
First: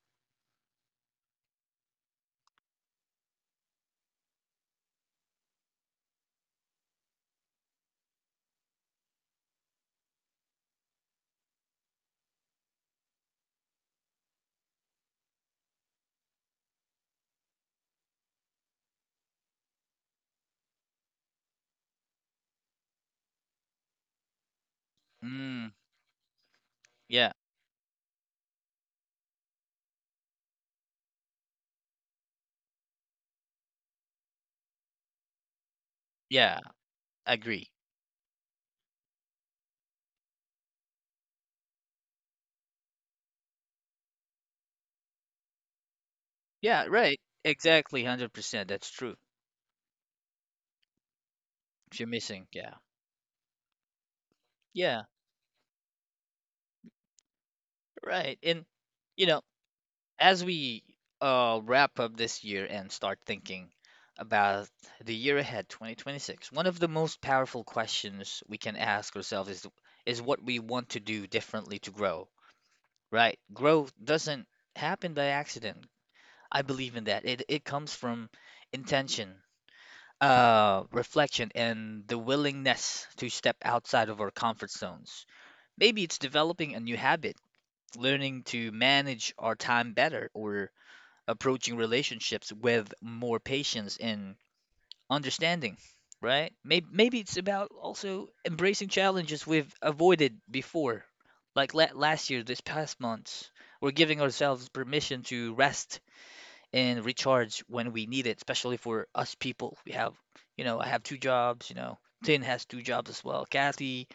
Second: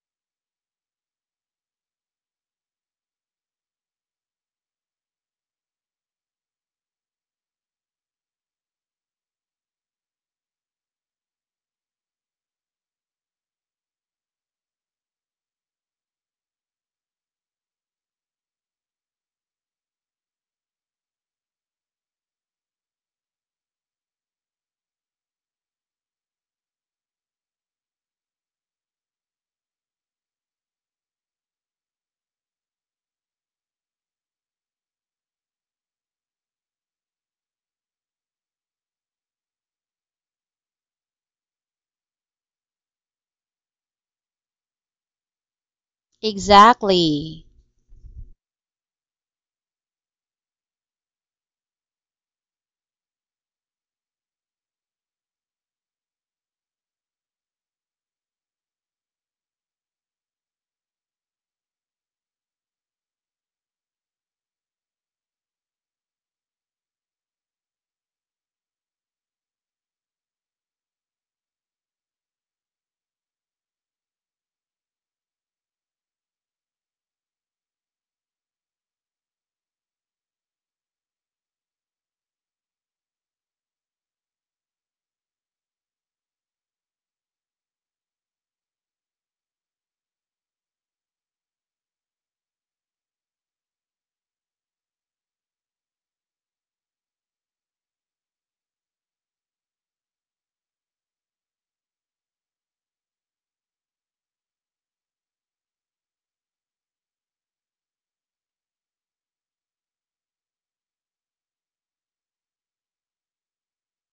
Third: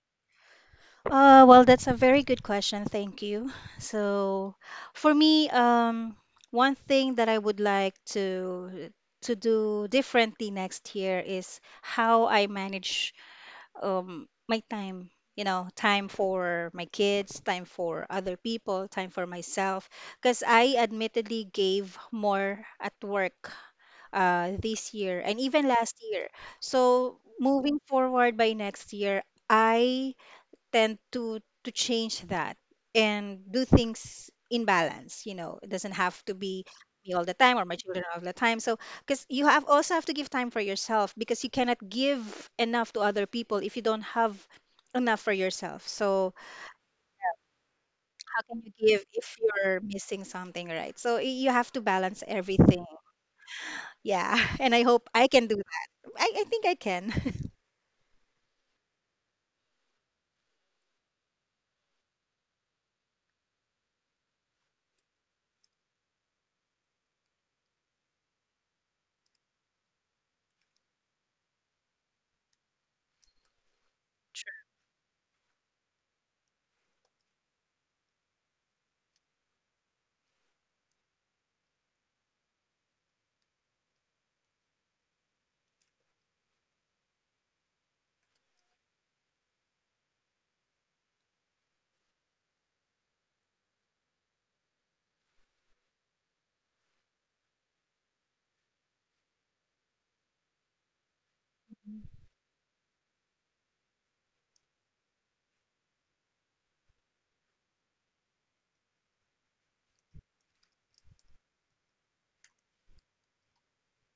B: Well, that's a very good question. Thank you. So, for me, one thing that I would like to do differently next year is how I manage my time. You know, time for my kids, time for other people, time for myself. Because I admittedly gave more at work this year and even
A: Mm,
B: last year. So,
A: yeah.
B: moving forward by next year, I tend to change that and do things in balance. You know, it doesn't have to
A: Yeah.
B: be me all the time or
A: Agree.
B: my children all the time, so because you have also have to give time for yourself, because you cannot give enough to other people if you don't have enough for yourself. So
A: Yeah. Right.
C: Exactly.
A: Exactly. one Hundred
B: how can
A: percent.
B: you
A: That's
B: give
A: true.
B: if you're missing something, right? So you have to
A: If you're
B: balance
A: missing, yeah.
B: everything. Yeah. <laughs> And I
A: Yeah.
B: hope I can do that. I think I can. <laughs>
A: Right. And you know, as we wrap up this year and start thinking about the year ahead, 2026, one of the most powerful questions we can ask ourselves is what we want to do differently to grow, right? Growth doesn't happen by accident. I believe in that. It comes from intention, reflection, and the willingness to step outside of our comfort zones. Maybe it's developing a new habit, learning to manage our time better, or approaching relationships with more patience and understanding, right? Maybe it's about also embracing challenges we've avoided before. Like la last year, this past month, we're giving ourselves permission to rest and recharge when we need it, especially for us people. We have, you know, I have two jobs, you know. Tin has two jobs as well. Kathy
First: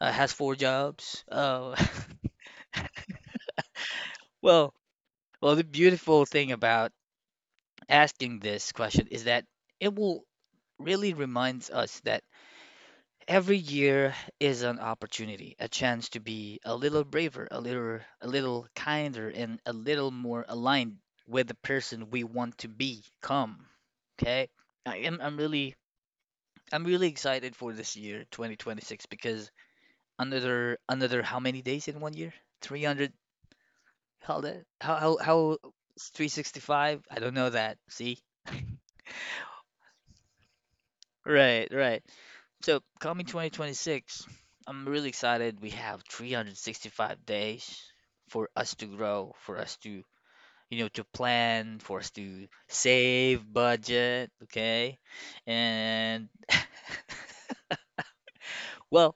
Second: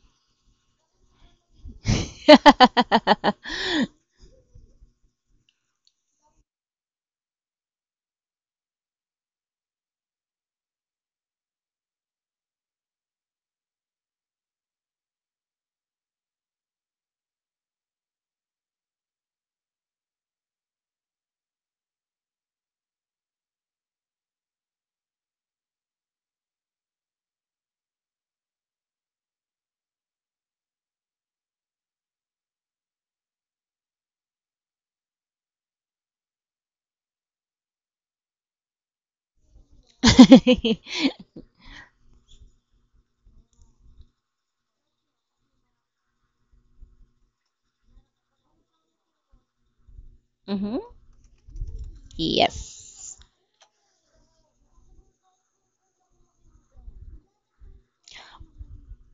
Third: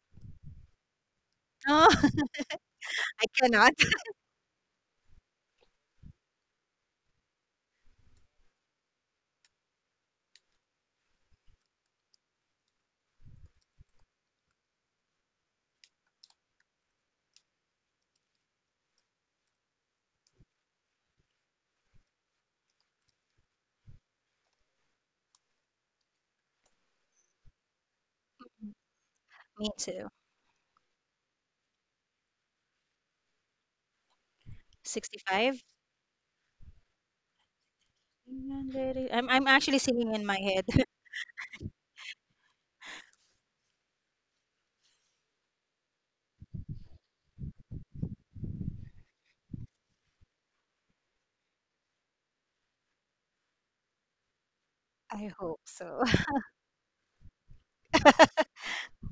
A: has four jobs.
B: No. <laughs> I
C: <laughs>
B: cannot. <laughs>
A: <laughs> Well, well, the beautiful thing about asking this question is that it will really reminds us that every year is an opportunity, a chance to be a little braver, a little kinder and a little more aligned with the person we want to become. Okay? I'm really excited for this year, 2026, because
B: Me too.
A: another another how many days in one year? 300, how that how
B: 65.
A: 365? I don't know that. See? <laughs>
B: Yandere. I'm actually singing in my head. <laughs>
C: <laughs>
A: Right, right. So, coming 2026, I'm really excited. We have 365 days for us to grow, for us to,
C: Hmm.
A: you know, to plan, for us to
C: Yes.
A: save budget, okay?
B: I hope so. <laughs>
A: And <laughs> well,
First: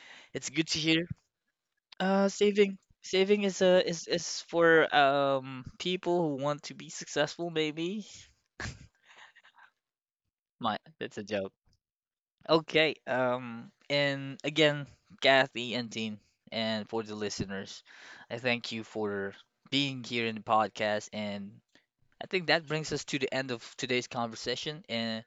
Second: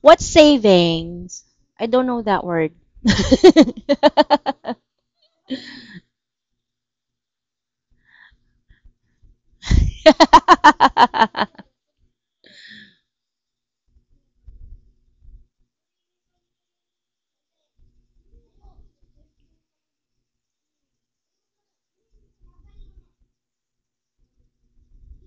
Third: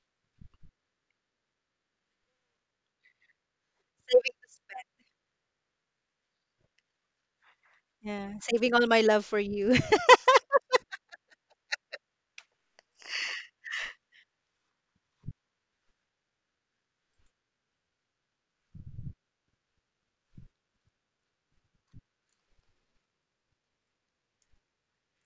C: What
A: it's good to hear.
C: savings? I don't know that word. <laughs>
A: Saving is a is
B: Saving
A: is
B: the sp-
A: for people who want to be successful, maybe.
B: yeah, saving all my love for you. <laughs>
A: My, that's a joke. Okay. And again, Kathy and Dean, and for the listeners, I thank you for being here in the podcast. And I think that brings us to the end of today's conversation. And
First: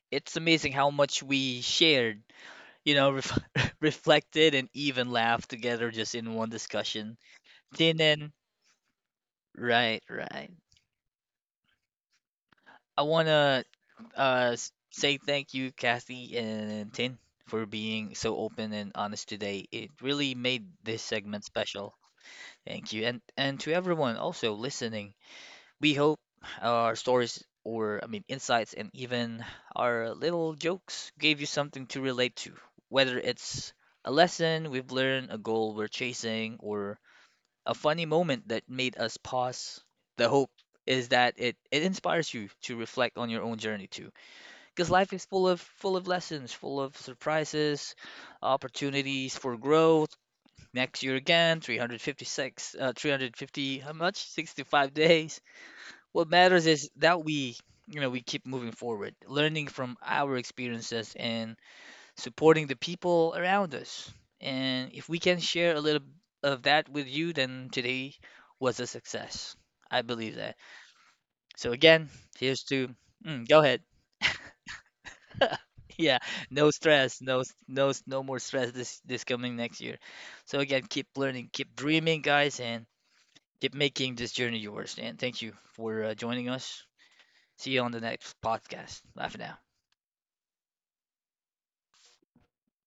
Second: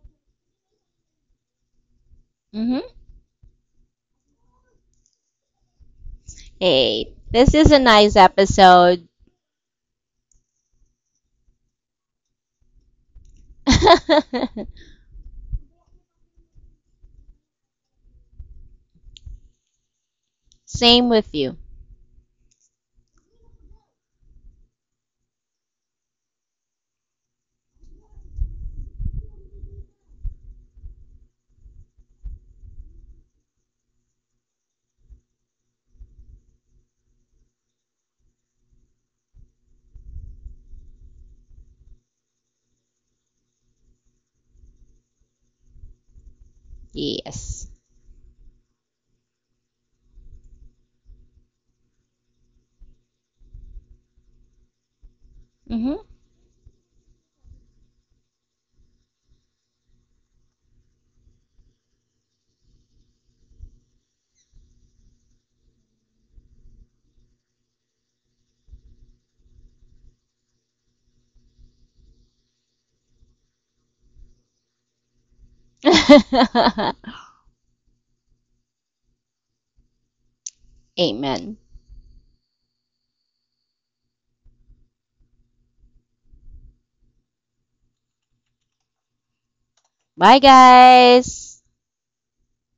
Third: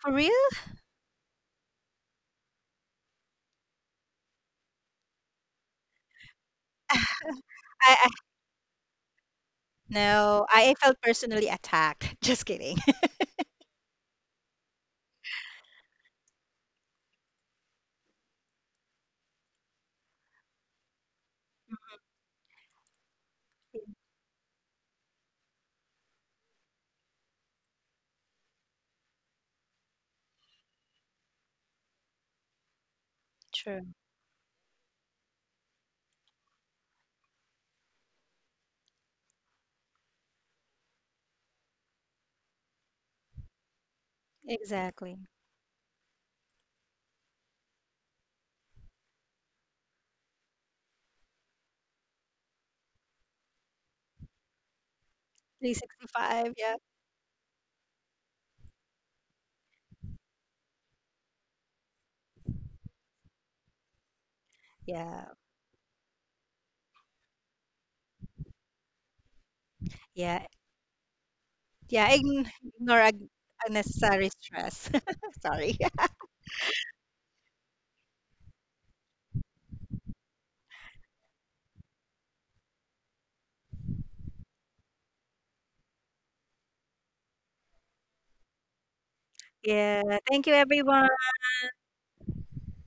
B: For
A: it's
B: real?
A: amazing how much we shared,
C: Hmm.
A: you know, ref <laughs> reflected and even laughed together just in one
C: Hey,
A: discussion.
C: this is a
B: <laughs> I,
A: Tin
B: I
C: nice
A: and
C: episode.
A: right,
B: no,
A: right.
B: I felt personally attacked. <laughs> Just kidding.
A: I wanna
C: <laughs>
A: say thank you, Kathy and Tin, for being so open and honest today. It really made this
C: Same with
A: segment
C: you.
A: special. Thank you. And to
B: <laughs>
A: everyone also listening, we hope our stories, or I mean insights and even our little jokes gave you something to relate to, whether it's
B: True.
A: a lesson we've learned, a goal we're chasing, or a funny moment that made us pause. The hope is that it inspires you to reflect on your own journey too, because life
B: Exactly.
A: is full of lessons, full of
C: Yes.
A: surprises, opportunities for growth. Next year again, 356, 350, how much? 65 days.
C: Hmm.
A: What
B: 365.
A: matters
B: Yeah.
A: is that we, you know, we keep moving forward, learning from our experiences and supporting the people around us. And if we
B: Yeah.
A: can share a little of that with you, then today was a success. I believe
B: Yeah.
A: that. So again,
B: Yeah.
A: here's to,
B: Ignore ag-
A: mm, go ahead.
B: Unnecessary
A: <laughs>
B: stress. <laughs>
A: <laughs>
B: Sorry.
A: Yeah,
B: <laughs>
A: no stress,
C: <laughs>
A: no more stress this this coming next year. So again, keep learning,
C: Amen.
A: keep dreaming, guys, and keep making this journey yours. And thank you for joining us. See you on the next podcast. Bye for now.
B: Yeah.
C: Bye,
B: Thank you, everyone.
C: guys.